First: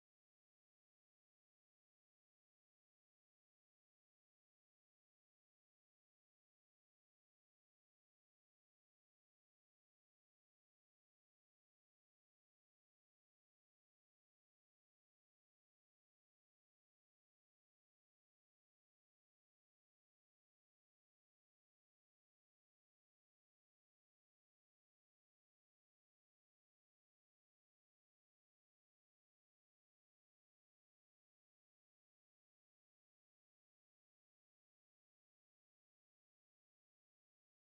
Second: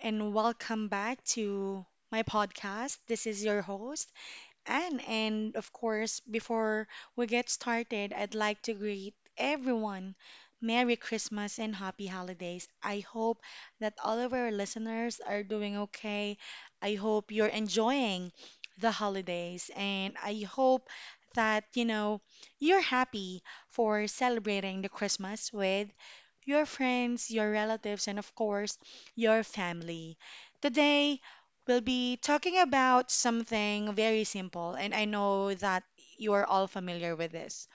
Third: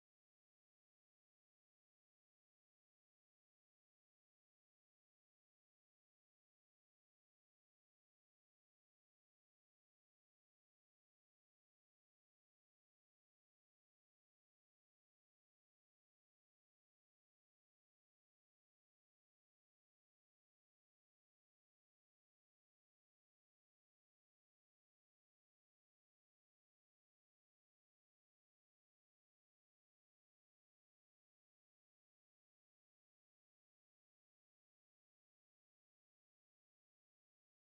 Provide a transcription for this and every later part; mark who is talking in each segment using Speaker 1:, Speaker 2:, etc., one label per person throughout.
Speaker 1: and welcome back to my podcast. This is your host, Anne. And of course, before we get started, I'd like to greet everyone Merry Christmas and Happy Holidays. I hope that all of our listeners are doing okay. I hope you're enjoying the holidays, and I hope that you're happy for celebrating the Christmas with your friends, your relatives, and of course, your family. Today, we'll be talking about something very simple, and I know that you are all familiar with this.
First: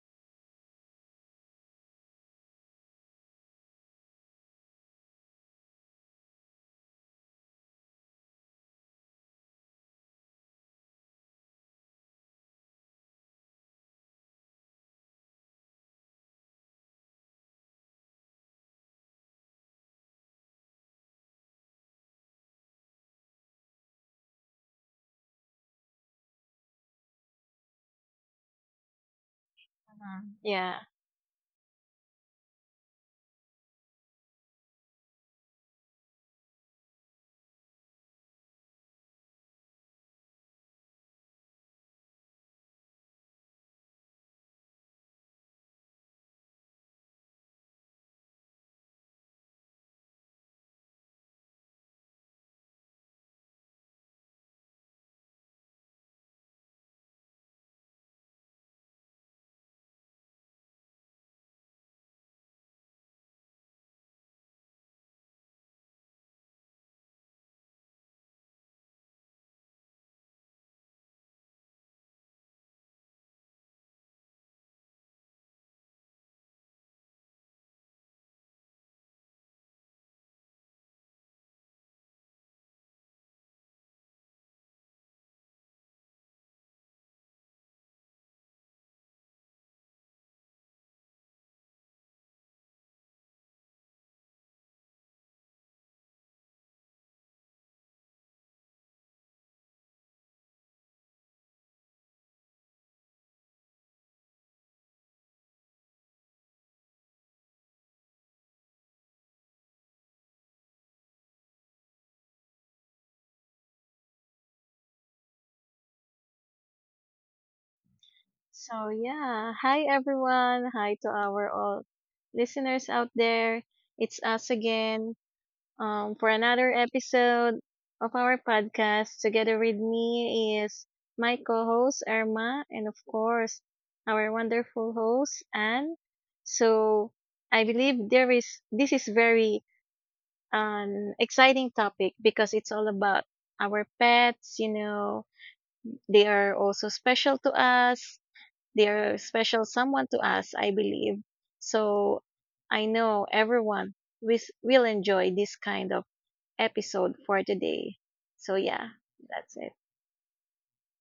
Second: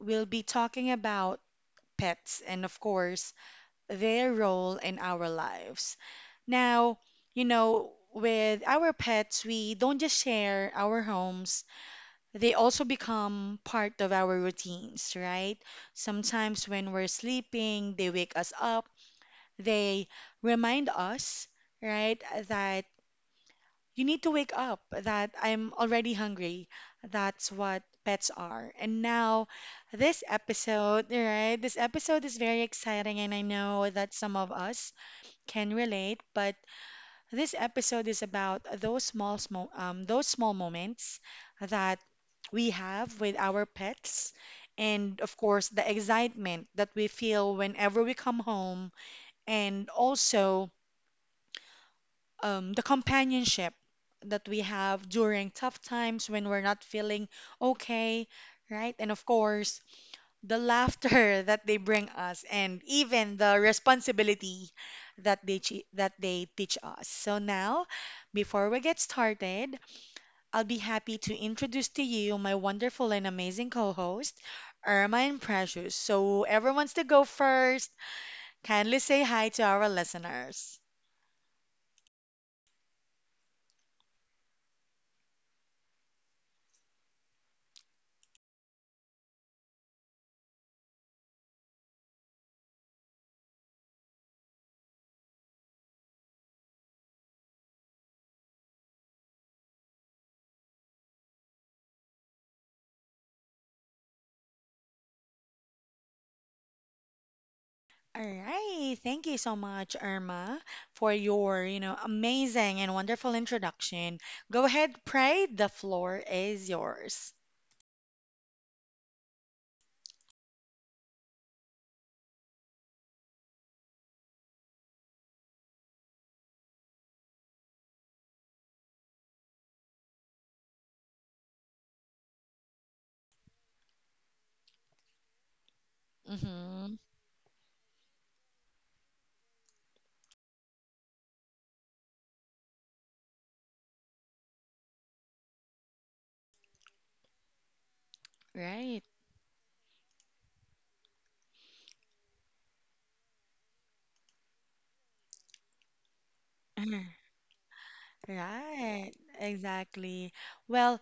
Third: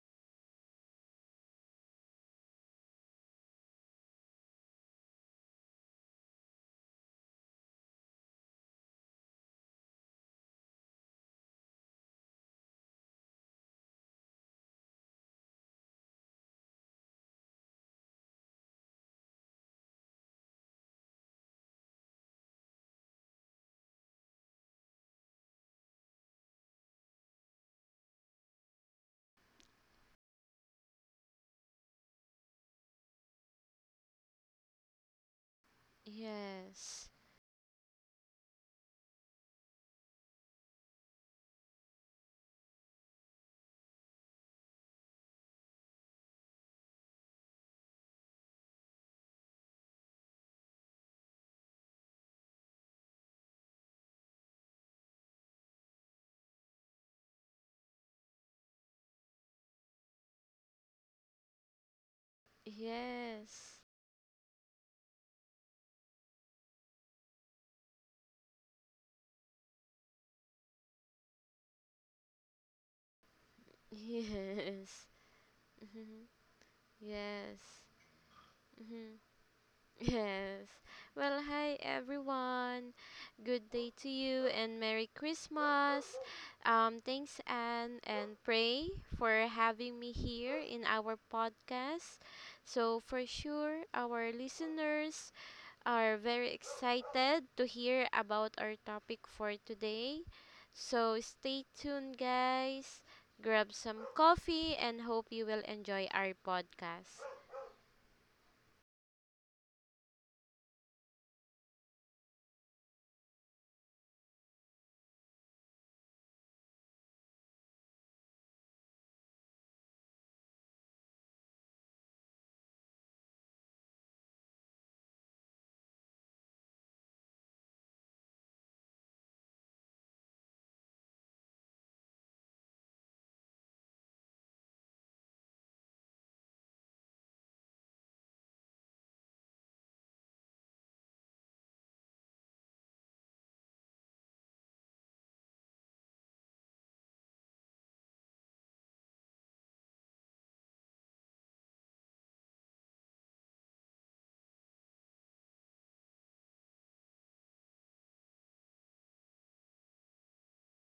Speaker 1: We'll be talking about pets and, of course, their role in our lives. Now, you know, with our pets, we don't just share our homes, they also become part of our routines, right? Sometimes when we're sleeping, they wake us up, they remind us, right, that you need to wake up, that I'm already hungry. That's what pets are. And now, this
Speaker 2: Mhm. Yeah.
Speaker 1: episode, right? This episode is very exciting, and I know that some of us can relate, but
Speaker 3: Yes.
Speaker 1: this episode is about those those small moments that we have with our pets. And of course, the excitement that we feel whenever we come home, and also the companionship that we have during tough times when we're not feeling okay, right? And of course, the laughter that they bring us, and even the
Speaker 3: Yes.
Speaker 1: responsibility that they teach us. So now, before we get started, I'll be happy to introduce to you my wonderful and amazing co-host,
Speaker 3: Yes.
Speaker 1: Irma and Precious.
Speaker 3: Mhm.
Speaker 1: So everyone's to go
Speaker 3: Yes.
Speaker 1: first. Kindly
Speaker 3: Mhm.
Speaker 1: say hi to our
Speaker 3: Yes.
Speaker 1: listeners.
Speaker 3: Well, hi everyone. Good day to you and Merry Christmas. Thanks Anne and Pray for having me here in our podcast. So for sure, our listeners are very excited to hear about our topic for today. So stay tuned, guys. Grab some coffee and hope you will enjoy our podcast.
Speaker 1: All right. Thank you so much, Irma, for your, you know, amazing and wonderful introduction. Go ahead, Pray. The floor is yours.
Speaker 2: So yeah, hi everyone. Hi to our all listeners out there. It's us again for another episode of our podcast. Together with me is my co-host Irma and of course our wonderful host Anne.
Speaker 1: Mm-hmm.
Speaker 2: So I believe there is this is very exciting topic because it's all about our pets, you know. They are also special to us.
Speaker 1: Right.
Speaker 2: They're special someone to us, I believe. So I know everyone will enjoy this kind of episode for today. So yeah,
Speaker 1: Right.
Speaker 2: that's it.
Speaker 1: Exactly. Well,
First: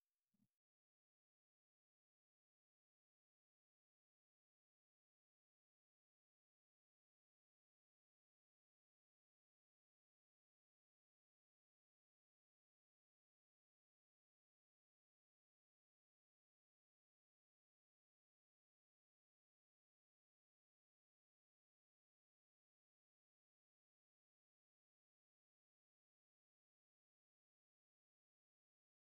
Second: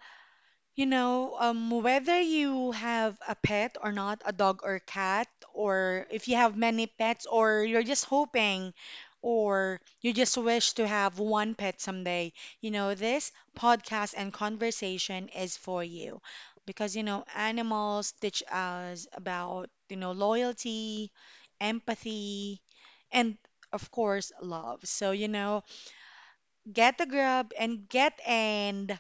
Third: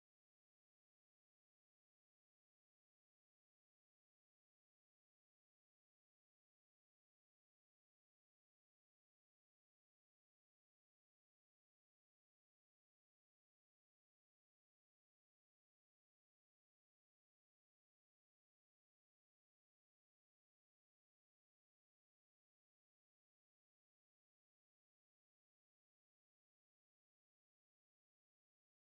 Speaker 1: you know, whether you have a pet or not, a dog or cat, or if you have many pets, or you're just hoping, or you just wish to have one pet someday, you know, this podcast and conversation is for you. Because, you know, animals teach us about, you know, loyalty, empathy, and of course, love. So, you know, get a grub and get and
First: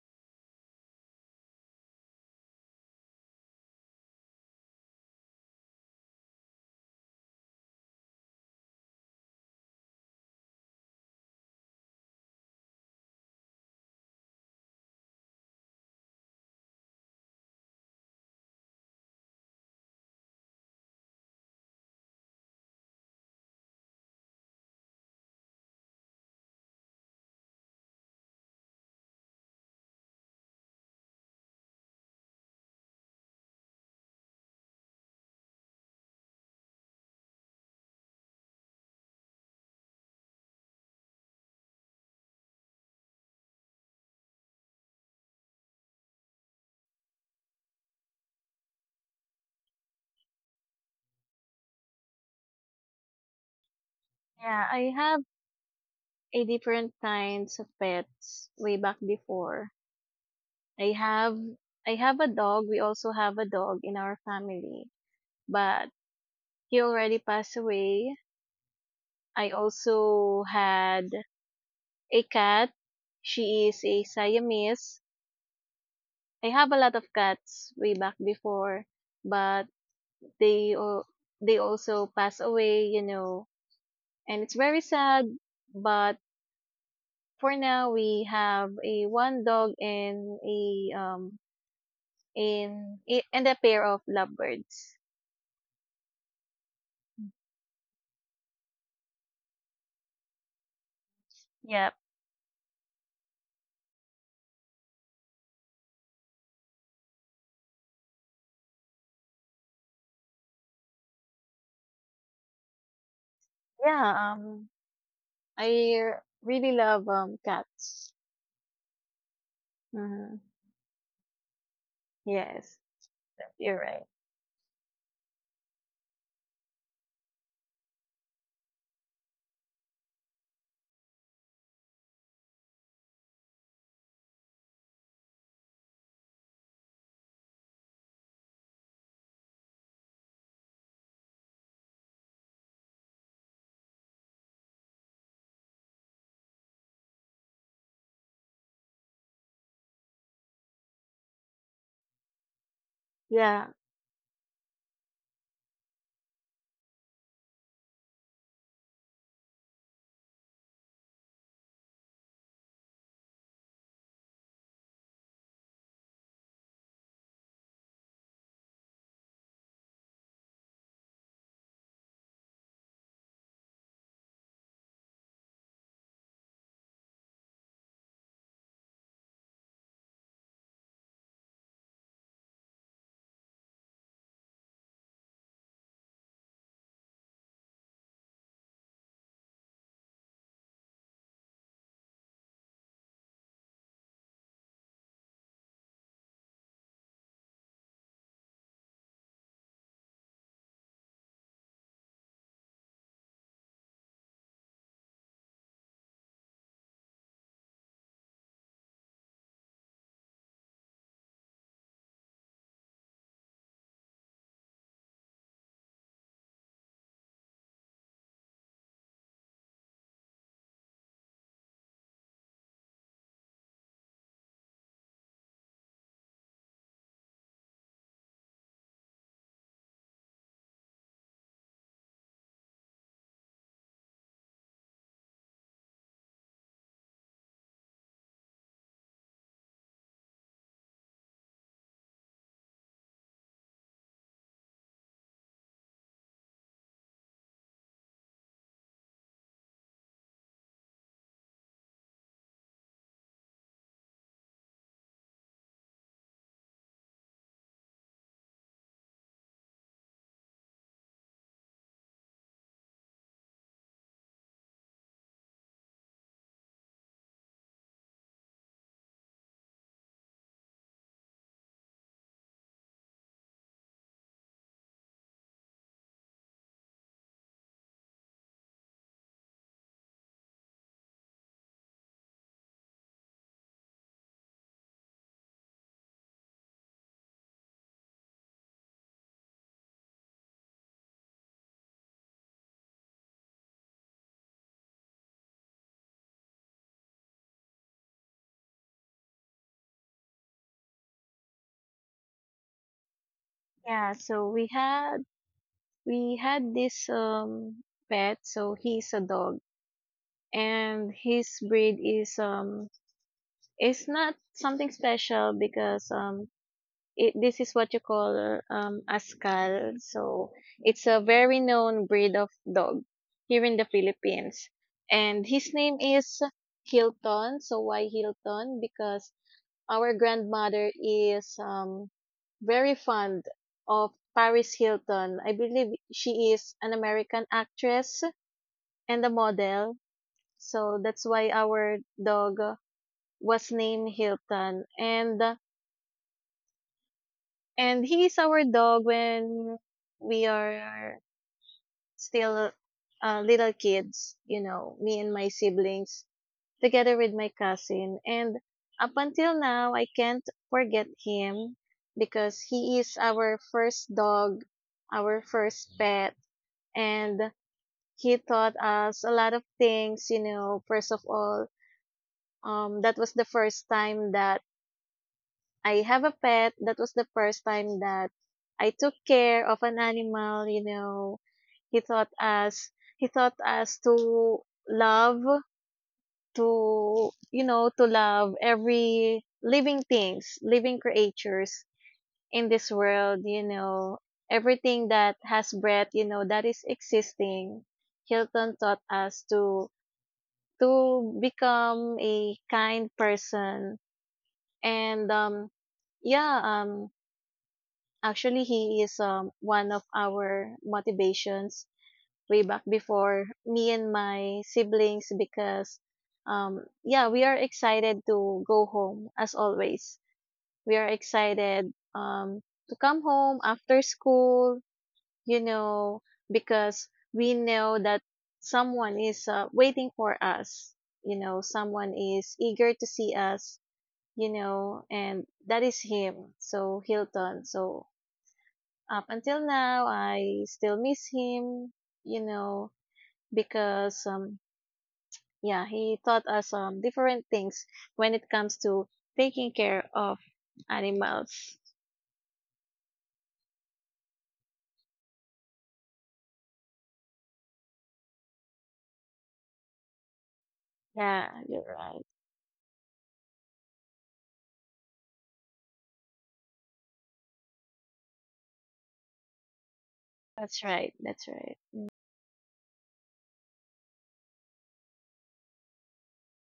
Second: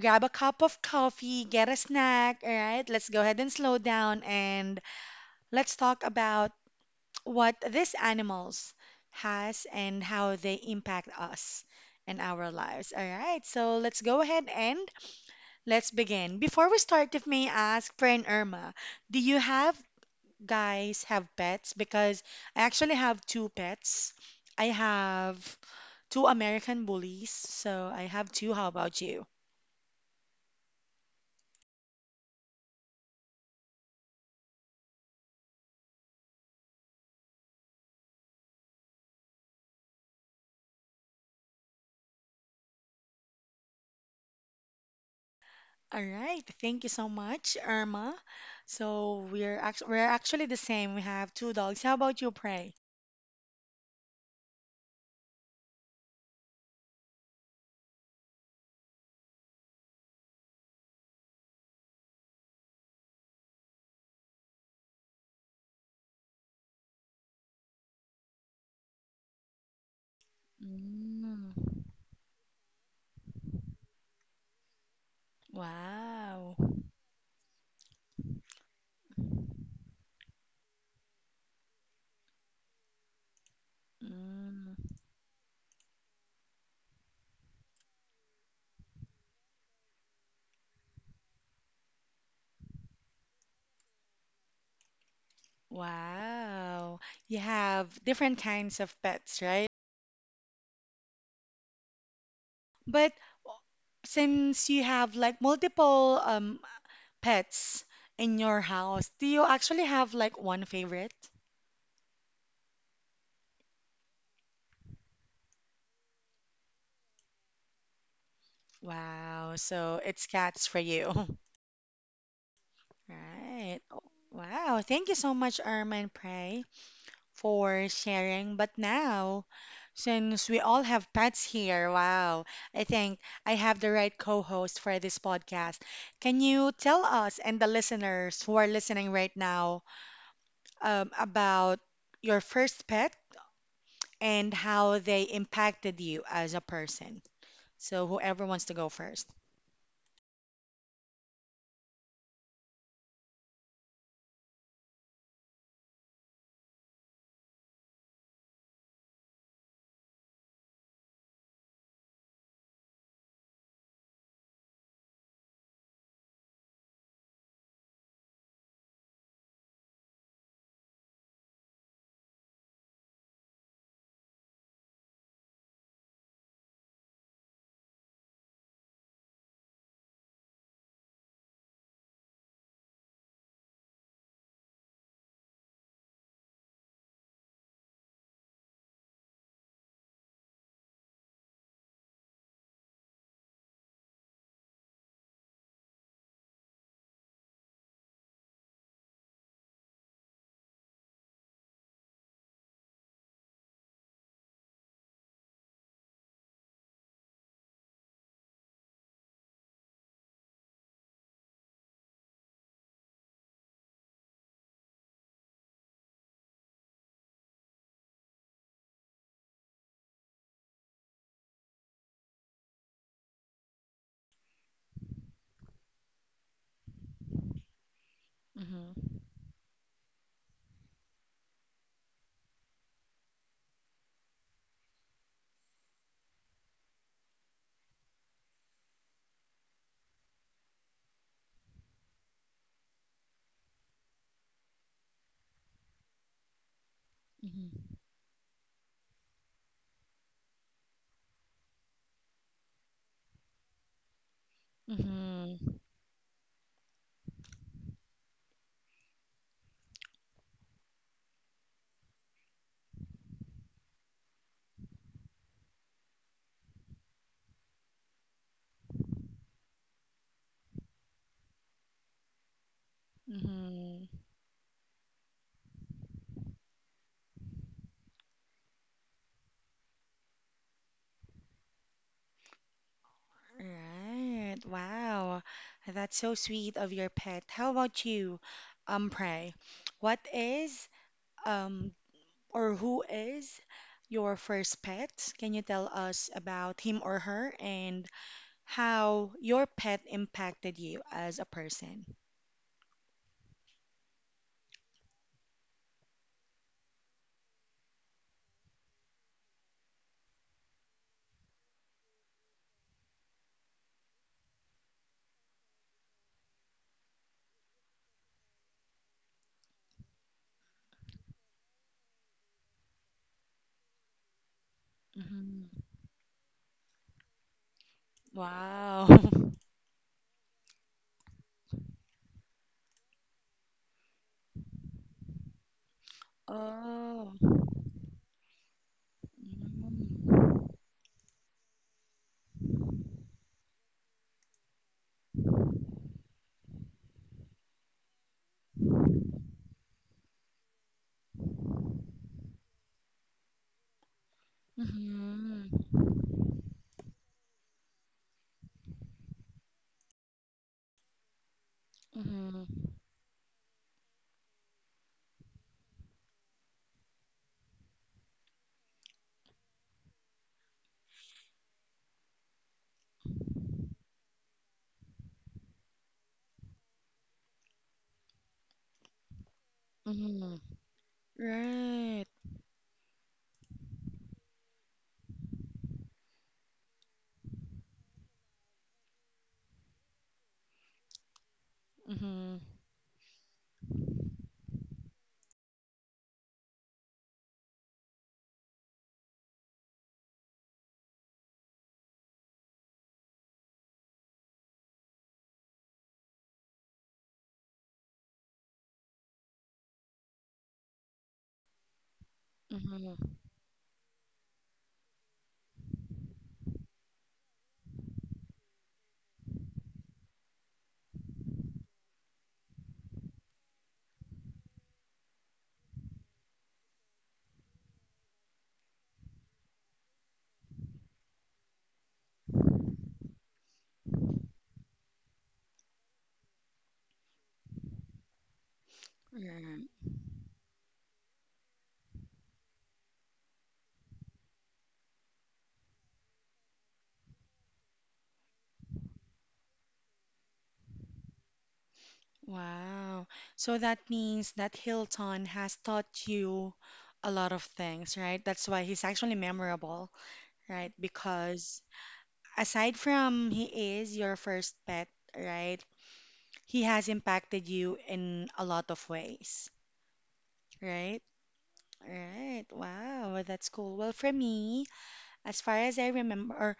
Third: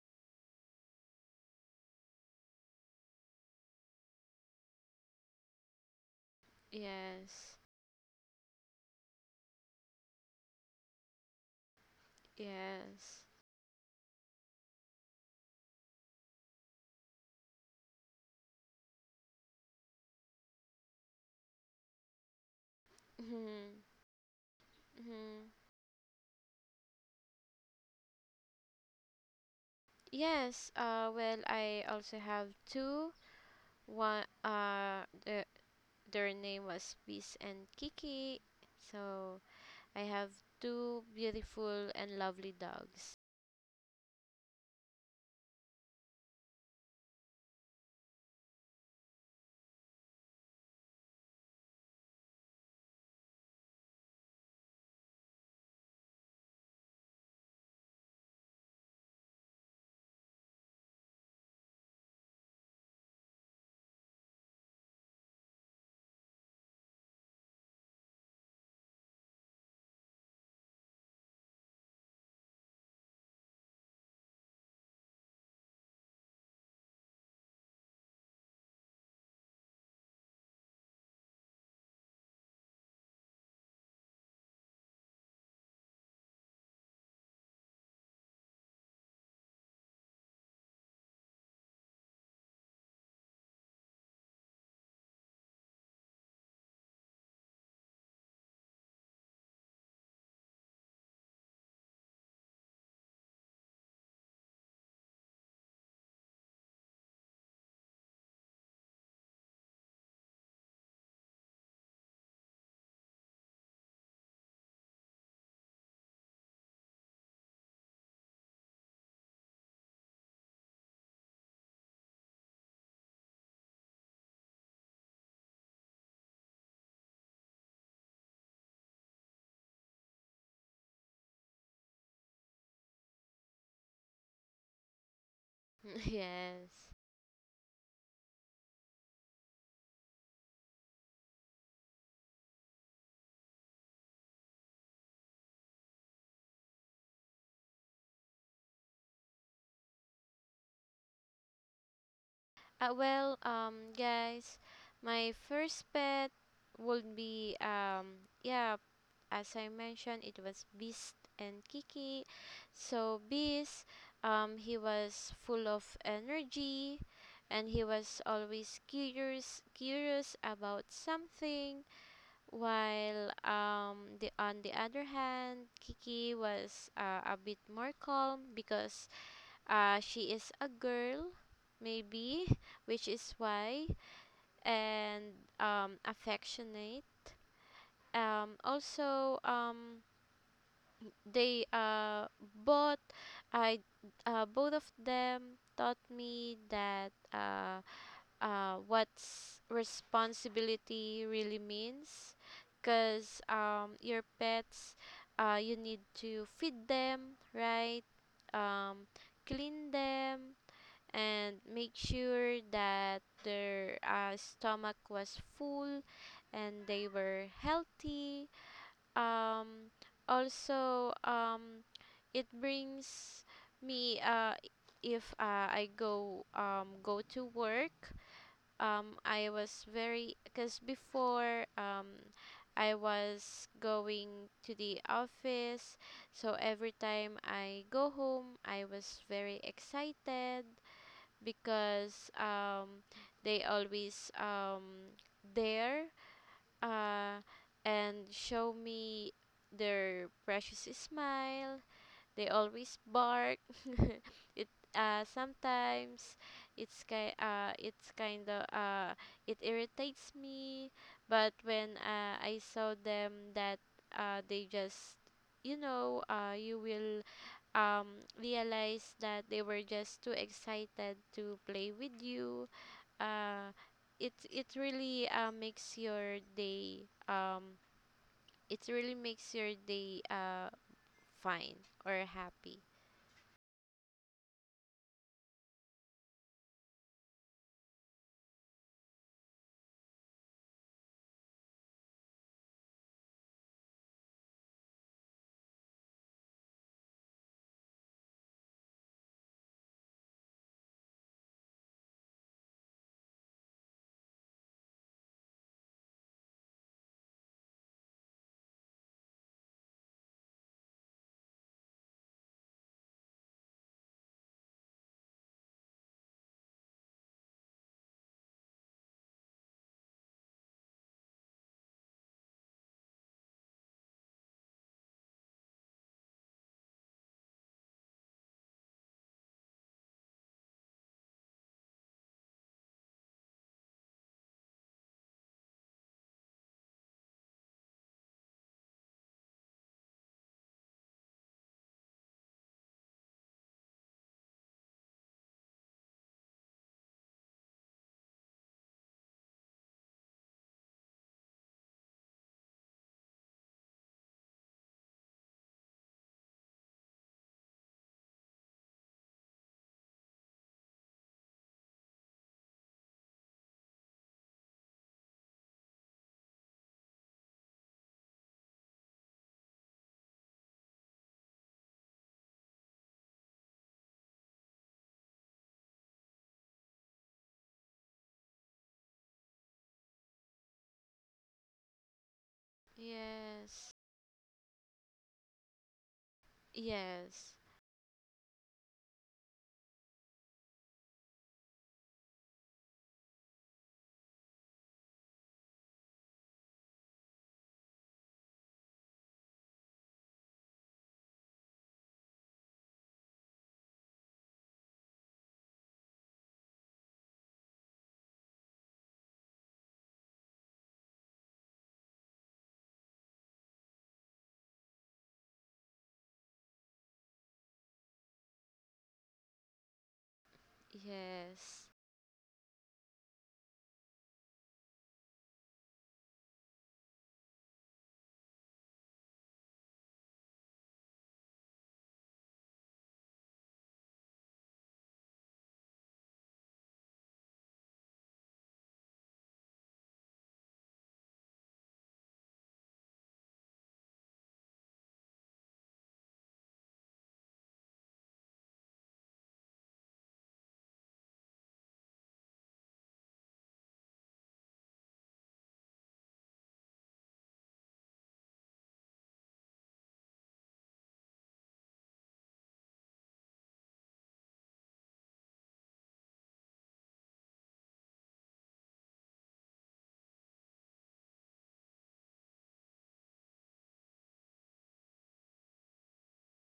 Speaker 1: grab a cup of coffee, get a snack, all right? Let's go ahead and slow down and let's talk about what
Speaker 3: Yes,
Speaker 1: these animals has and how they impact us and our lives. All
Speaker 3: yes.
Speaker 1: right, so let's go ahead and let's begin. Before we start, if may I ask, friend Irma, do you have, guys, have pets? Because I actually have two
Speaker 3: Mm-hmm.
Speaker 1: pets. I
Speaker 3: Mm-hmm.
Speaker 1: have two American bullies. So I have two. How about you?
Speaker 3: Yes, well, I also have two. One, uh, the, their name was Peace and Kiki. So I have two beautiful and lovely dogs.
Speaker 1: All right. Thank you so much, Irma. So we're act we're actually the same. We have two dogs. How about you, Prey?
Speaker 2: Yeah, I have a different kinds of pets way back before. I have I have a dog. We also have a dog in our family, but he already passed away. I also had
Speaker 1: Mm,
Speaker 2: a cat. She is a Siamese. I
Speaker 1: wow.
Speaker 2: have a lot of cats way back before, but they al- they also pass away, you know, and it's
Speaker 1: Mm,
Speaker 2: very sad. But for now, we have a one dog and a in and a pair of lovebirds.
Speaker 1: wow. You have different kinds of pets, right?
Speaker 2: Yep.
Speaker 1: But since you have like multiple pets in your house, do you actually have like one favorite?
Speaker 2: Yeah. I really love cats.
Speaker 1: Wow, so it's
Speaker 2: Hmm.
Speaker 1: cats for you.
Speaker 2: Yes, you're
Speaker 1: Right. Oh.
Speaker 2: right.
Speaker 1: Wow. Thank you so much, Arman Pray, for sharing. But now, since we all have pets here, wow, I think I have the right co-host for this podcast. Can you
Speaker 3: Yes.
Speaker 1: tell us and the listeners who are listening right now about your first pet and how they impacted you as a person? So whoever wants to go 1st.
Speaker 2: Yeah,
Speaker 3: Guys, my first pet would be, yeah, as I mentioned, it was Beast and Kiki. So Beast, he was full of energy, and he was always curious about something. While the on the other hand, Kiki was a bit more calm because she is a girl maybe, which is why. And Affectionate also they both I both of them taught me that what's responsibility really means, because your pets, you need to feed them right, um, clean them, and make sure that their stomach was full and they were healthy. Um, also, it brings me if I go go to work.
Speaker 1: Mm-hmm.
Speaker 3: I was very, because before, I was going to the office, so every time I go home, I was very excited because they always, there uh, and show me their precious smile. They always bark. it
Speaker 1: Mm-hmm.
Speaker 3: Sometimes it's kind of, it irritates me, but when I saw them, that they just, you know, you will, um, realize that they were just too excited to play with you. Uh,
Speaker 1: Mm-hmm.
Speaker 3: it really, makes your day. It really makes your day fine or happy.
Speaker 1: Right. Wow. That's so sweet of your pet. How about you, Pray? What is, um, or who is your first pet? Can you tell us about him or her and how your pet impacted you as a person?
Speaker 2: yeah. So we had this pet. So he's a dog and his breed is it's not something special because it this is what you call Ascal. So it's a very known breed of dog here in the Philippines. And his
Speaker 1: Hmm.
Speaker 2: name is Hilton. So why Hilton?
Speaker 1: Wow.
Speaker 2: Because our grandmother is very fond of Paris Hilton. I believe she is an
Speaker 1: Oh.
Speaker 2: American actress and a model, so that's why our dog was named Hilton. And he is our dog when we are still little kids, you know, me and my
Speaker 1: Mm-hmm.
Speaker 2: siblings together with my cousin. And up until now, I can't forget him because
Speaker 1: Mm-hmm.
Speaker 2: he is our first dog, our first pet, and he taught us a lot of things, you know. First of all, that was the first time that I have a pet. That was the first time that I took care of an
Speaker 1: Mm-hmm.
Speaker 2: animal, you know. He
Speaker 1: Right.
Speaker 2: taught us he taught
Speaker 3: Yes.
Speaker 2: us to love to
Speaker 3: Yes.
Speaker 2: you know to love every living things, living creatures
Speaker 1: Mm-hmm.
Speaker 2: in this world, you know. Everything that has breath, you know, that is existing. Hilton taught us to become a kind person and yeah um actually, he is one of our motivations way back
Speaker 1: Mm-hmm.
Speaker 2: before me and my siblings because, yeah, we are excited to go home as always. We are
Speaker 3: Yes.
Speaker 2: excited to come home after school, you know, because we know that someone is waiting for us, you know, someone is eager to see us, you know, and that is him. So, Hilton. So, up until
Speaker 1: Right.
Speaker 2: now I still miss him, you know, because yeah, he taught us different things when it comes to taking care of animals.
Speaker 1: Wow. So that means that Hilton has taught you a lot of things, right? That's why he's actually memorable, right?
Speaker 2: Yeah,
Speaker 1: Because
Speaker 2: you're right.
Speaker 1: aside from he is your first pet, right? He has impacted you in a lot of ways,
Speaker 2: That's right.
Speaker 1: right?
Speaker 2: That's right.
Speaker 1: Right. Wow, well, that's cool. Well, for me, as far as I remember, or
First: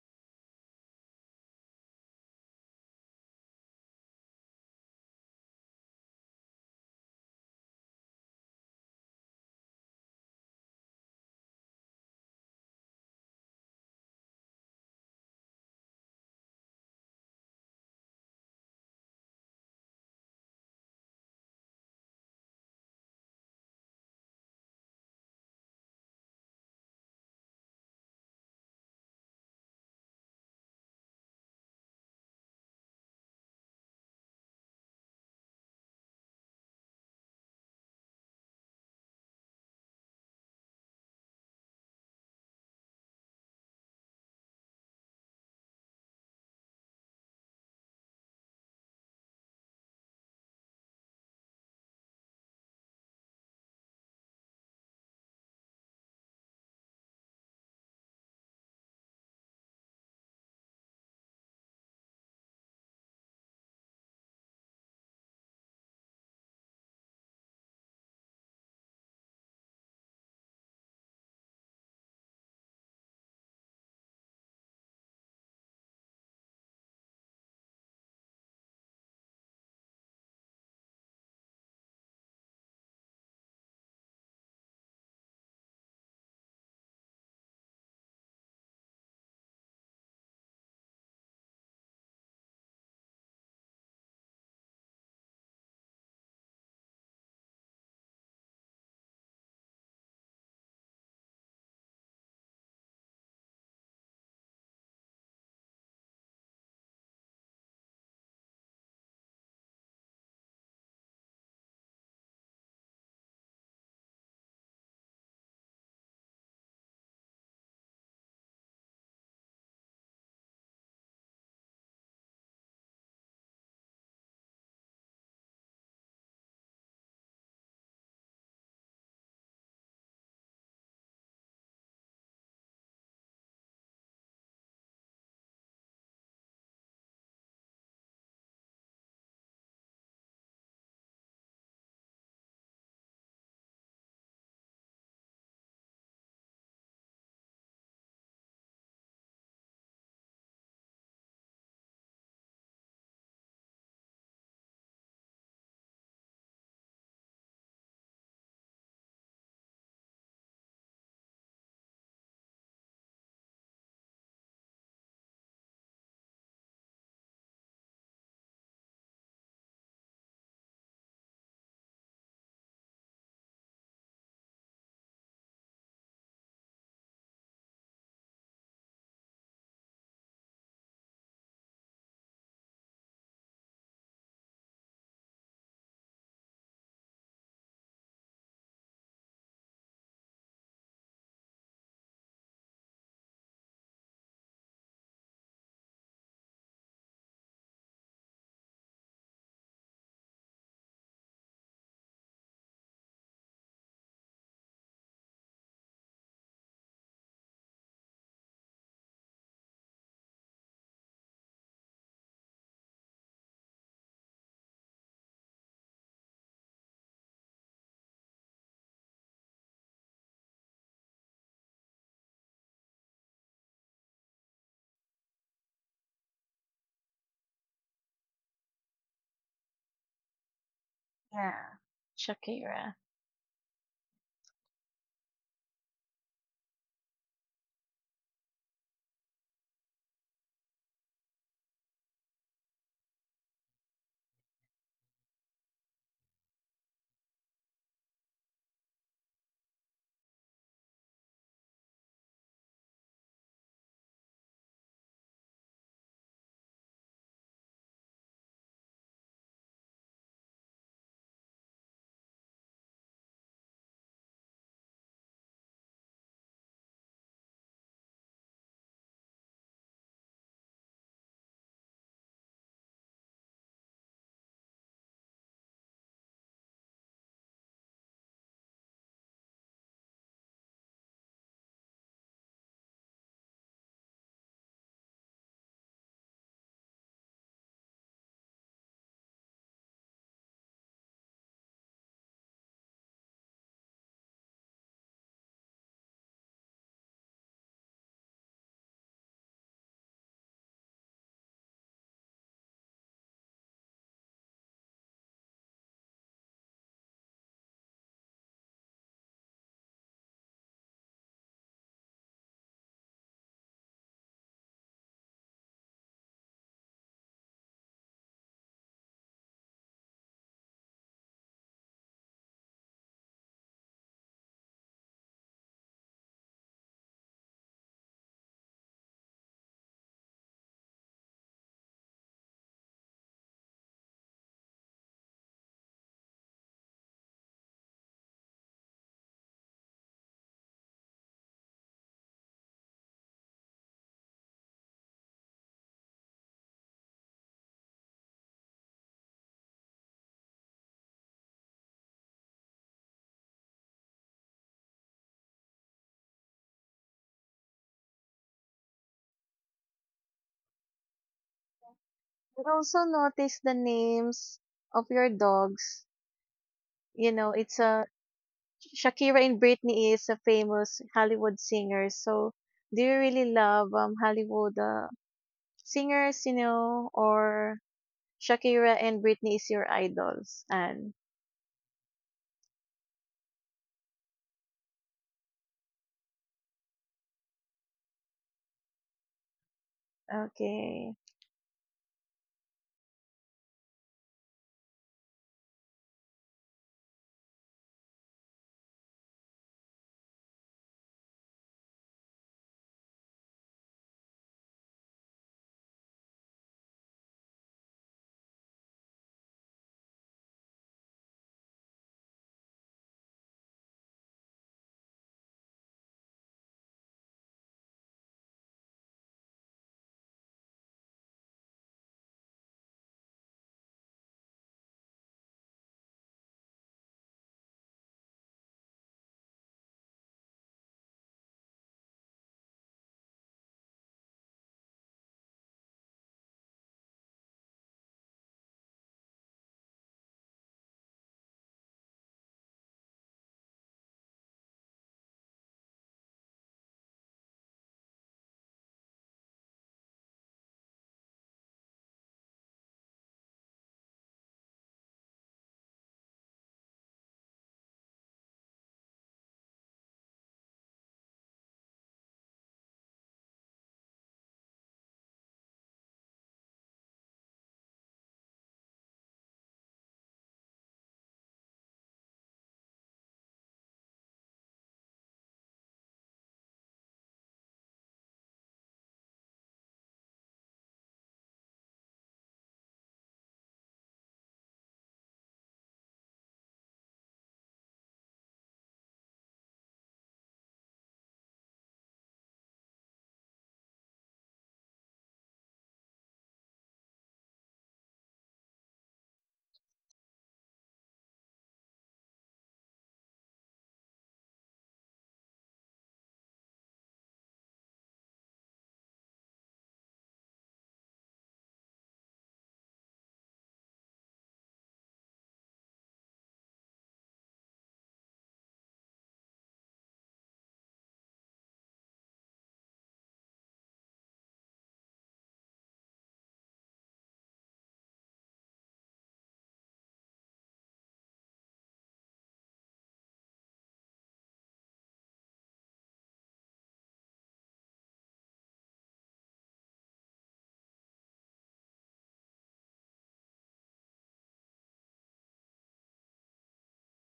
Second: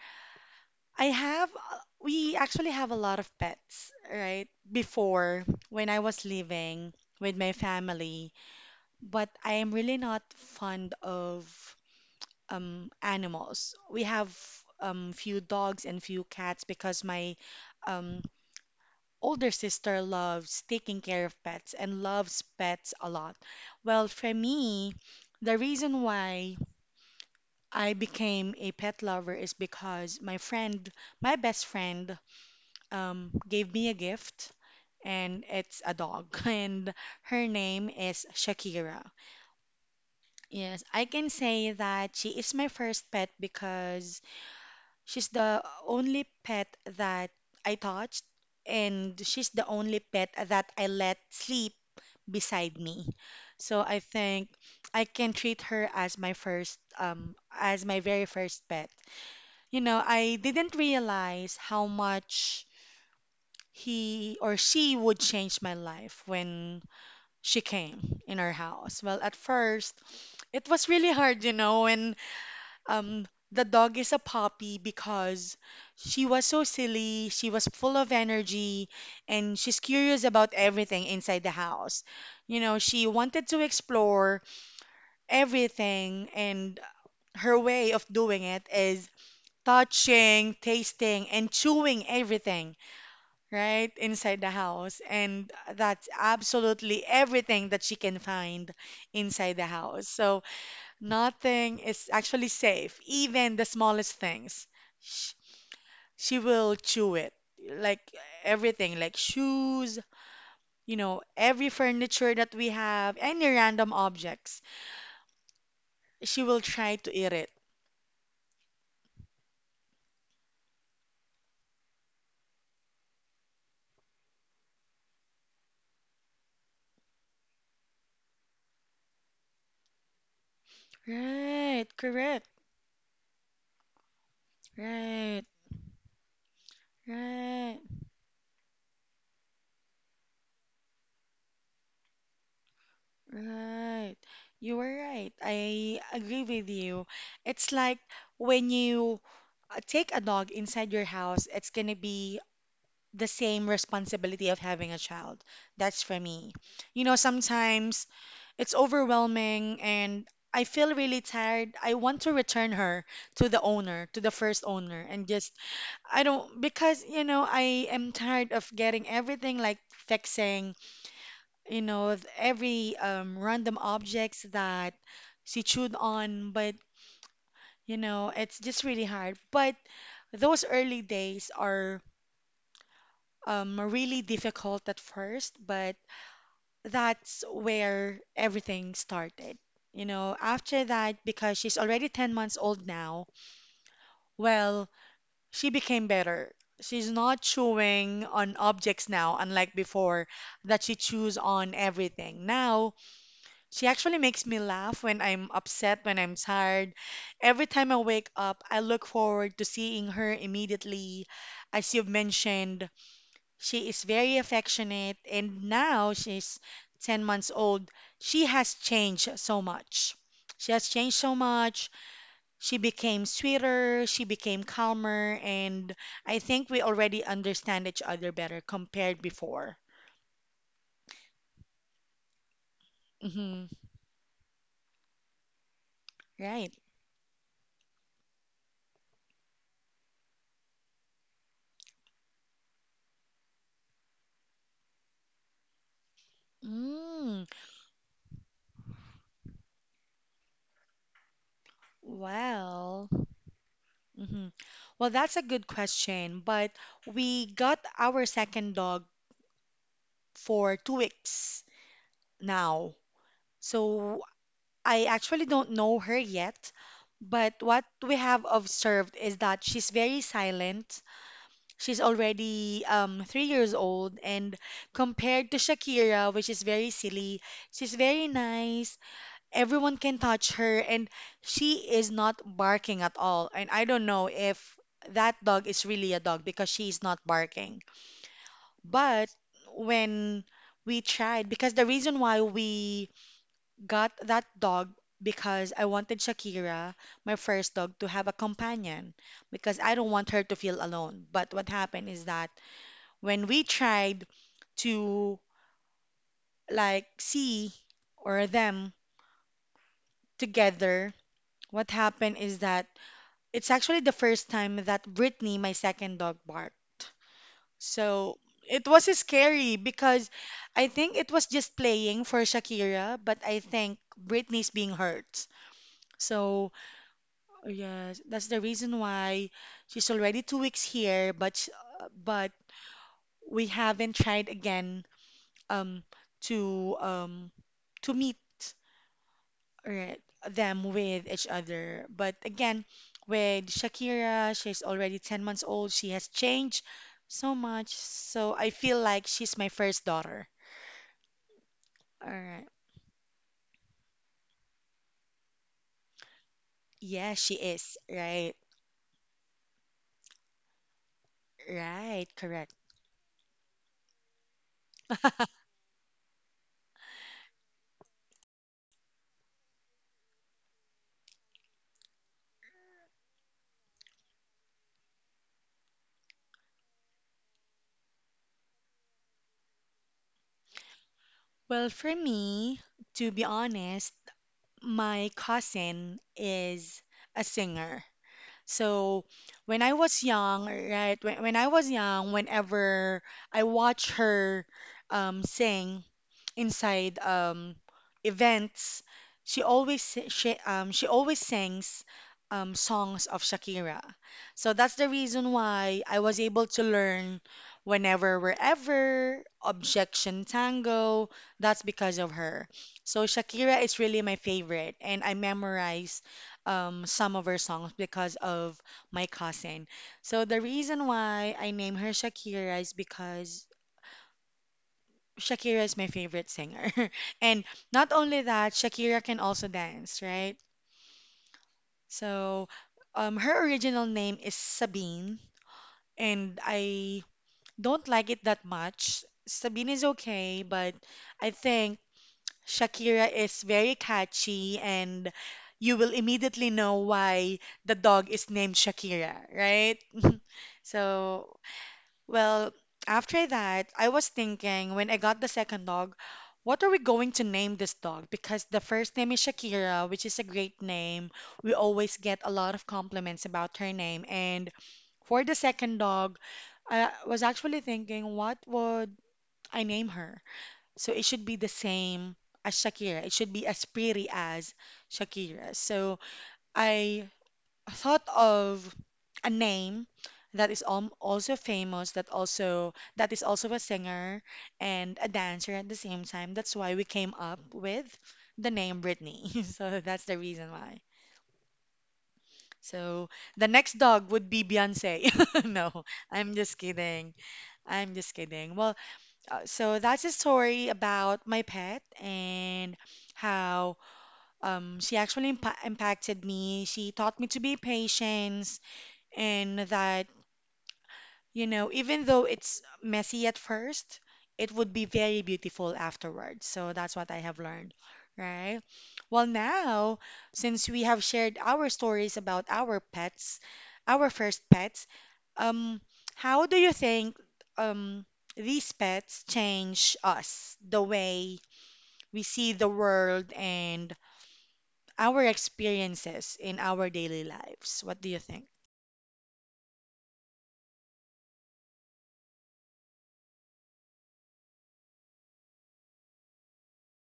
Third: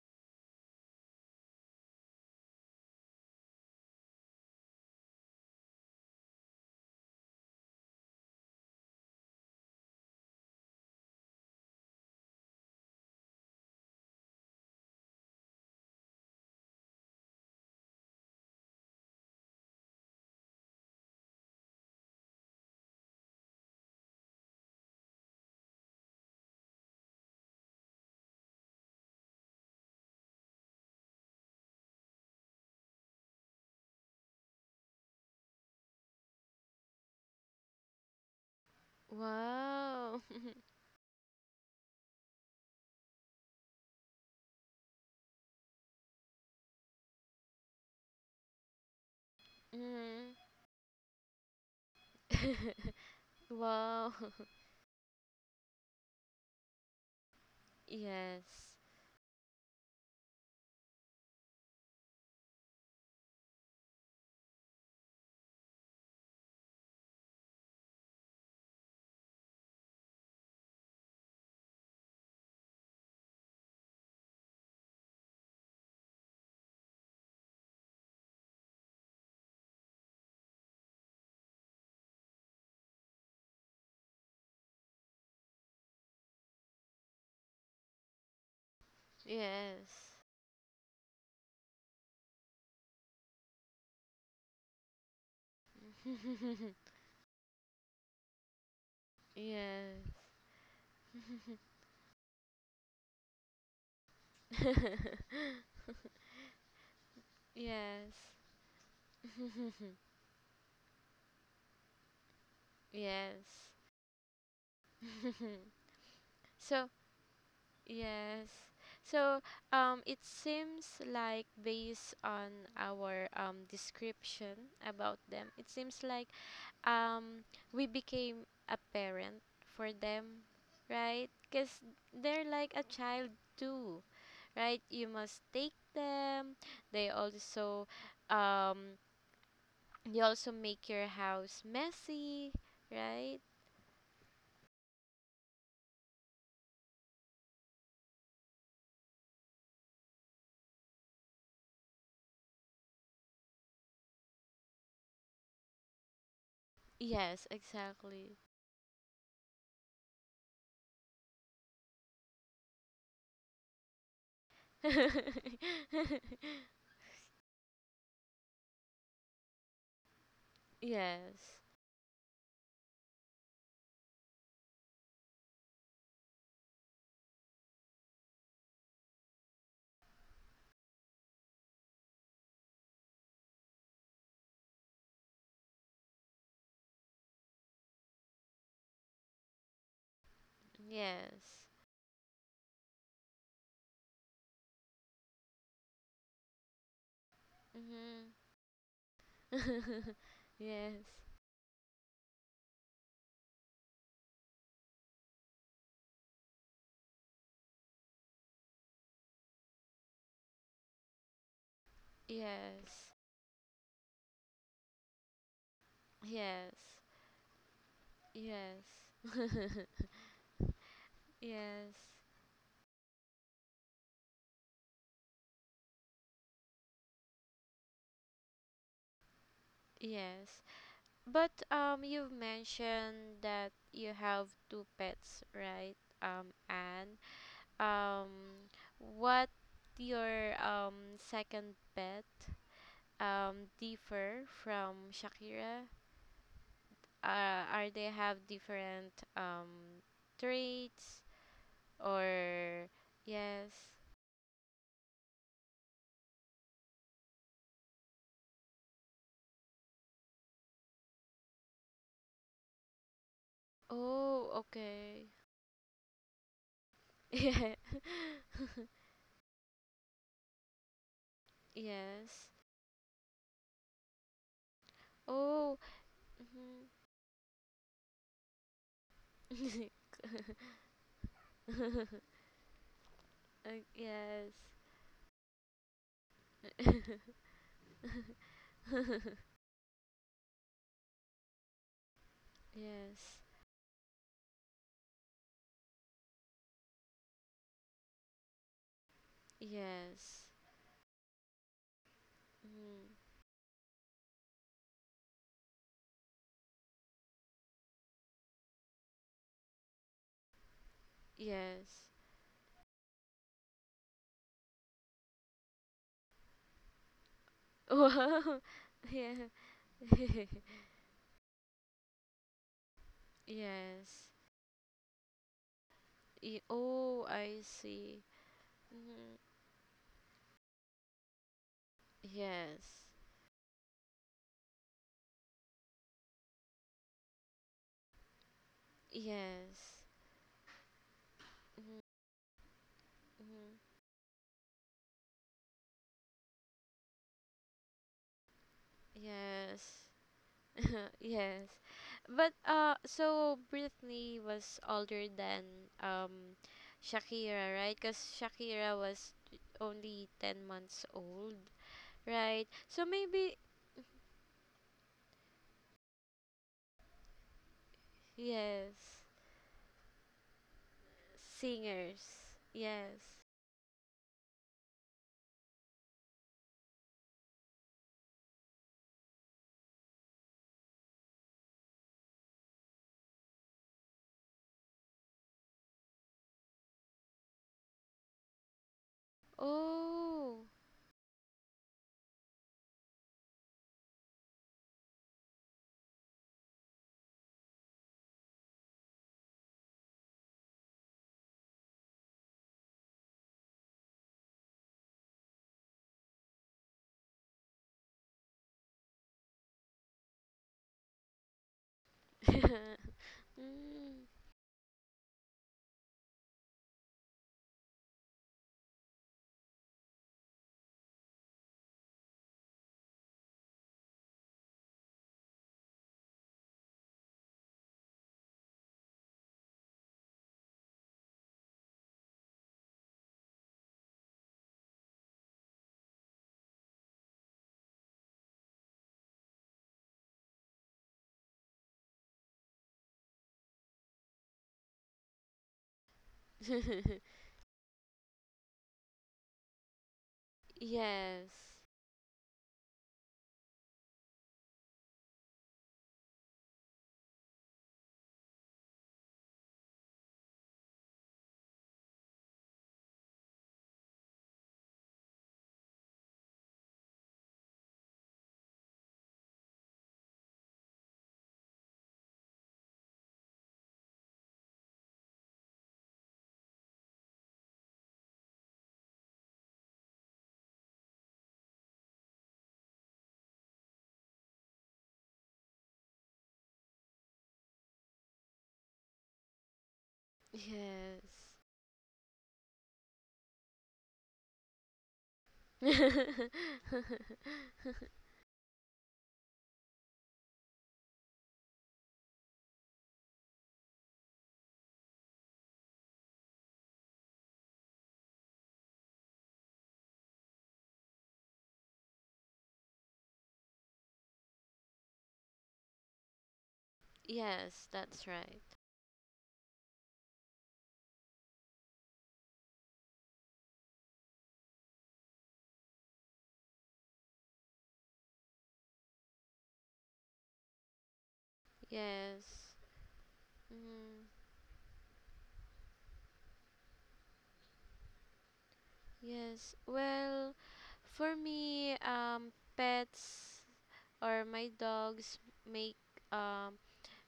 Speaker 1: I have we actually have a lot of pets, right? Before, when I was living with my family. But I am really not fond of animals. We have few dogs and few cats because my um, older sister loves taking care of pets and loves pets a lot. Well, for me, the reason why I became a pet lover is because my friend, my best friend, gave me a gift. And it's a dog, and her name is Shakira.
Speaker 3: Wow.
Speaker 1: Yes, I can say that she is my first pet because she's the only pet that I touched, and she's the only
Speaker 3: Mhm.
Speaker 1: pet that I let sleep beside me. So I
Speaker 3: Wow.
Speaker 1: think I can treat her as my very first
Speaker 3: Yes.
Speaker 1: pet. You know, I didn't realize how much he or she would change my life when she came in our house. Well, at first, it was really hard, you know, when um the dog is a puppy because she was so silly, she was full of energy, and she's curious about everything inside the house. You know, she wanted to explore everything, and her way of doing it is
Speaker 3: Yes.
Speaker 1: touching, tasting, and chewing everything, right, inside the house. And that's absolutely everything that she can find inside the house.
Speaker 3: Yes.
Speaker 1: So, nothing is actually safe, even the smallest things. Sh- She will chew it, like
Speaker 3: Yes.
Speaker 1: everything, like shoes, you know, every furniture that we have, any
Speaker 3: Yes.
Speaker 1: random objects. She will
Speaker 3: So,
Speaker 1: try to eat it.
Speaker 3: yes. So, it seems like based on our description about them, it seems like, um, we became a parent for them, right? Because
Speaker 1: Right,
Speaker 3: they're
Speaker 1: correct.
Speaker 3: like a child too, right? You must
Speaker 1: Right,
Speaker 3: take them. They
Speaker 1: right,
Speaker 3: also, um, they also make your house messy, right?
Speaker 1: right. You are right. I agree with you. It's like when you take a dog inside your house, it's gonna be the same responsibility of having a child. That's for me. You know,
Speaker 3: Yes,
Speaker 1: sometimes
Speaker 3: exactly.
Speaker 1: it's overwhelming and I feel really tired. I want to return her to the owner, to the first owner, and just I don't because you know I am tired of getting everything like fixing,
Speaker 3: Yes.
Speaker 1: you know, every random objects that she chewed on, but you know, it's just really hard. But those early days are really difficult at first, but that's where everything started. You know, after that, because
Speaker 3: Yes.
Speaker 1: she's already 10 months old now, well, she became better. She's not chewing
Speaker 3: Mhm.
Speaker 1: on objects now, unlike before that she
Speaker 3: Yes.
Speaker 1: chews on everything. Now, she actually makes me laugh when I'm upset, when I'm tired. Every time I wake up, I look forward to seeing her immediately. As you've mentioned,
Speaker 3: Yes.
Speaker 1: she is very affectionate, and now she's 10 months old. She
Speaker 3: Yes.
Speaker 1: has
Speaker 3: Yes.
Speaker 1: changed so much. She has changed so much.
Speaker 3: Yes.
Speaker 1: She became sweeter, she became calmer, and I think we already understand each other better compared before.
Speaker 3: Yes. But
Speaker 2: Yeah.
Speaker 3: you've
Speaker 2: Shakira.
Speaker 3: mentioned
Speaker 1: Hmm.
Speaker 3: that you have two pets, right?
Speaker 1: Right.
Speaker 3: And um what your second pet differ from Shakira?
Speaker 1: Mm,
Speaker 3: Are they have different traits, or
Speaker 1: well,
Speaker 3: yes?
Speaker 1: hmm, well, that's a good question, but we got our second dog for 2 weeks now. So
Speaker 3: Oh,
Speaker 1: I
Speaker 3: okay.
Speaker 1: actually don't know her yet, but
Speaker 3: Yeah.
Speaker 1: what we have observed is that she's very silent. She's
Speaker 3: Yes.
Speaker 1: already 3 years old, and compared to
Speaker 3: Oh.
Speaker 1: Shakira, which is very silly, she's very nice.
Speaker 3: Mhm.
Speaker 1: Everyone can touch her, and she is not barking at all. And I don't know
Speaker 3: Yes.
Speaker 1: if that dog is really a dog because she's not barking. But when we tried, because the reason why we
Speaker 3: Yes.
Speaker 1: got that dog because I wanted Shakira, my first dog, to have a companion because I don't want
Speaker 3: Yes.
Speaker 1: her to feel alone. But what happened is that
Speaker 3: Mm.
Speaker 1: when we tried to like see or them together, what
Speaker 3: Yes.
Speaker 1: happened is that it's actually the first time that Brittany, my second dog, barked. So
Speaker 3: Wow.
Speaker 1: it was
Speaker 3: Yeah.
Speaker 1: scary because I think it was just playing for Shakira, but I think
Speaker 3: Yes.
Speaker 1: Britney's being hurt. So
Speaker 3: Oh, I see.
Speaker 1: yes, that's the reason
Speaker 3: Mhm.
Speaker 1: why she's already 2 weeks here, but
Speaker 3: Yes.
Speaker 1: we haven't tried again um to um to meet,
Speaker 3: Yes.
Speaker 1: right, them with each
Speaker 3: Mhm.
Speaker 1: other. But again,
Speaker 3: Mhm.
Speaker 1: with Shakira, she's already 10 months old. She has changed so much. So I feel like she's my
Speaker 3: Yes.
Speaker 1: first daughter.
Speaker 3: Yes.
Speaker 1: All
Speaker 3: But
Speaker 1: right.
Speaker 3: so Britney was older than um
Speaker 1: Yeah, she
Speaker 3: Shakira, right?
Speaker 1: is.
Speaker 3: Cuz
Speaker 1: Right.
Speaker 3: Shakira was only 10 months old,
Speaker 1: Right.
Speaker 3: right?
Speaker 2: I
Speaker 1: Correct.
Speaker 3: So
Speaker 2: also
Speaker 3: maybe
Speaker 2: noticed the names of your dogs. You know, it's a
Speaker 3: yes.
Speaker 2: Shakira and Britney is a famous Hollywood singer.
Speaker 3: Singers.
Speaker 2: So, do
Speaker 3: Yes.
Speaker 2: you really love Hollywood singers, you know, or Shakira and Britney is your idols. And
Speaker 1: Well, for me, to be honest, my cousin is a singer. So when I was
Speaker 3: Oh.
Speaker 1: young,
Speaker 2: okay.
Speaker 1: right, when I was young, whenever I watch her sing inside events, she always sings songs of Shakira. So that's the reason why I was able to learn whenever, wherever, Objection Tango. That's because of her. So Shakira is
Speaker 3: Mm.
Speaker 1: really my favorite, and I memorize some of her songs because of my cousin. So the reason why I name her Shakira is because Shakira is my favorite singer. And not only that, Shakira can also dance, right? So her original name is Sabine, and I don't like it that much. Sabine is okay, but I think Shakira is very catchy and you will immediately know why the dog is named Shakira, right?
Speaker 3: Yes.
Speaker 1: So, well, after that, I was thinking when I got the second dog, what are we going to name this dog? Because the first name is Shakira, which is a great name. We always get a lot of compliments about her name. And for the second dog, I was actually thinking, what would I name her? So it should be the same as Shakira. It should be as pretty as Shakira. So I thought of a name that is also famous that is also a singer and a dancer at the same time. That's why we came up with the name Britney. So that's the reason why.
Speaker 3: Yes.
Speaker 1: So the next dog would be Beyonce. No, I'm just kidding. I'm just kidding. So that's a story about my pet and how she actually impacted me. She taught me to be patient and that you know, even though it's messy at first, it would be very beautiful afterwards. So that's what I have
Speaker 3: Yes,
Speaker 1: learned,
Speaker 3: that's right.
Speaker 1: right? Well, now, since we have shared our stories about our pets, our first pets, um, how do you think um, these pets change us, the way we see
Speaker 3: Yes.
Speaker 1: the world and
Speaker 3: Mm,
Speaker 1: our experiences in our daily lives? What do you think?
Speaker 3: yes. Well, for me, pets or my dogs make um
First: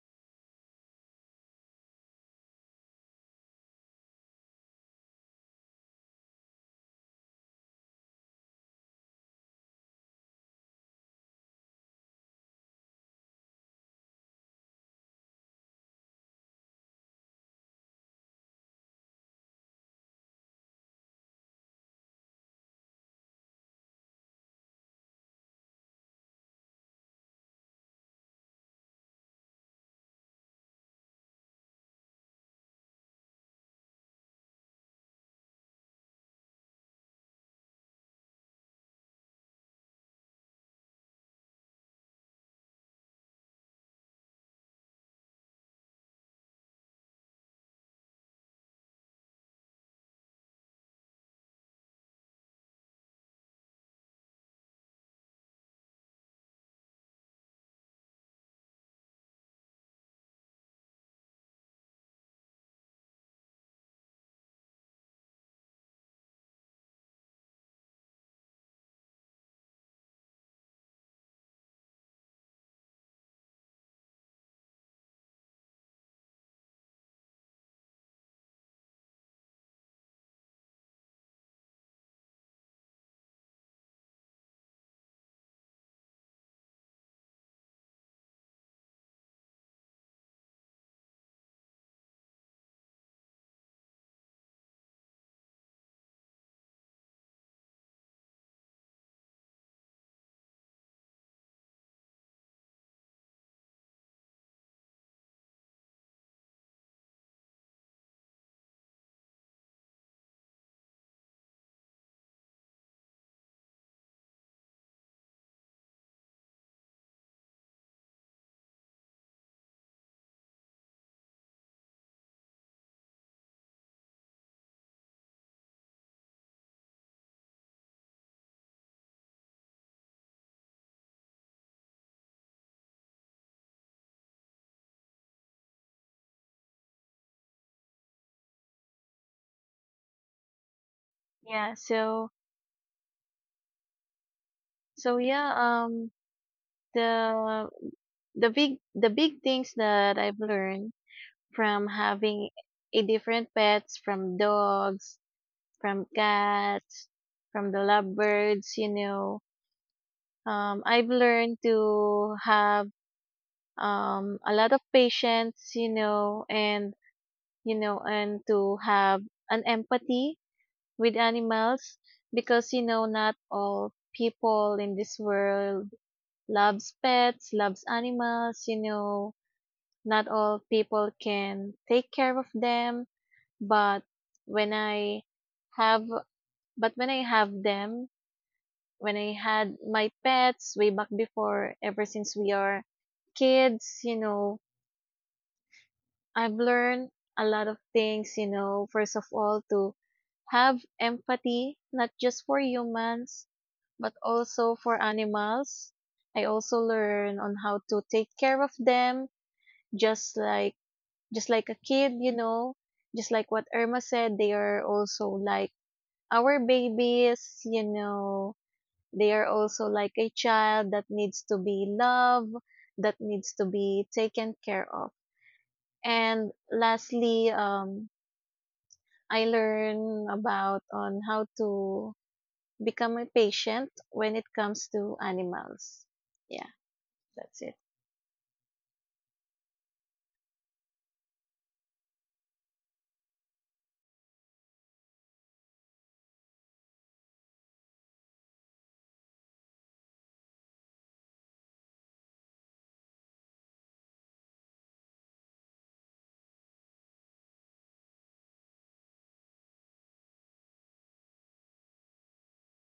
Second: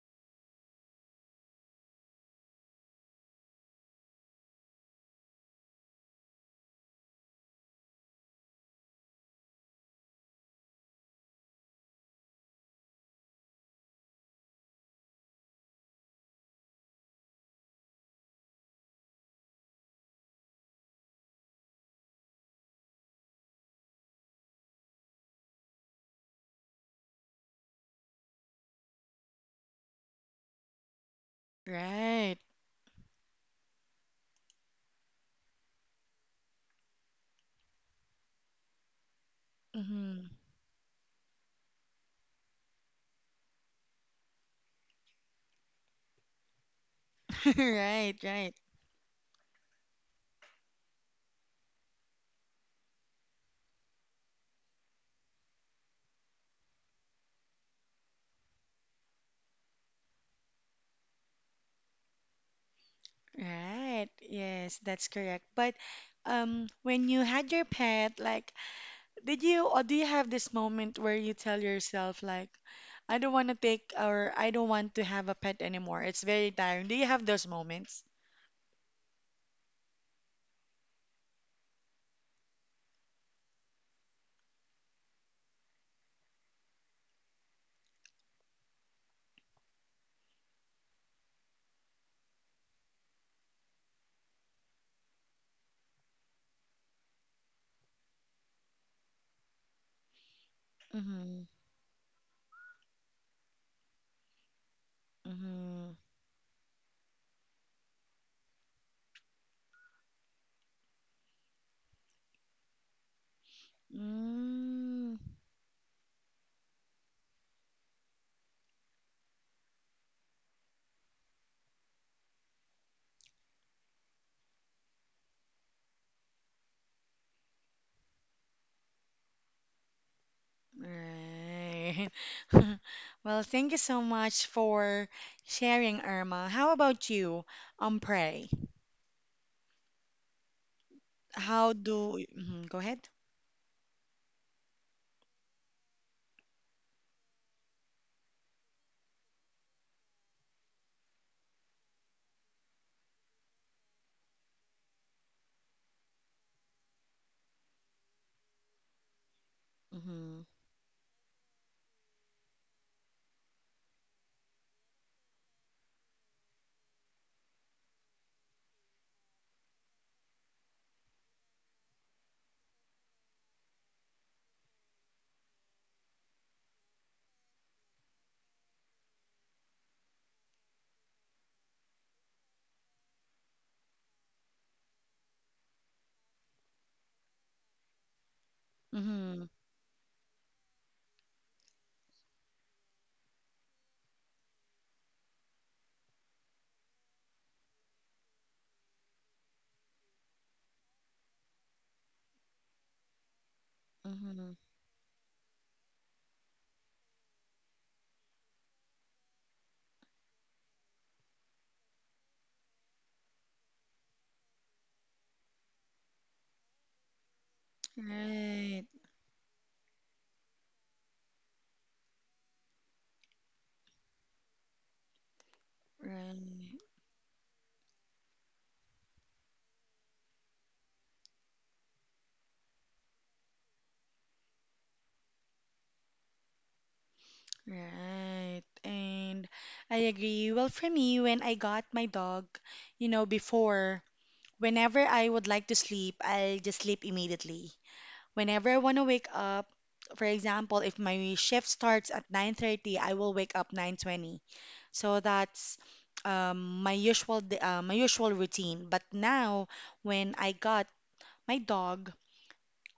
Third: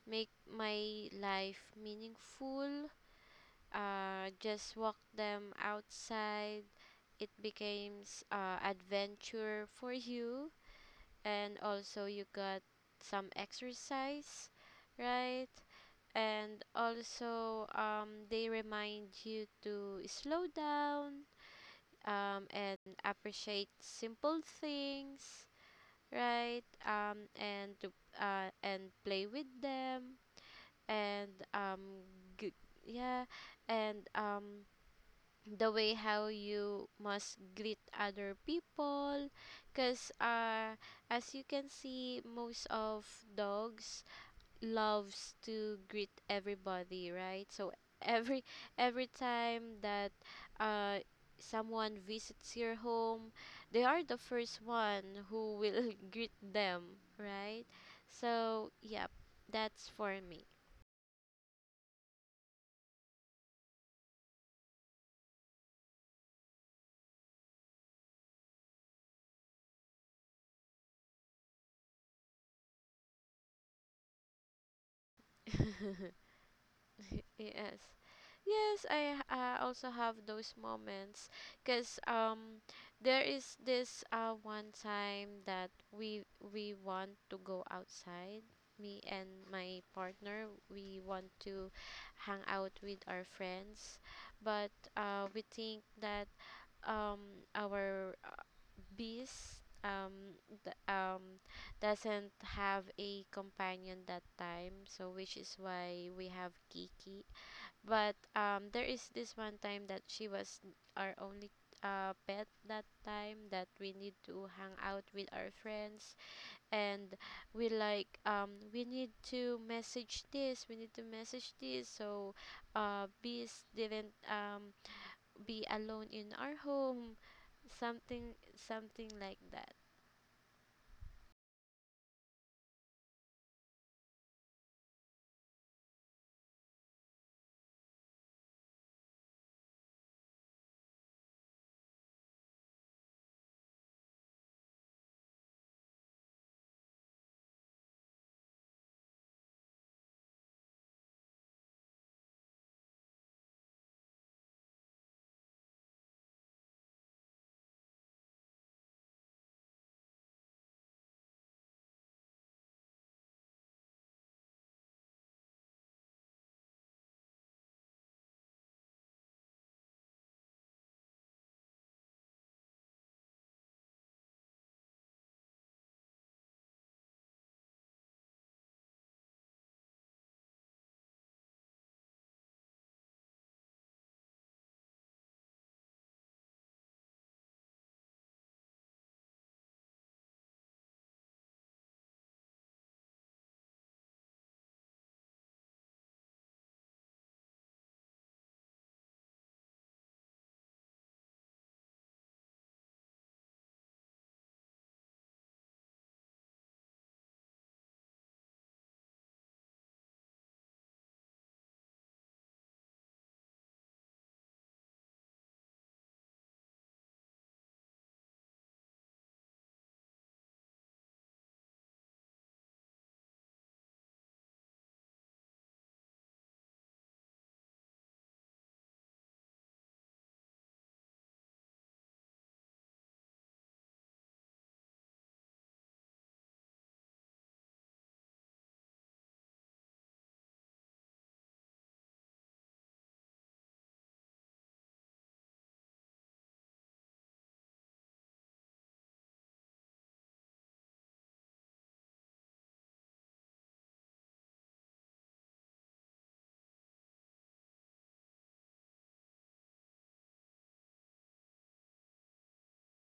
Speaker 3: make my life meaningful. Just walk them outside. It becomes adventure for you, and also you got some exercise, right? And also, they remind you to slow down, and appreciate simple things, right? And to, and play with them, and,
Speaker 1: Right.
Speaker 3: g- yeah, and, the way how you must greet other people, because,
Speaker 1: Hmm.
Speaker 3: as you can see, most of dogs loves to greet everybody, right? So
Speaker 1: Right,
Speaker 3: every
Speaker 1: right.
Speaker 3: every time that uh someone visits your home, they are the first one who will greet them, right? So, yep, that's for me.
Speaker 1: Right. Yes, that's correct. But when you had your pet, like, did you or do you have this moment where you tell yourself like, I don't want to take or I don't want to have a pet anymore. It's very tiring. Do you have those
Speaker 3: Yes.
Speaker 1: moments?
Speaker 3: Yes, also have those moments, because, there is this one time that we want to go outside. Me and my partner, we want to hang out with our friends, but, we think that, our, beast th- um
Speaker 1: Mm-hmm.
Speaker 3: doesn't have a companion that time, so which is
Speaker 1: Mm-hmm.
Speaker 3: why we have Kiki, but, there is this one time that our only pet that time, that we need to hang out
Speaker 1: Mm,
Speaker 3: with our friends, and we like, we need to message this, so, bees didn't, be alone in our home, something, something like that.
Speaker 1: right. Well, thank you so much for sharing, Irma. How about you, Pray? How
Speaker 2: Yeah,
Speaker 1: do?
Speaker 2: so
Speaker 1: Mhm, go ahead.
Speaker 2: so yeah, the the big things that I've learned from having a different pets, from dogs, from cats, from the lovebirds, you know,
Speaker 1: Mm-hmm.
Speaker 2: I've learned to have a lot of patience, you know, and to have an empathy with animals because you know not all people in this world loves pets, loves animals, you know, not all people can take care of them. But when i have when I have them, when I
Speaker 1: Mm-hmm.
Speaker 2: had my pets way back before, ever since we are kids, you know, I've learned a lot of things, you know. First of all, to have empathy not just for humans but also for animals. I also learn on how to take care of them, just like just like a kid, you know, just like what Irma said, they are also like our babies, you know.
Speaker 1: Right,
Speaker 2: They are also like a child that needs to be loved, that needs to be taken care of.
Speaker 1: right,
Speaker 2: And lastly, I learn about on how to become a patient when it comes to animals. Yeah. That's it.
Speaker 1: right. And I agree. Well, for me, when I got my dog, you know, before, whenever I would like to sleep, I'll just sleep immediately. Whenever I want to wake up, for example, if my shift starts at 9:30, I will wake up 9:20. So that's my my usual routine. But now, when I got my dog,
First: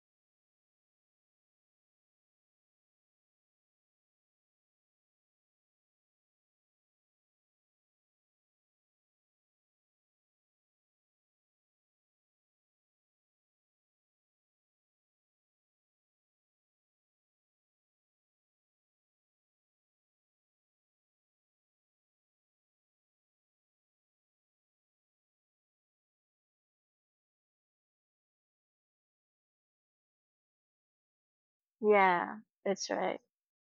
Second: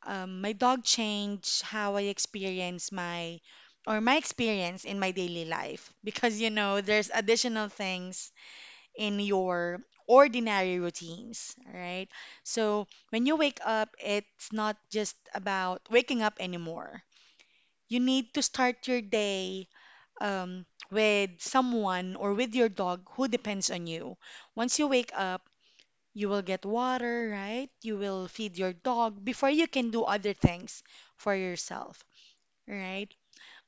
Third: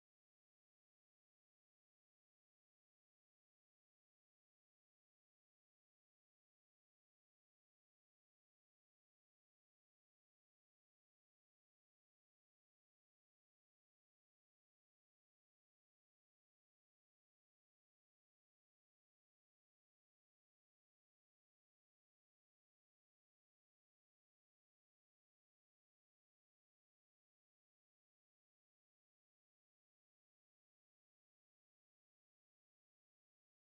Speaker 1: my dog changed how I experience my or my experience in my daily life because you know there's additional things in your ordinary routines, right? So when you wake up, it's not just about waking up anymore. You need to start your day um, with someone or with your dog who depends on you. Once you wake up, you will get water, right? You will feed your dog before you can do other things for yourself,
Speaker 2: Yeah, that's
Speaker 1: right?
Speaker 2: right.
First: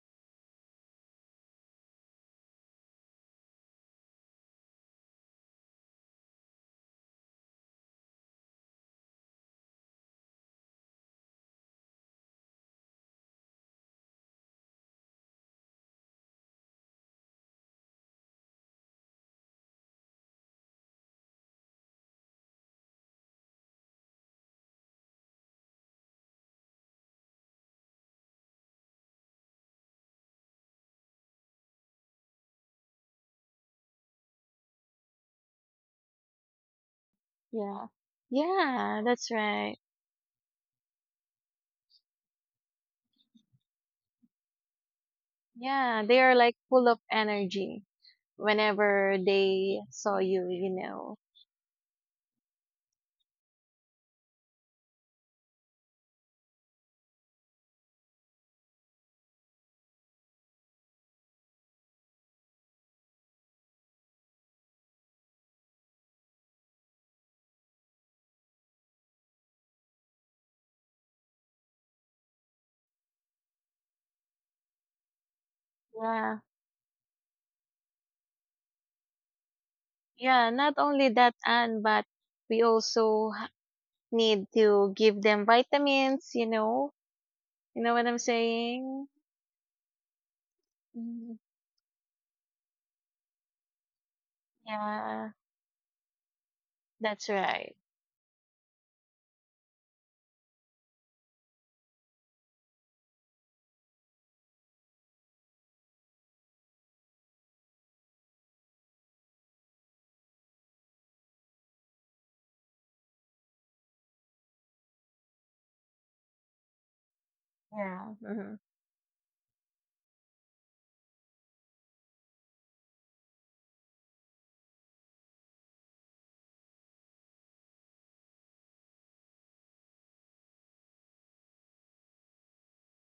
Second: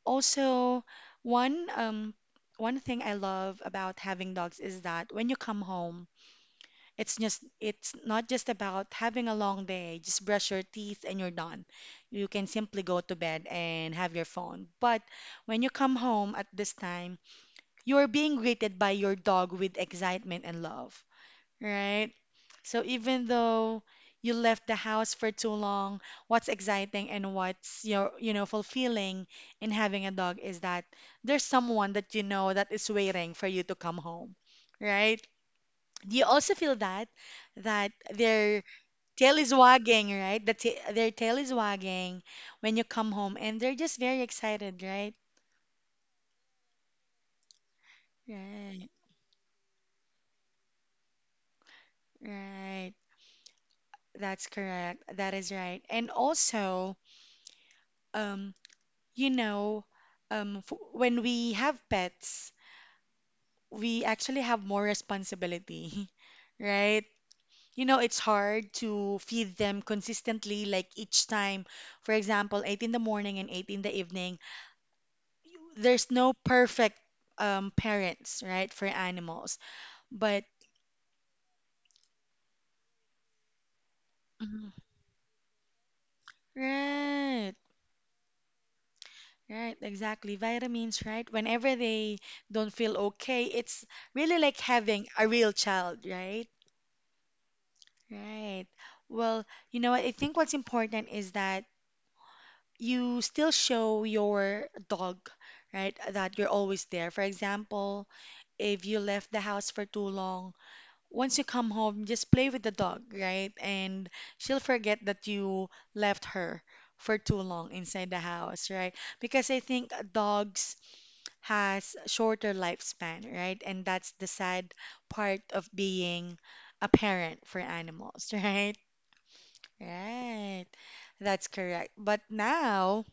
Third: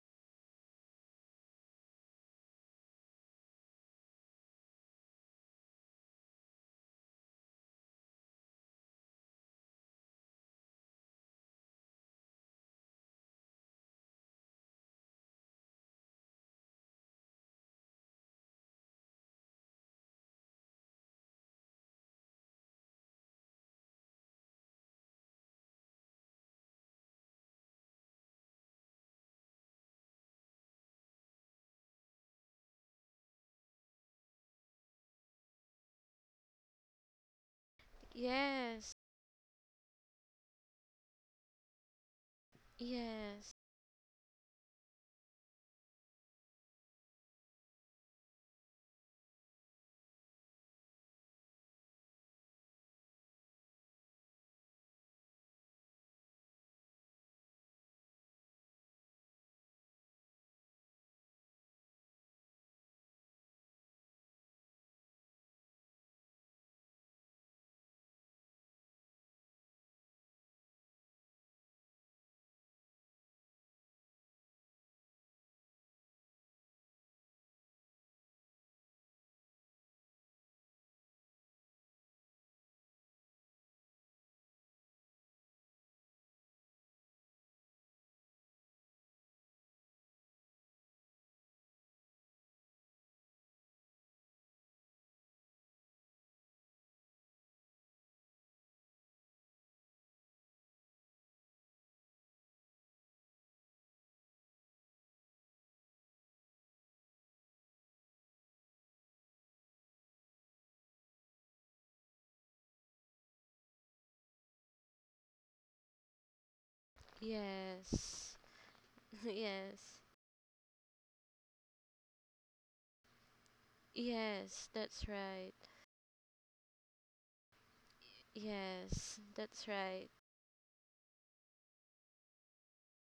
Speaker 1: Also, one um one thing I love about having dogs is that when you come home, it's not just about having a long day, just brush your teeth and you're done. You can simply go to bed and have your phone. But when you come home at this time, you are being greeted by your dog with excitement and love, right? So even though you left the house for too long, what's exciting and what's your, you know, fulfilling in having a dog is that there's someone that you know that is waiting for you to come home, right? Do you also feel that
Speaker 2: Yeah.
Speaker 1: that their
Speaker 3: Yes.
Speaker 2: Yeah, that's
Speaker 1: tail is
Speaker 2: right.
Speaker 1: wagging, right? The ta their tail is wagging when you come home
Speaker 3: Yes.
Speaker 1: and they're just very excited, right?
Speaker 2: Yeah, they are like full of energy
Speaker 1: Right,
Speaker 2: whenever they saw you, you know.
Speaker 1: right. That's correct. That is right. And also, um, you know, f when we have pets, we actually have more responsibility, right? You know, it's hard to feed them consistently, like each time. For example, 8 in the morning and 8 in the evening. There's no
Speaker 2: Yeah.
Speaker 1: perfect parents, right, for animals. But,
Speaker 2: Yeah, not only that, and but we also need
Speaker 1: mhm,
Speaker 2: to give them vitamins, you know.
Speaker 1: right,
Speaker 2: You know what I'm saying?
Speaker 1: right, exactly. Vitamins, right?
Speaker 2: Mhm.
Speaker 1: Whenever they don't feel okay, it's really like having a
Speaker 2: Yeah,
Speaker 1: real child, right?
Speaker 2: that's right.
Speaker 1: Right. Well, you know what? I think what's important is that you still show your dog, right, that you're always there. For example, if you left the house for too long, once you come home, just play with the dog, right? And she'll forget that you left her for too long inside
Speaker 2: Yeah.
Speaker 1: the
Speaker 3: Yes.
Speaker 2: Hmm.
Speaker 1: house, right? Because I think
Speaker 3: Yes.
Speaker 1: dogs has shorter lifespan, right? And that's the
Speaker 3: Yes,
Speaker 1: sad
Speaker 3: that's
Speaker 1: part
Speaker 3: right.
Speaker 1: of being a parent for animals, right?
Speaker 3: Yes, that's right.
Speaker 1: Right. That's correct. But now,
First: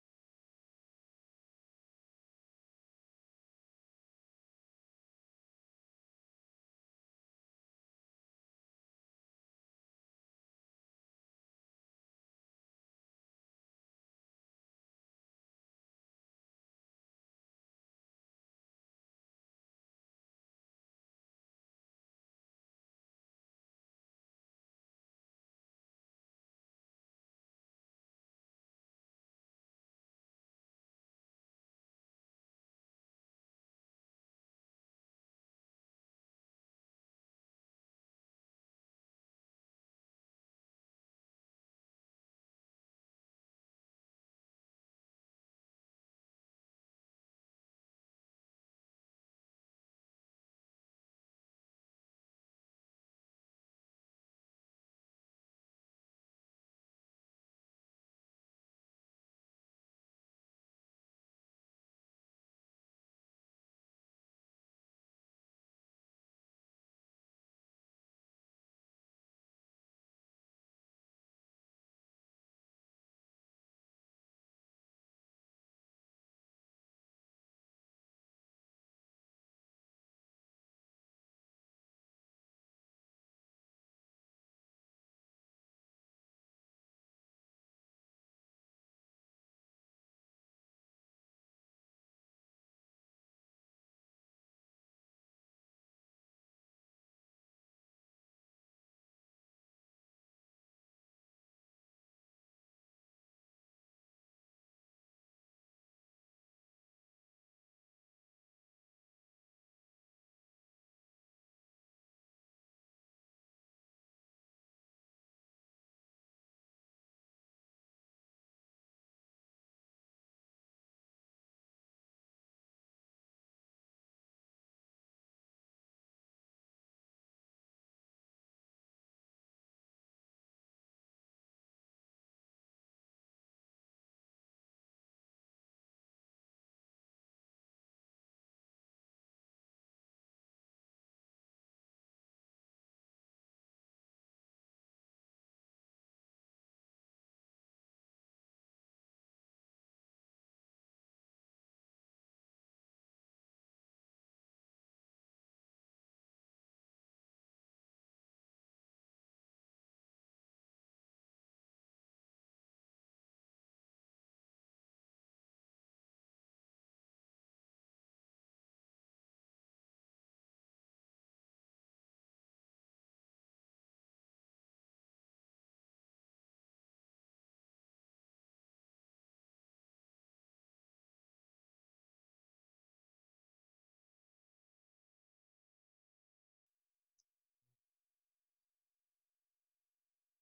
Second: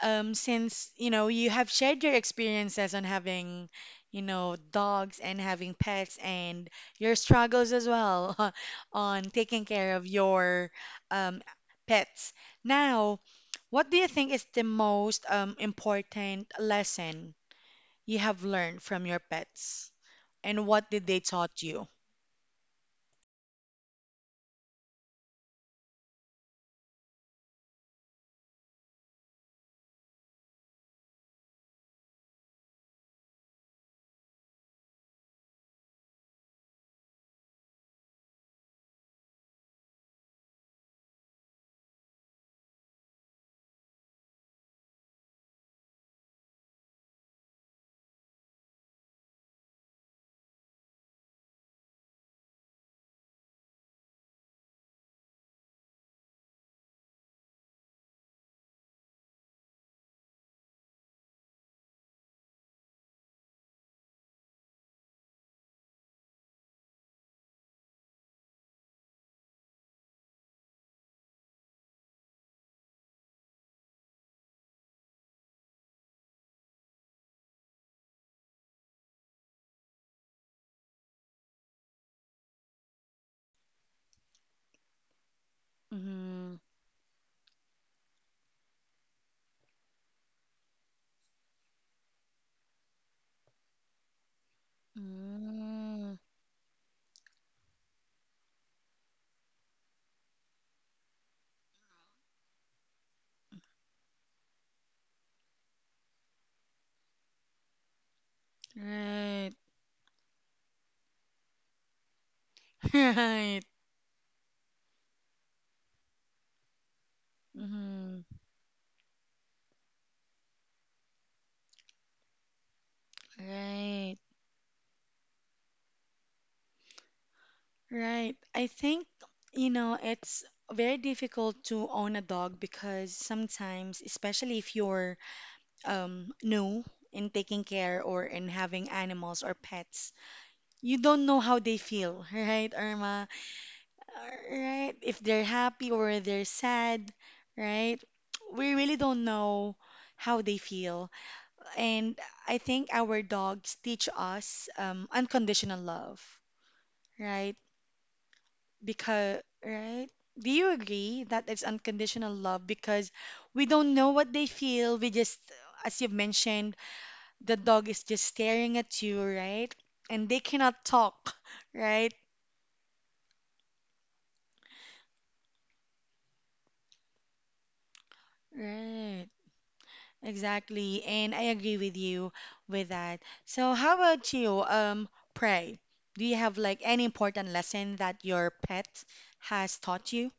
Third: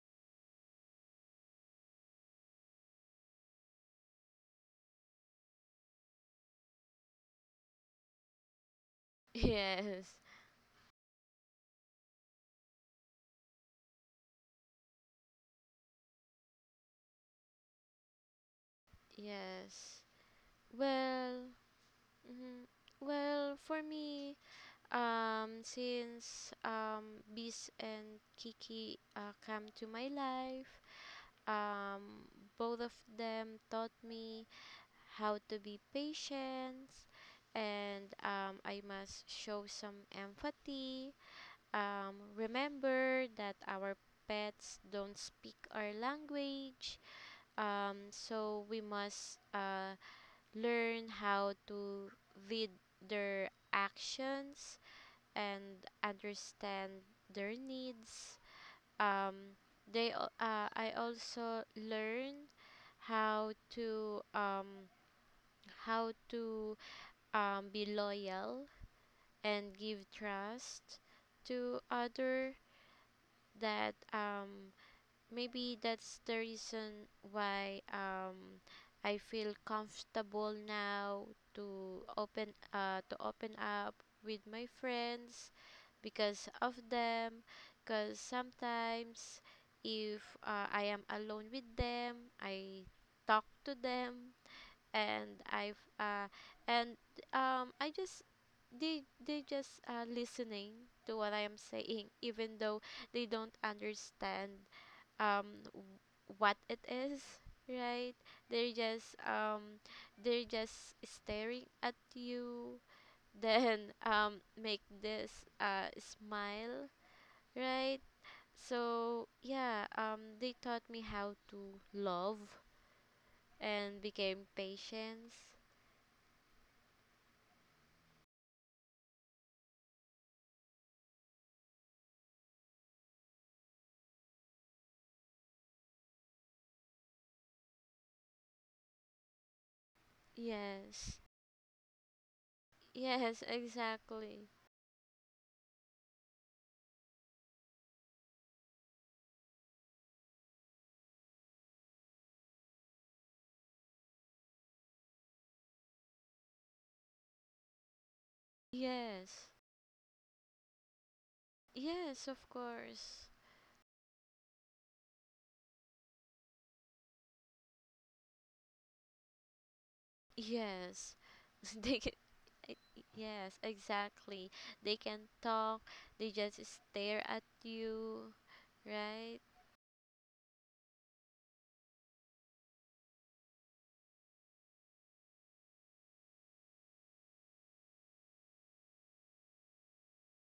Speaker 1: since you know you have shared your experiences on having, you know, dogs and having pets and your struggles as well on taking care of
Speaker 3: Yes,
Speaker 1: your um, pets. Now, what do you think is the most important lesson you have learned from your pets,
Speaker 3: yes.
Speaker 1: and what did they
Speaker 3: Well,
Speaker 1: taught you?
Speaker 3: mhm. Well, for me, since, Beast and Kiki come to my life, um, both of them taught me how to be patient, and, I must show some empathy. Remember that our pets don't speak our language, so we must, learn how to read their actions and understand their needs. Um, I also learn how to, how to be loyal and give trust to other, that, maybe that's the reason why, I feel comfortable now to open up with my friends, because
Speaker 1: Mm-hmm.
Speaker 3: of them. Because sometimes, if, I am alone with them, I talk to them, and I've
Speaker 1: Mm,
Speaker 3: uh and I just, they just, listening to what I am saying, even though they don't understand, um w- what it is, right? They're just,
Speaker 1: right.
Speaker 3: they're just staring at you.
Speaker 1: Right.
Speaker 3: Then, make this smile, right?
Speaker 1: Mm-hmm.
Speaker 3: So yeah, they taught me how to love and
Speaker 1: Right,
Speaker 3: became patience.
Speaker 1: right. I think, you know, it's very difficult to own a dog because sometimes, especially if you're new in taking care or in having animals or pets, you
Speaker 3: Yes.
Speaker 1: don't know how they feel, right, Irma?
Speaker 3: Yes. Exactly.
Speaker 1: Right? If they're happy or they're sad, right? We really don't know how they feel. And I think our dogs teach us unconditional love, right? Because,
Speaker 3: Yes.
Speaker 1: right? Do you agree that it's
Speaker 3: Yes,
Speaker 1: unconditional
Speaker 3: of
Speaker 1: love? Because
Speaker 3: course.
Speaker 1: we don't know what they feel. We just, as you've mentioned, the dog is just staring at you, right? And they cannot
Speaker 3: Yes.
Speaker 1: talk,
Speaker 3: they
Speaker 1: right?
Speaker 3: E- Yes, exactly. They can talk, they just stare at you,
Speaker 1: Right.
Speaker 3: right?
Speaker 1: Exactly. And I agree with you with that. So how about you? Pray. Do you have like any important lesson that your pet has taught you?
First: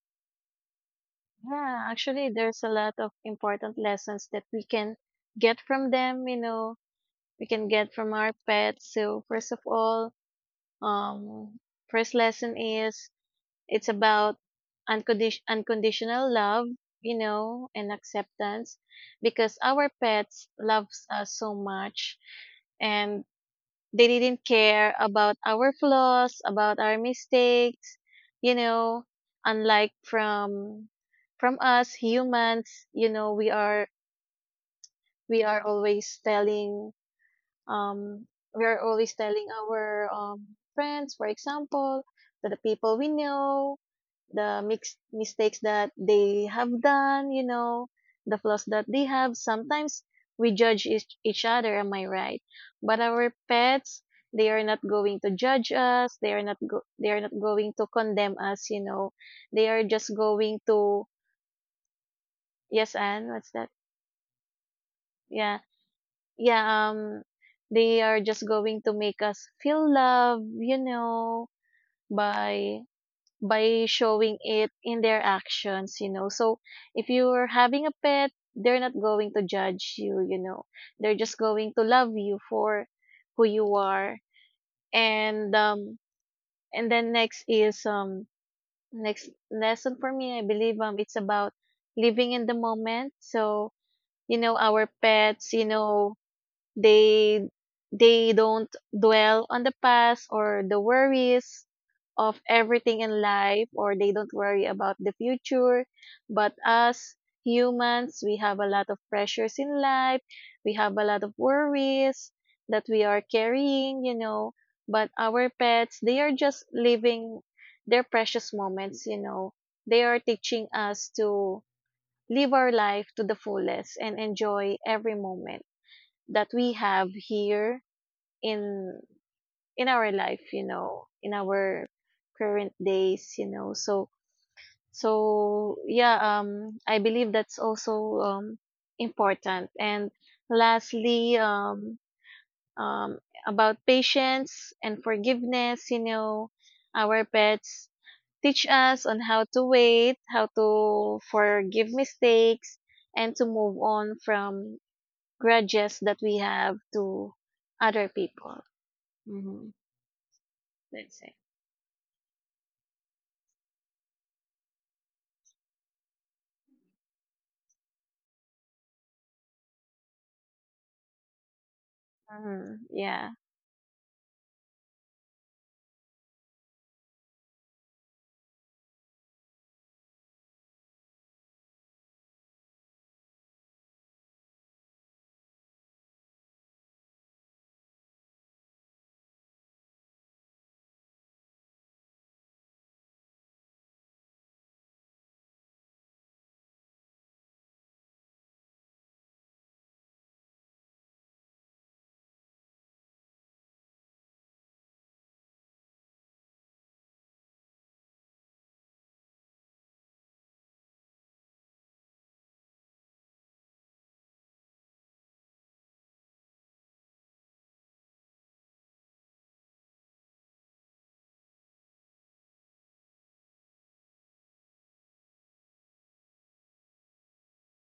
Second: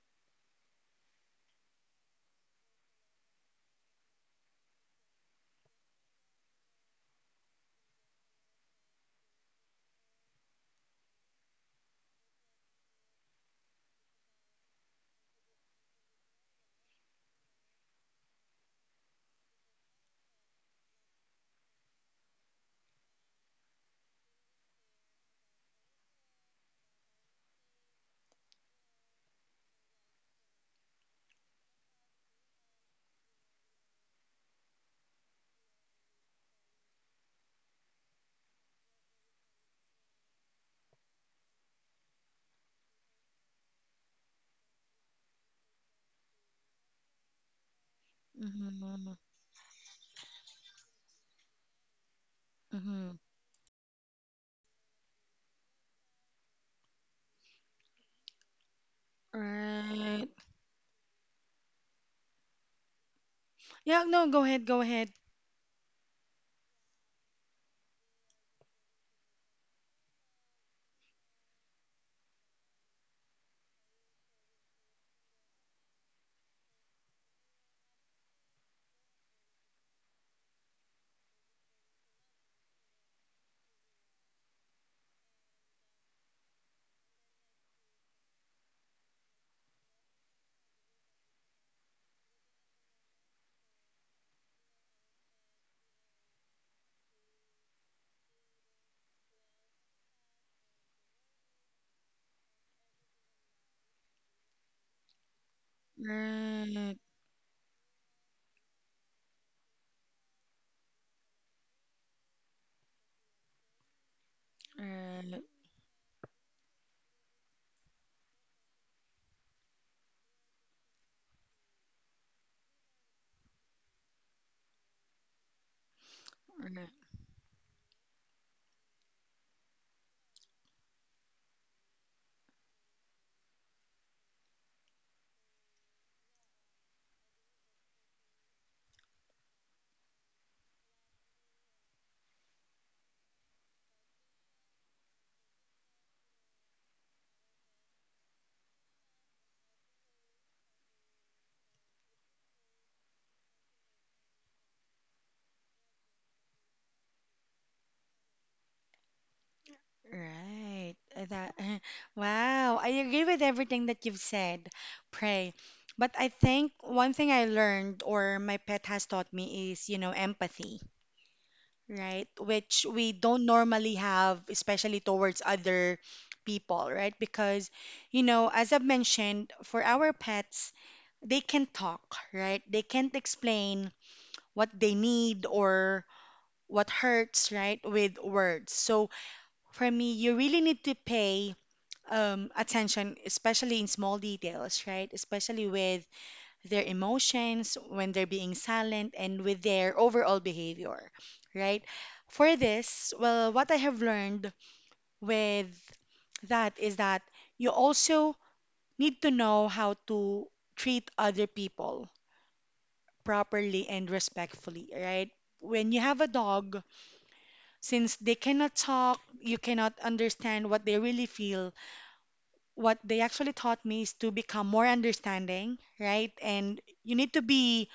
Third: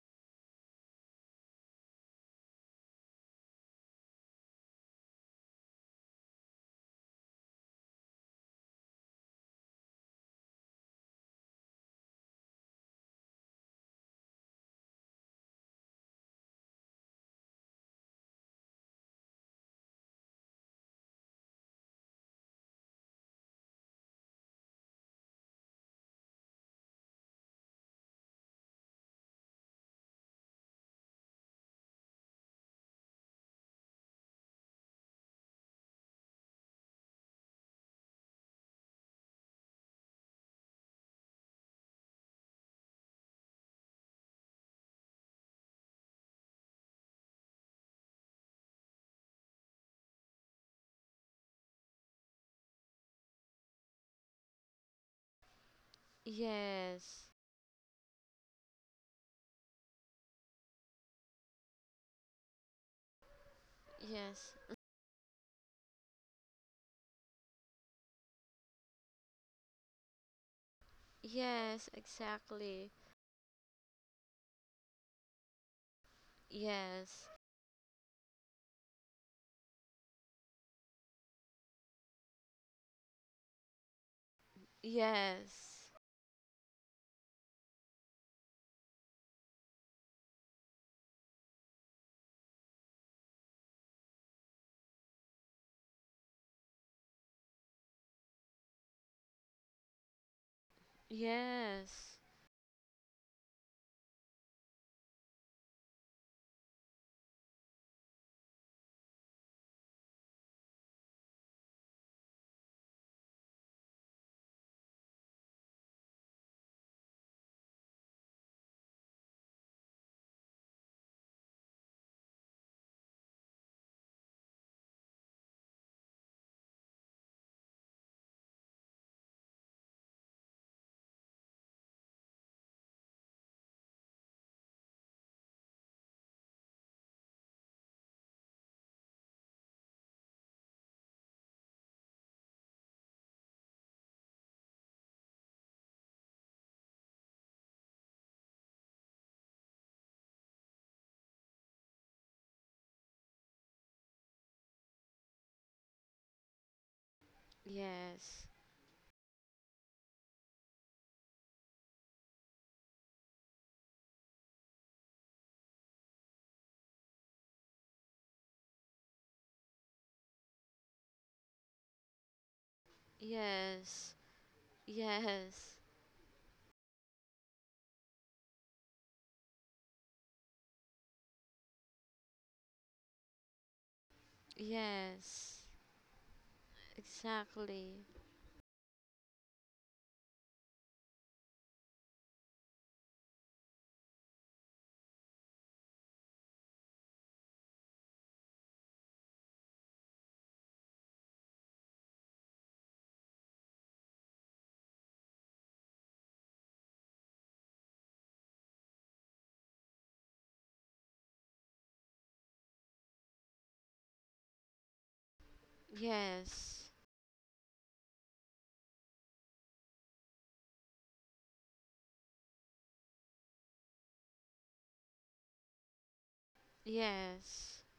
Speaker 2: Yeah, actually, there's a lot of important lessons that we can get from them, you know, we can get from our pets. So first of all, um, first lesson is it's about unconditional love, you know, and acceptance because our pets loves us so much and they didn't care about our flaws, about our mistakes, you know, unlike from us humans, you know, we are always telling um, our friends, for example, to the people we know, the mistakes that they have done, you know, the flaws that they
Speaker 1: Mm-hmm.
Speaker 2: have. Sometimes we judge each other, am I right? But
Speaker 1: Mm-hmm.
Speaker 2: our pets, they are not going to judge us. They are
Speaker 3: Yes,
Speaker 2: not going to condemn us, you know. They are just
Speaker 1: Right.
Speaker 2: going to, yes, Anne, what's that?
Speaker 1: Yeah, no, go
Speaker 3: yes,
Speaker 1: ahead, go ahead.
Speaker 2: Yeah. Yeah, um, they are just going to make us feel love, you know,
Speaker 3: yes,
Speaker 2: by
Speaker 3: exactly.
Speaker 2: by showing it in their actions, you know. So if
Speaker 3: Yes,
Speaker 2: you're having a pet, they're not going to judge you, you know. They're just going to love you for who you are. And
Speaker 3: yes,
Speaker 2: um and then next is next lesson for me, I believe it's about living in the moment. So, you know, our pets, you know, they they don't dwell on the past or the worries
Speaker 3: yes,
Speaker 2: of everything in life, or they don't worry about the future. But
Speaker 1: Right,
Speaker 2: us humans, we have a lot of pressures in life, we have a lot of worries that we are carrying, you know. But
Speaker 1: right,
Speaker 2: our pets, they are just living their precious moments, you know, they are teaching us to live our life to the fullest and enjoy every moment that we
Speaker 1: right,
Speaker 2: have here in in our life, you know, in our current days, you know. So so yeah, I believe that's also important. And lastly, um about patience and forgiveness, you know, our pets teach us on how to wait, how to forgive mistakes and to move on from grudges that we have to other
Speaker 3: yes,
Speaker 2: people. Mhm.
Speaker 1: right.
Speaker 2: Let's say.
Speaker 1: That, wow, I agree with everything that you've said, Pray. But I think one thing I learned or my pet has taught me is, you know, empathy, right? Which
Speaker 2: Mhm.
Speaker 1: we
Speaker 2: Yeah.
Speaker 1: don't normally
Speaker 3: yes,
Speaker 1: have, especially towards
Speaker 3: yes,
Speaker 1: other people, right? Because, you know, as I've mentioned, for our pets, they can talk, right? They can't explain what they need
Speaker 3: yes,
Speaker 1: or what hurts, right,
Speaker 3: exactly.
Speaker 1: with words. So for me, you really need to pay attention, especially in small details, right? Especially with their emotions, when they're being silent, and with their overall behavior, right? For this, well, what I have learned with that is that you also need to know how to treat other people properly and respectfully, right? When you have a dog,
Speaker 3: Yes,
Speaker 1: since they cannot talk, you cannot understand what they really feel. What they actually taught me is to become more understanding, right? And you need to
Speaker 3: yes,
Speaker 1: be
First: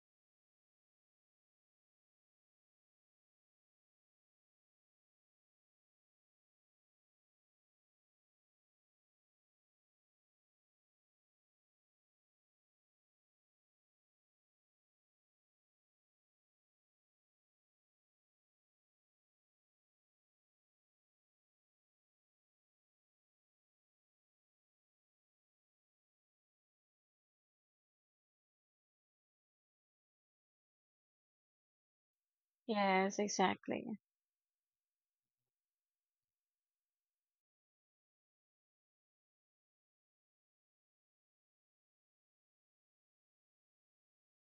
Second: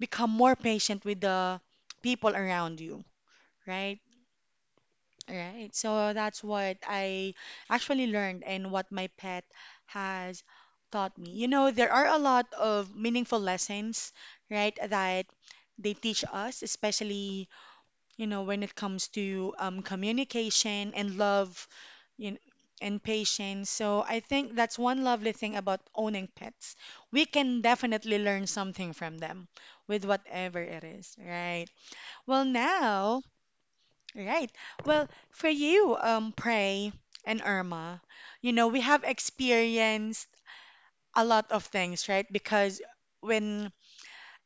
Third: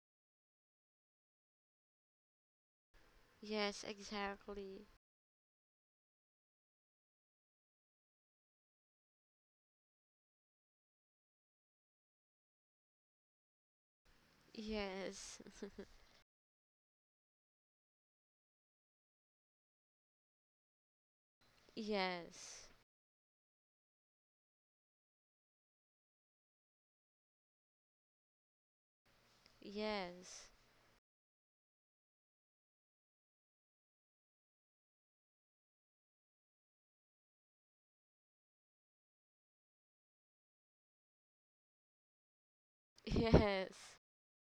Speaker 1: become more patient with the people around you,
Speaker 3: yes,
Speaker 1: right?
Speaker 3: exactly.
Speaker 1: Right. So that's what I actually learned and what my pet has taught me. You know, there are a lot of meaningful lessons, right, that
Speaker 3: Yes,
Speaker 1: they teach us, especially you know, when it comes to communication and love, you know,
Speaker 3: yes,
Speaker 1: and patience. So I think that's one lovely thing about owning pets. We can definitely learn something from them with
Speaker 3: yes.
Speaker 1: whatever it is, right? Well,
Speaker 2: Yes,
Speaker 1: now,
Speaker 2: exactly.
Speaker 1: right. Well, for you, Prey and Irma, you know, we have experienced a lot of things, right? Because when
Speaker 3: Yes.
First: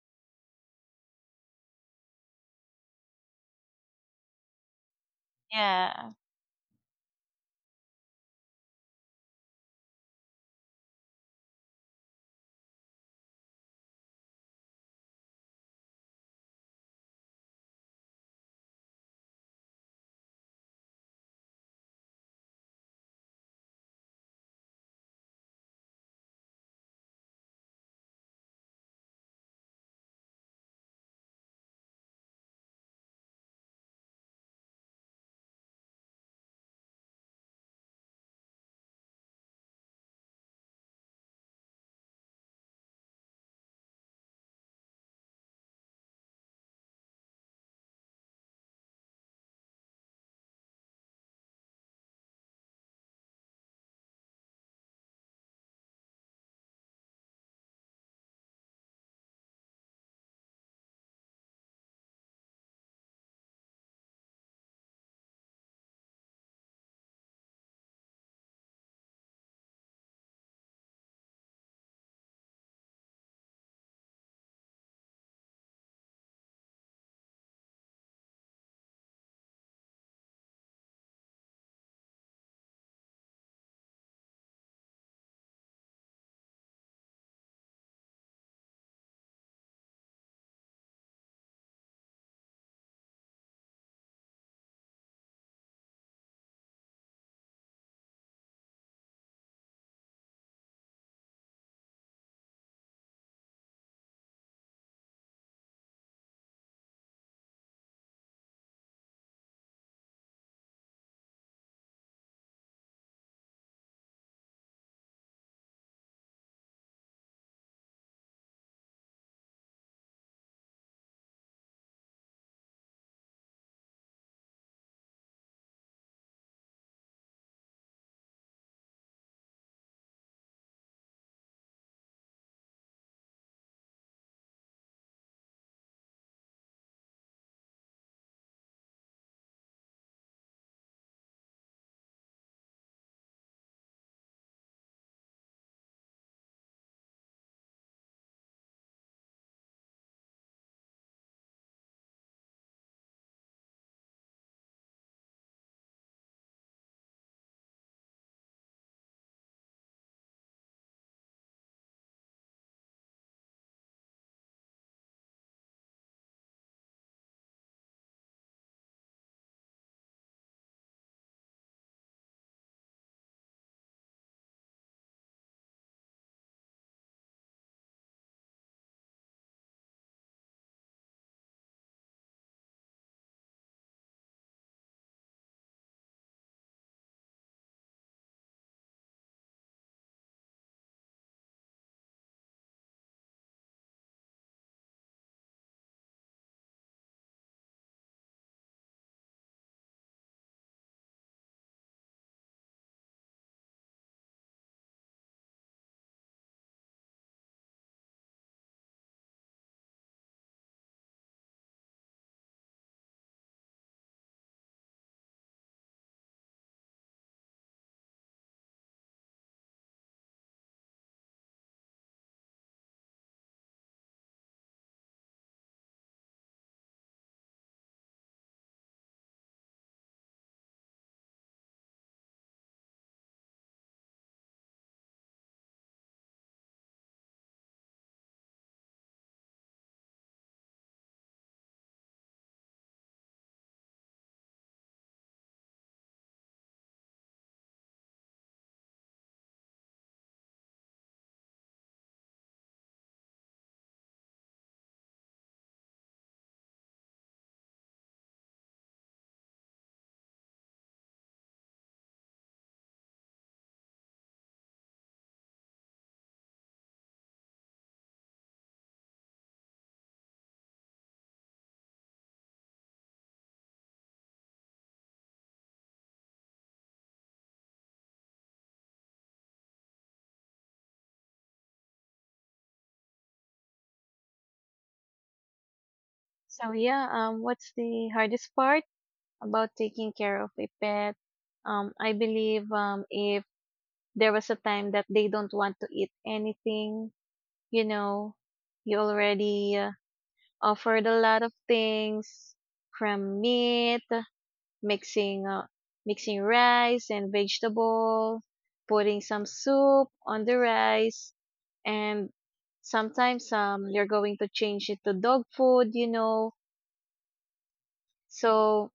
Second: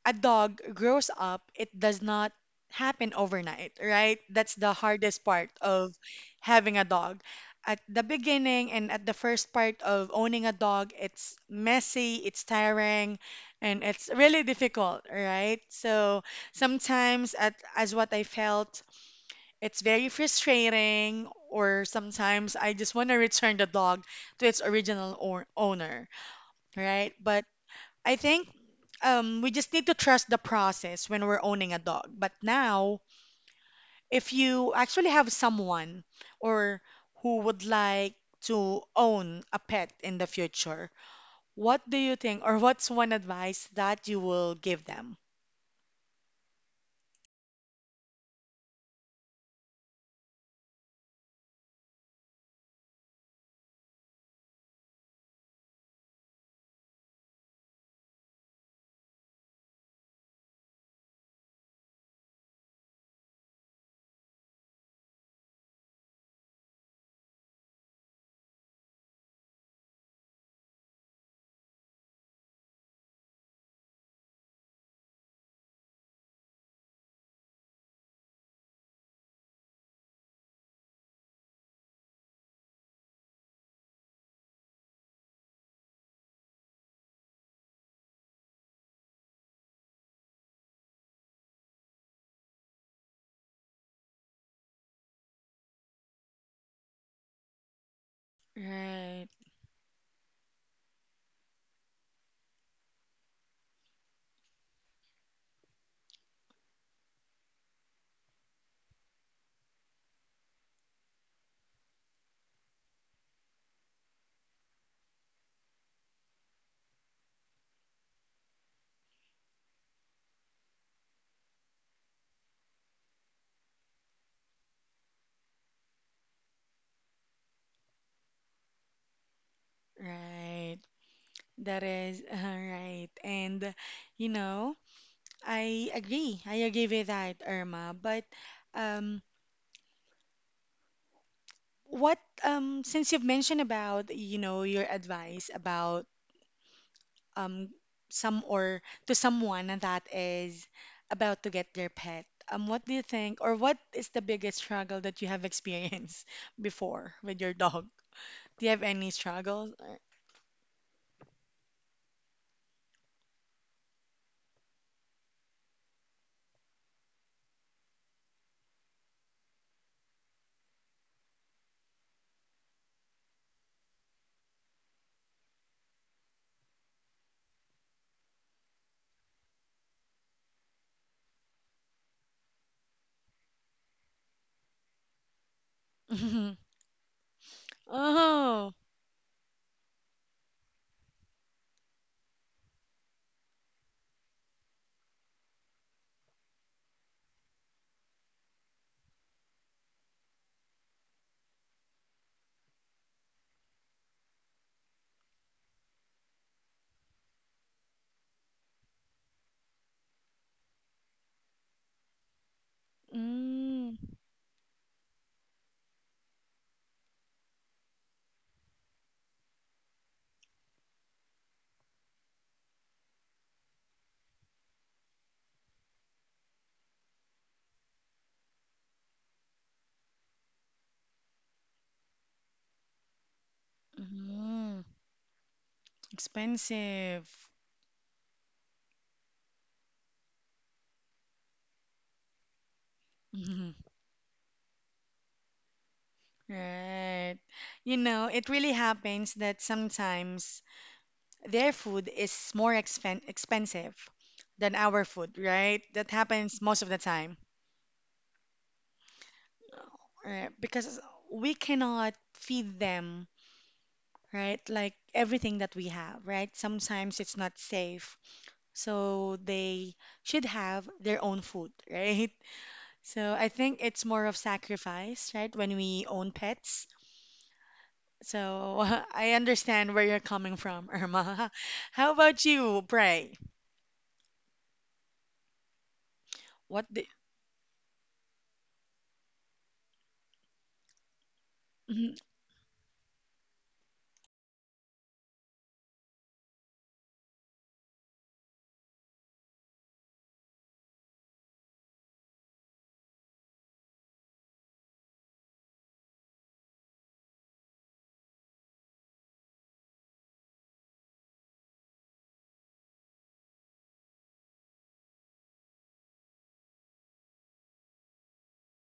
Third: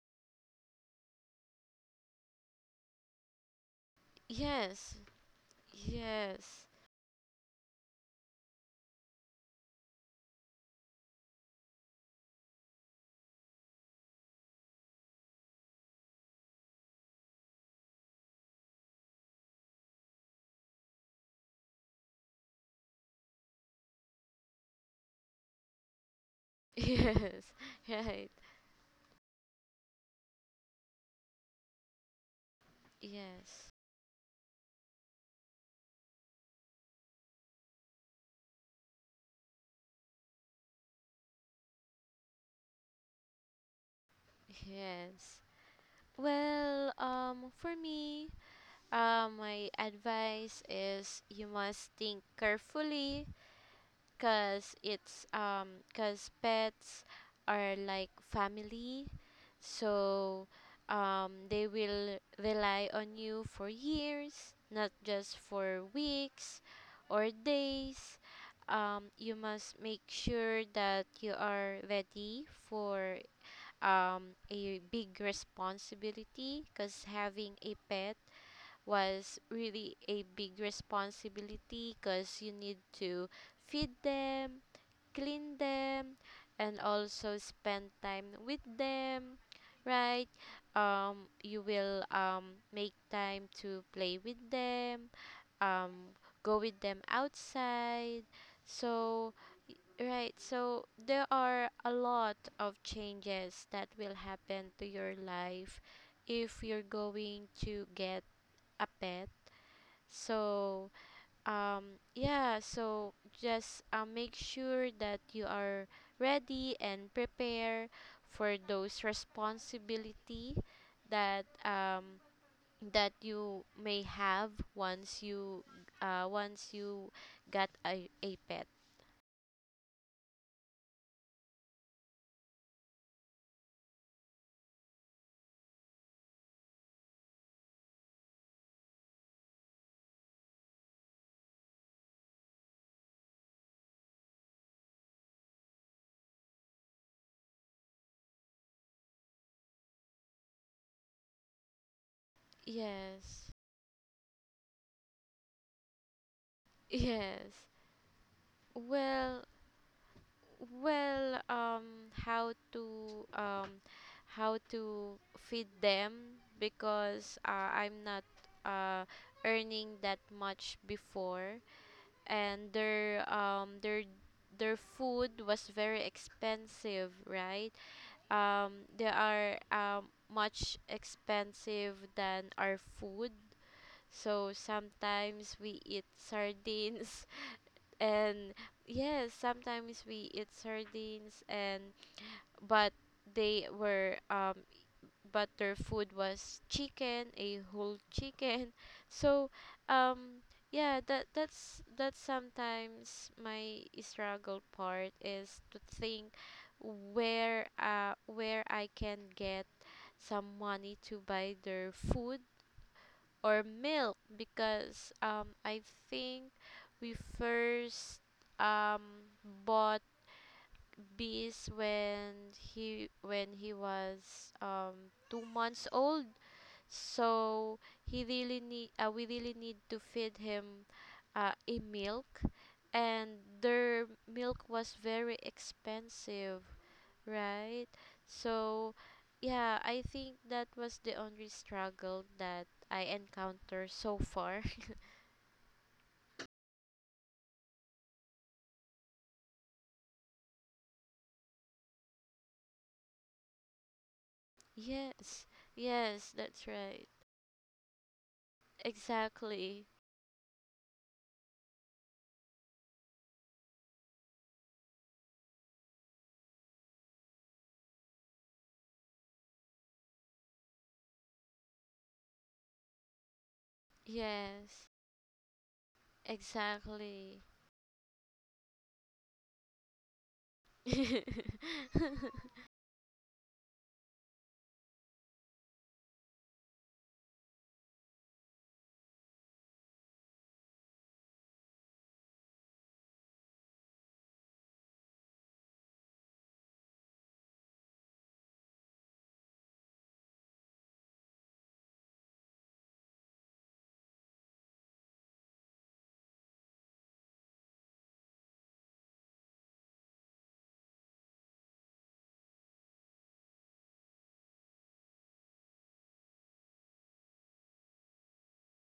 Speaker 1: a dog grows up, it does not happen overnight, right? That's the
Speaker 3: Yes.
Speaker 1: hardest part of
Speaker 2: Yeah.
Speaker 3: Yes.
Speaker 1: having a dog. At the beginning and at the first part of owning a dog, it's messy, it's tiring, and it's really difficult, right? So sometimes, at, as what I felt, it's very frustrating, or sometimes I just want to return the dog to its original or owner, right? But
Speaker 3: Yes.
Speaker 1: I
Speaker 3: Right.
Speaker 1: think we just need to trust the process when we're owning a dog. But now,
Speaker 3: Yes.
Speaker 1: if you actually have someone or who would like to own a pet in the future, what do you think, or what's one advice that you will give them?
Speaker 3: Yes. Well, for me, my advice is you must think carefully, cause it's cause pets are like family. So, they will rely on you for years, not just for weeks or days. You must make sure that you are ready for, a big responsibility, cause having a pet was really a big responsibility, cause you need to feed them, clean them, and also spend time with them, right? You will, make time to play with them, um, go with them outside.
Speaker 1: Right,
Speaker 3: So, right, so there are a lot of changes that will happen to your life if you're going to get a pet. So, yeah, so just, make sure that you are ready and prepare for those responsibility that, that you may have once you, uh, once you got a pet.
Speaker 1: right. That is right. And, you know, I agree. I agree with that, Irma. But um, what since you've mentioned about you know your advice about um some or to someone that is about to get their pet, what do you think
Speaker 3: Yes.
Speaker 1: or what is the biggest struggle that you have experienced before with your
Speaker 3: Yes.
Speaker 1: dog, do you have any
Speaker 3: Well,
Speaker 1: struggles or-
Speaker 3: Well, how to feed them, because, I'm not, uh, earning that much before, and their food was very expensive, right? They are, much expensive than our food. So sometimes we eat sardines. And,
Speaker 1: oh,
Speaker 3: yes, sometimes we eat sardines, and, but they were, but their food was chicken, a whole chicken. so um yeah, that's sometimes my struggle part, is to think where, where I can get some money to buy their food, or
Speaker 1: mm,
Speaker 3: milk, because, I think we first, um bought Beast when he was, 2 months old. So he really need, we really need to feed him, a milk, and their milk
Speaker 1: mm,
Speaker 3: was very expensive,
Speaker 1: expensive.
Speaker 3: right? So yeah, I think that was the only struggle that I
Speaker 1: Mhm,
Speaker 3: encounter so far.
Speaker 1: right, you know it really happens that sometimes their food is more expensive than our food,
Speaker 3: Yes,
Speaker 1: right? That
Speaker 3: yes,
Speaker 1: happens
Speaker 3: that's
Speaker 1: most of the
Speaker 3: right.
Speaker 1: time,
Speaker 3: Exactly.
Speaker 1: right? Because we cannot feed them, right? Like everything that we have, right? Sometimes it's not safe. So they should have their own food, right? So I think it's more of
Speaker 3: Yes,
Speaker 1: sacrifice, right? When we own pets.
Speaker 3: exactly.
Speaker 1: So I understand where you're coming from, Irma. How about you, Pray?
Speaker 2: So
Speaker 1: What the...
Speaker 2: yeah, what's the hardest part about taking care of a pet? I believe if there was a time that they don't want to eat anything, you know, you already offered a lot of things, from meat, mixing uh, mixing rice and vegetable, putting some soup on the rice, and sometimes you're going to change it to dog food, you know. So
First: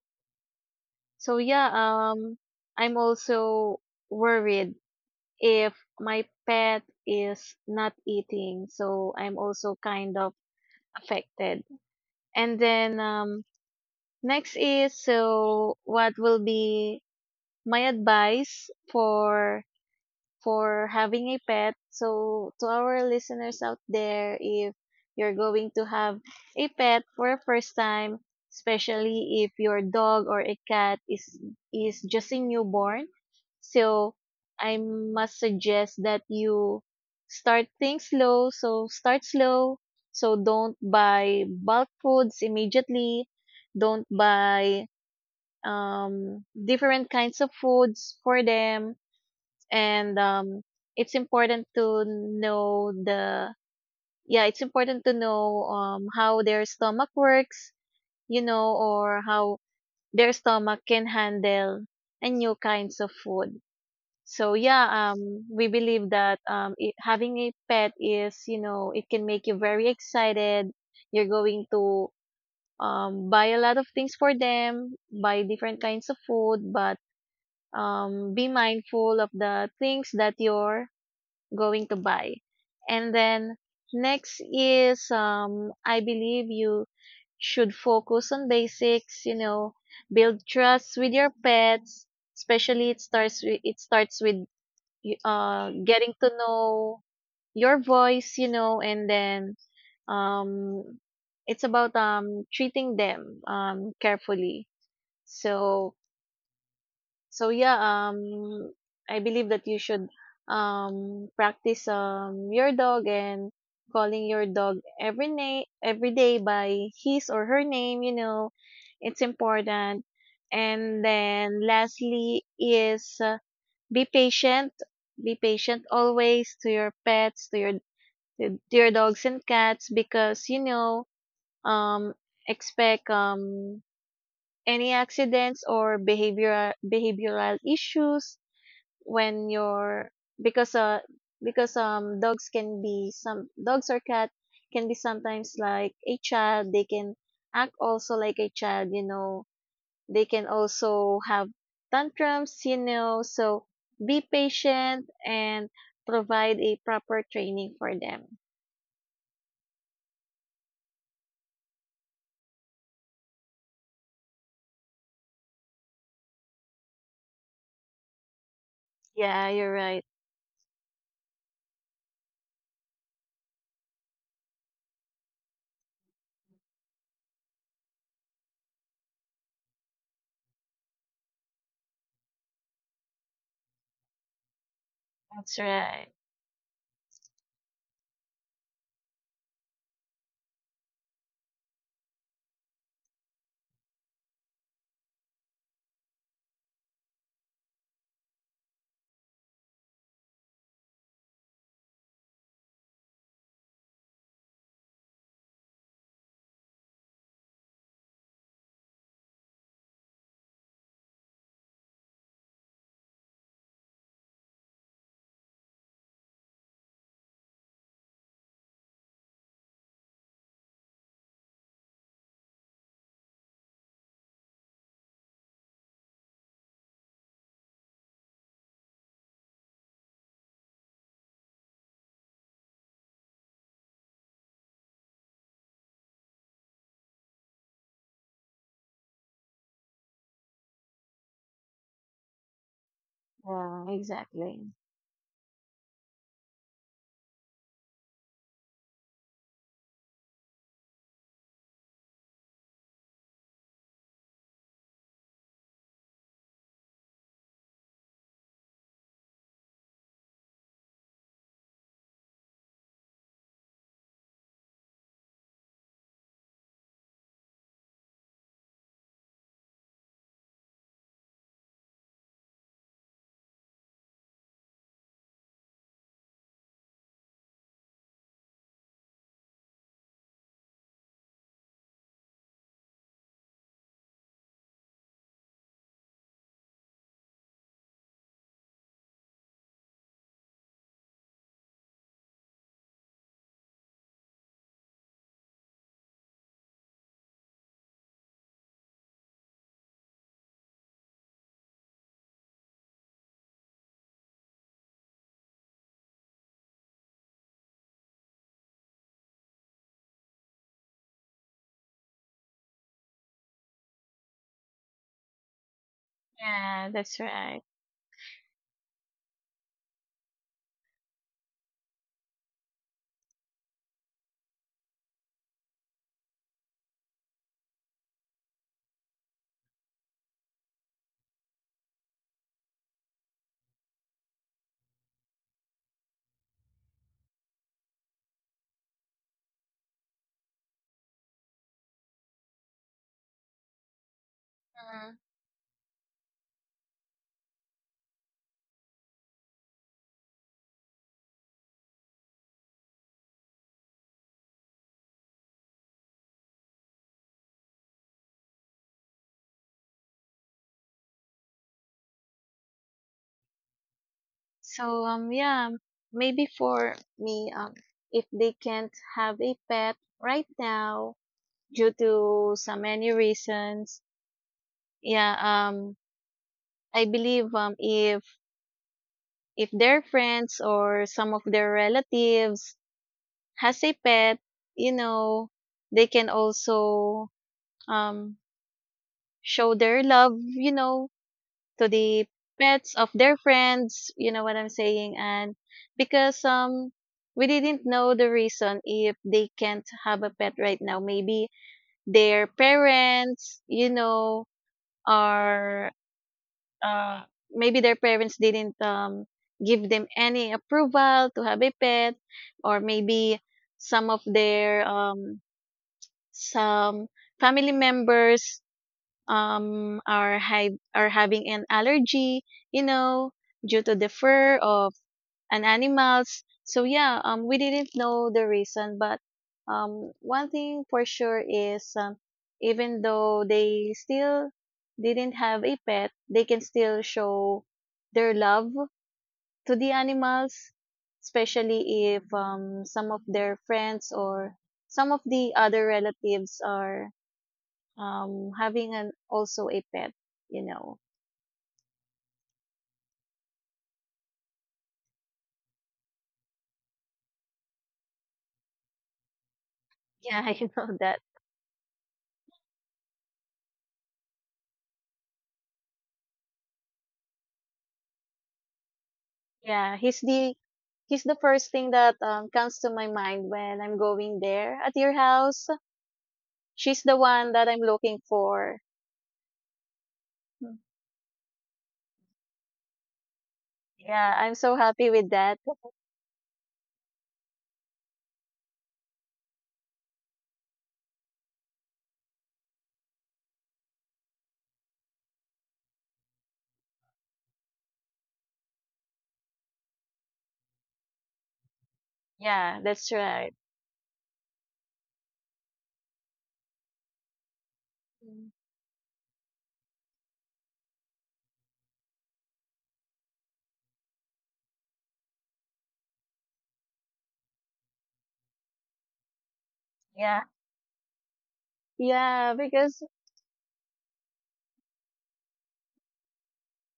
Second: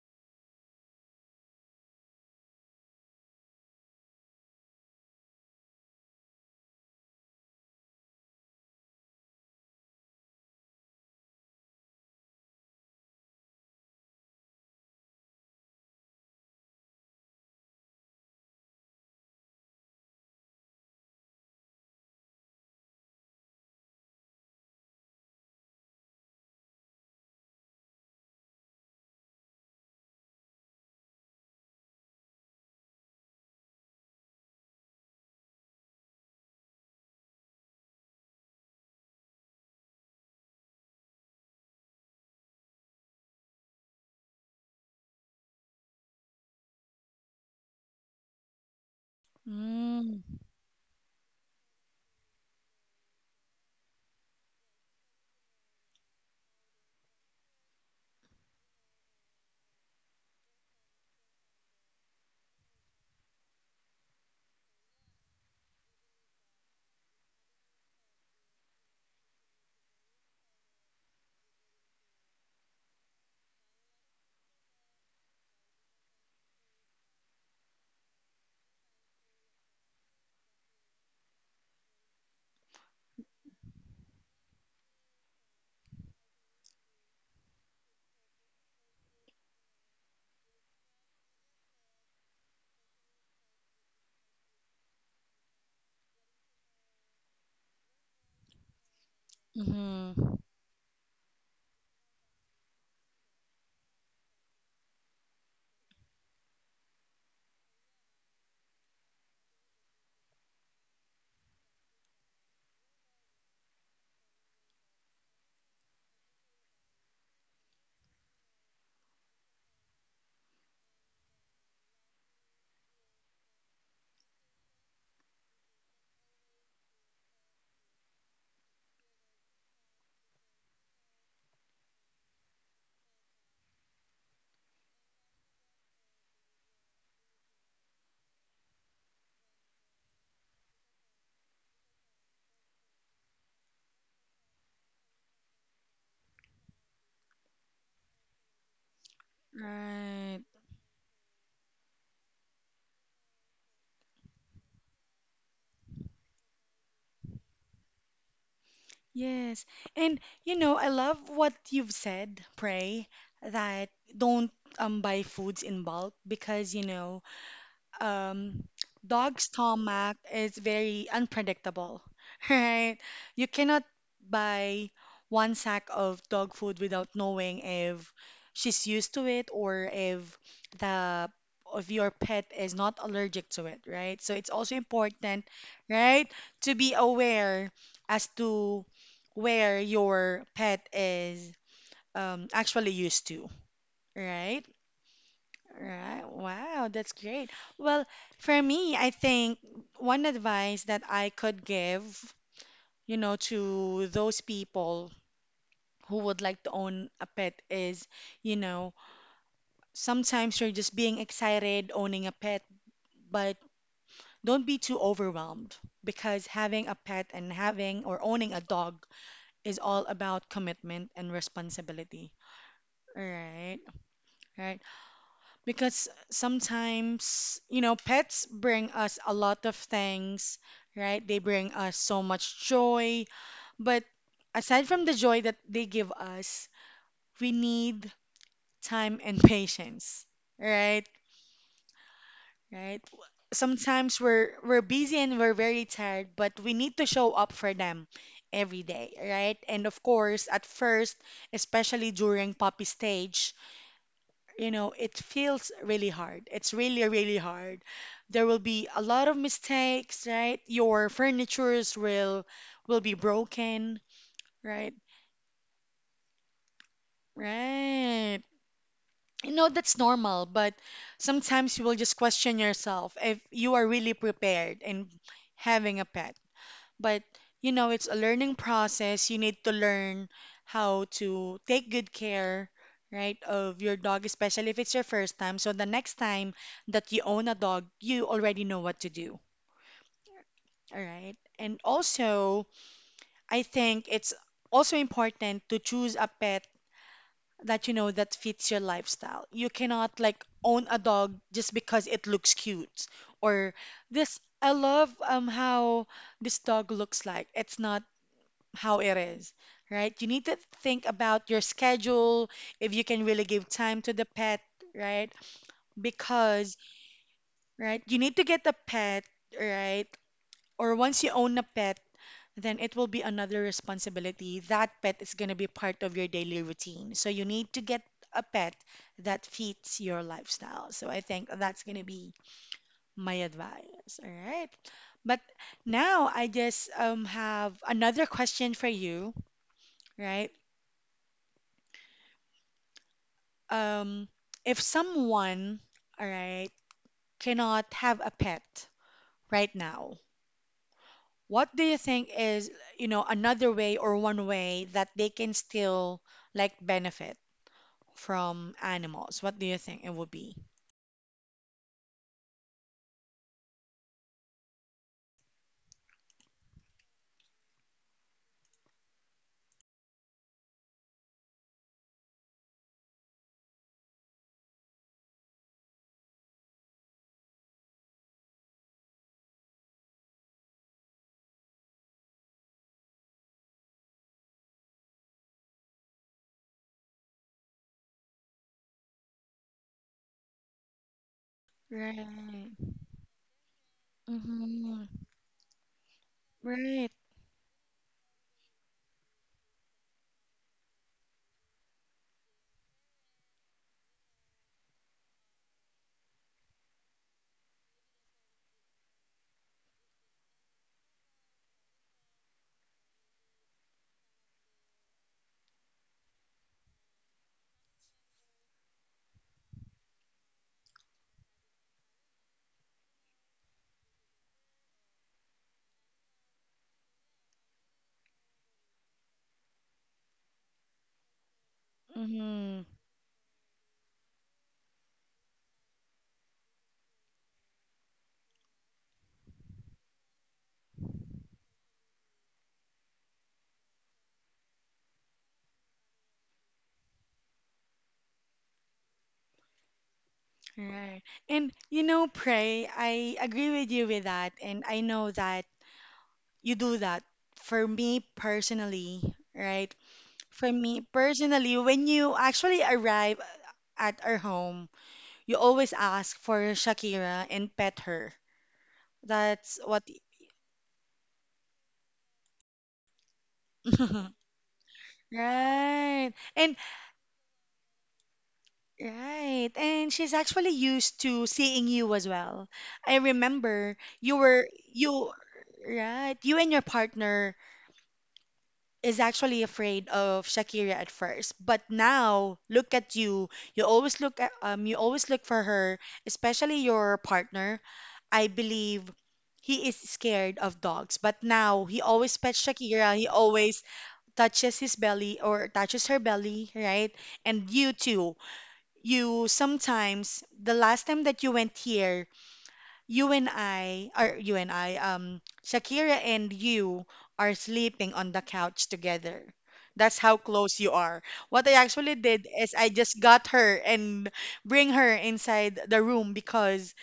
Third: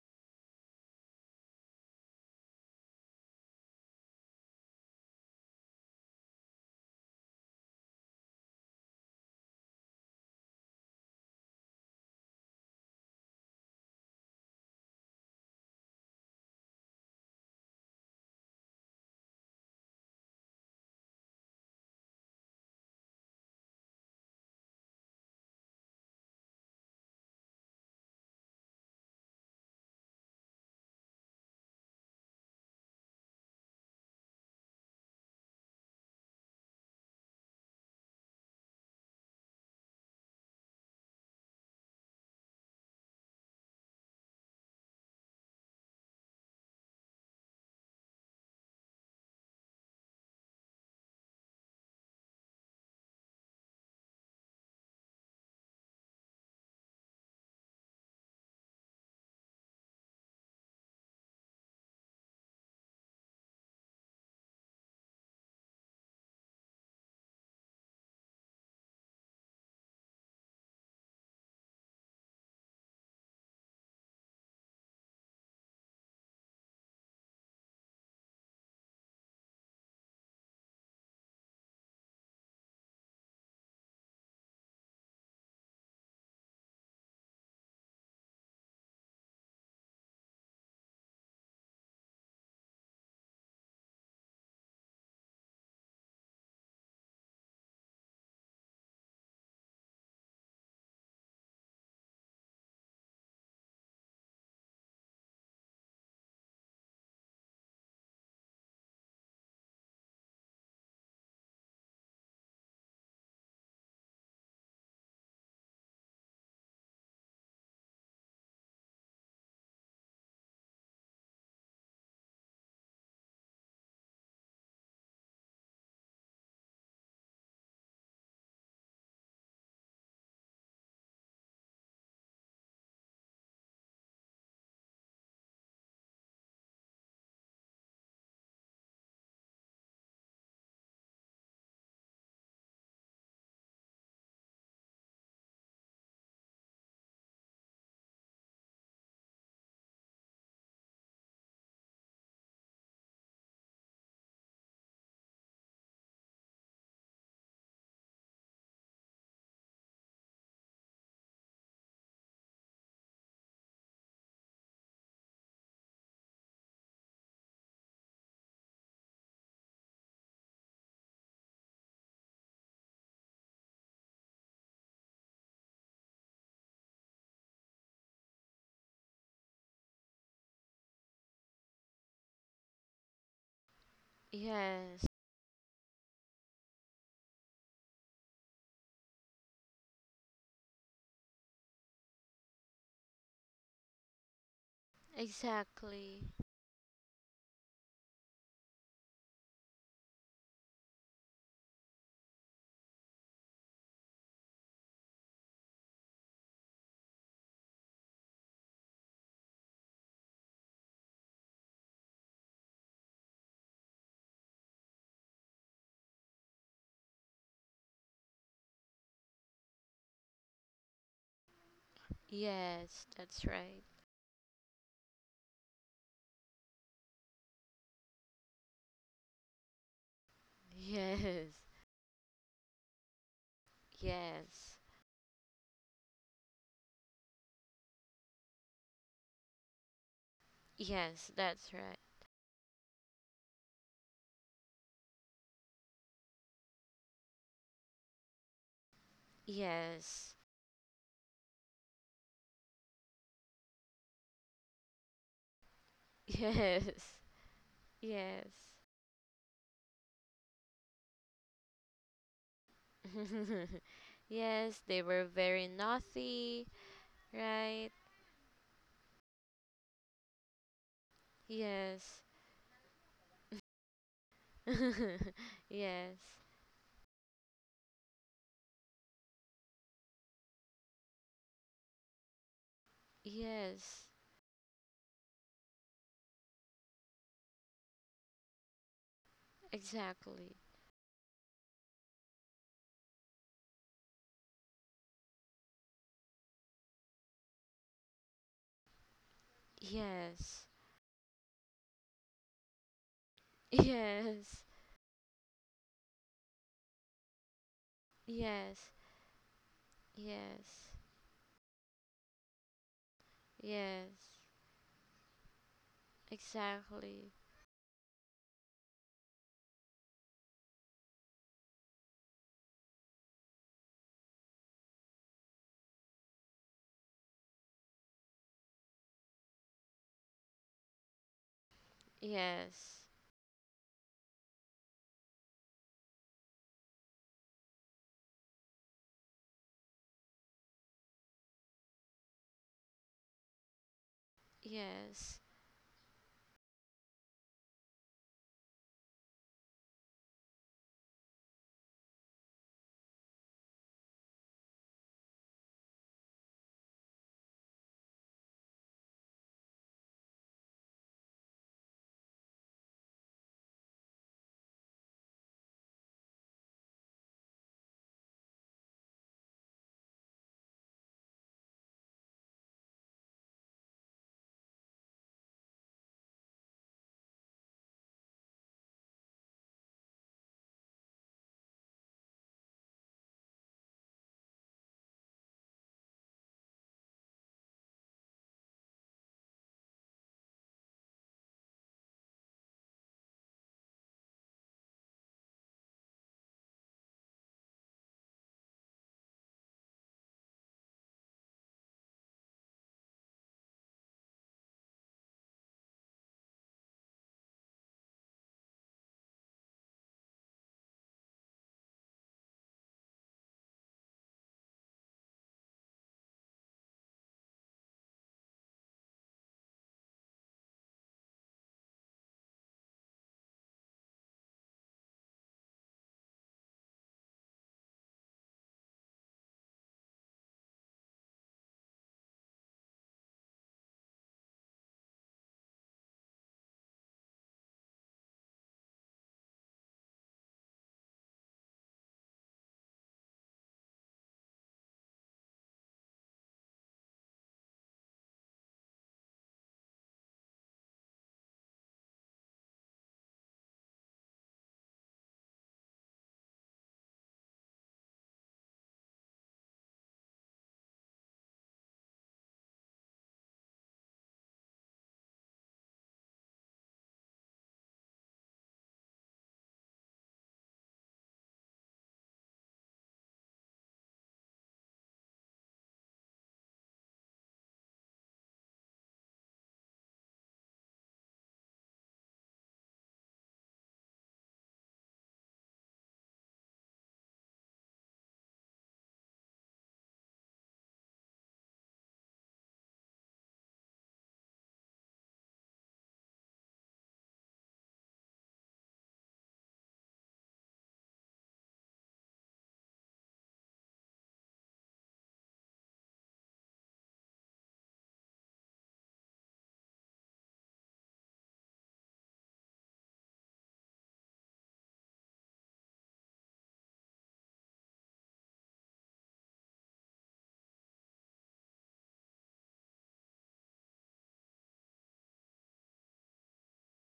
Speaker 2: so yeah, I'm also worried if my pet is not eating, so I'm also kind of affected. And then next is, so what will be my advice for having a pet. So, to our listeners out there, if you're going to have a pet for a first time, especially if your dog or a cat is just a newborn, so I must suggest that you start things slow. So start slow. So don't buy bulk foods immediately. Don't buy different kinds of foods for them, and
Speaker 1: Mm-hmm.
Speaker 2: it's important to know the yeah it's important to know how their stomach works, you know, or how their stomach can handle a new kinds of food. So yeah, we believe that having a pet is, you know, it can make you very excited. You're going to buy a lot of things for them, buy different kinds of food, but be mindful of the things that you're going to buy. And then next is I believe you should focus on basics, you know, build trust with your pets, especially it starts with getting to know your voice, you know, and then
Speaker 1: Mm-hmm.
Speaker 2: um it's about treating them carefully. So so yeah, I believe that you should practice your dog and calling your dog every name every day by his or her name. You know, it's important. And then lastly is be patient. Be patient always to your pets, to your dogs and cats because um expect any accidents or behavioral issues when you're because uh because dogs can be some dogs or cat can be sometimes like a child. They can act also like a child, you know, they
Speaker 1: Right.
Speaker 2: can also have tantrums, you know, so be patient and provide a proper training for them.
Speaker 1: Yes. And you know, I love what you've said, Pray, that don't buy foods in bulk because you know, um, dog
Speaker 2: Yeah, you're right.
Speaker 1: stomach is very unpredictable, right? You cannot buy one sack of dog food without knowing if she's used to it or if the if your pet is not allergic to it, right? So it's also
Speaker 3: Yes,
Speaker 1: important,
Speaker 2: That's right.
Speaker 1: right, to be aware as to where your pet is actually used to, right? Right.
Speaker 3: exactly.
Speaker 1: Wow, that's great. Well, for me, I think one advice that I could give, to those people who would like to own a pet is, you know, sometimes you're just being excited owning a pet, but don't be too overwhelmed because having a pet and having or owning a dog is all about commitment and responsibility.
Speaker 3: Yes, that's right.
Speaker 1: Right. Right. Because sometimes, you know, pets bring us a lot of things, right? They
Speaker 3: Yes,
Speaker 1: bring us so much joy, but
Speaker 3: yes,
Speaker 1: aside from the joy that they give us, we need time and patience, right?
Speaker 3: yes, that's right.
Speaker 1: Right.
Speaker 2: Yeah,
Speaker 1: Sometimes we're
Speaker 2: exactly.
Speaker 1: we're busy and we're very tired, but we need to show up for them every day, right? And of
Speaker 3: Yes,
Speaker 1: course, at first, especially during puppy stage, it feels really hard. It's
Speaker 3: yes,
Speaker 1: really, really hard.
Speaker 3: yes.
Speaker 1: There will be a lot of mistakes, right? Your furnitures will be broken,
Speaker 3: Yes,
Speaker 1: right?
Speaker 3: they were very naughty, right?
Speaker 1: Right. You know, that's normal, but sometimes you will just
Speaker 3: Yes,
Speaker 1: question yourself if you are really prepared in having a
Speaker 3: yes,
Speaker 1: pet. But you know, it's a learning process. You need to learn how to take good care, right, of your
Speaker 3: yes,
Speaker 1: dog, especially if it's your first time. So the next time that you own a dog, you already know what to do.
Speaker 3: exactly.
Speaker 1: All right. And also, I think it's also important to choose a pet that, you know, that fits your lifestyle. You cannot like
Speaker 3: Yes,
Speaker 1: own a dog just because it looks cute, or this
Speaker 3: yes,
Speaker 1: I love how this dog looks like. It's not
Speaker 3: yes,
Speaker 1: how it is, right? You need to
Speaker 3: yes,
Speaker 1: think about your schedule, if you can really give time to the
Speaker 3: yes.
Speaker 1: pet, right? Because,
Speaker 2: Yeah, that's
Speaker 3: Exactly.
Speaker 2: right.
Speaker 1: right, you need to get a pet, right? Or once you own a pet, then it will be another responsibility. That pet is going to be part of your daily routine. So you need to get a pet that fits your lifestyle. So I think that's going to be
Speaker 3: Yes.
Speaker 1: my advice. All right. But now I just have another question for you, right? um, if
Speaker 3: Yes.
Speaker 1: someone, all right, cannot have a pet right now, what do you think is, you know, another way or one way that they can still like benefit from animals? What do you think it would be?
Speaker 2: So um yeah, Maybe for me, if they can't have a pet right now due to so many reasons, yeah um I believe, if their friends or some of their relatives has a pet, you know, they can also um show their love, you know, to the
Speaker 1: Right.
Speaker 2: pets of their friends, you know what I'm saying?
Speaker 1: Mm-hmm.
Speaker 2: And because
Speaker 1: Right.
Speaker 2: we didn't know the reason if they can't have a pet right now. Maybe their parents, you know, are uh maybe their parents didn't give them any approval to have a pet, or maybe some of their some family members are are having an allergy, you know, due to the fur of an animals. So we didn't know the reason, but one thing for sure is,
Speaker 1: Mm-hmm.
Speaker 2: even though they still didn't have a pet, they can still show their love to the animals, especially if some of their friends or some of the other relatives are having an also a pet, you know.
Speaker 1: Right. And you know, Pray, I agree with you with that. And I know that you do that for me personally, right?
Speaker 2: Yeah, I
Speaker 1: For
Speaker 2: know
Speaker 1: me
Speaker 2: that.
Speaker 1: personally, when you actually arrive at our home, you always ask for Shakira and pet her. That's
Speaker 2: Yeah,
Speaker 1: what.
Speaker 2: he's the first thing that, comes to my mind when I'm going there at your house.
Speaker 1: Right. And
Speaker 2: She's the one that I'm looking for.
Speaker 1: right. And she's actually
Speaker 2: Mm.
Speaker 1: used to seeing you as well. I remember you
Speaker 2: Yeah, I'm
Speaker 1: were
Speaker 2: so happy
Speaker 1: you
Speaker 2: with that.
Speaker 1: right. You and your partner is actually afraid of Shakira at first, but now look at you. You always look at you always look for her, especially your partner. I believe he is scared of dogs, but now he always pets
Speaker 2: Yeah,
Speaker 1: Shakira.
Speaker 2: that's
Speaker 1: He
Speaker 2: right.
Speaker 1: always touches his belly or touches her belly, right? And you too.
Speaker 2: Mm.
Speaker 1: You sometimes the last time that you went here, you and I, Shakira and you are sleeping on the couch together. That's how
Speaker 2: yeah
Speaker 1: close you are. What I actually did
Speaker 2: yeah,
Speaker 1: is I
Speaker 2: because
Speaker 1: just got her and bring her inside the room because,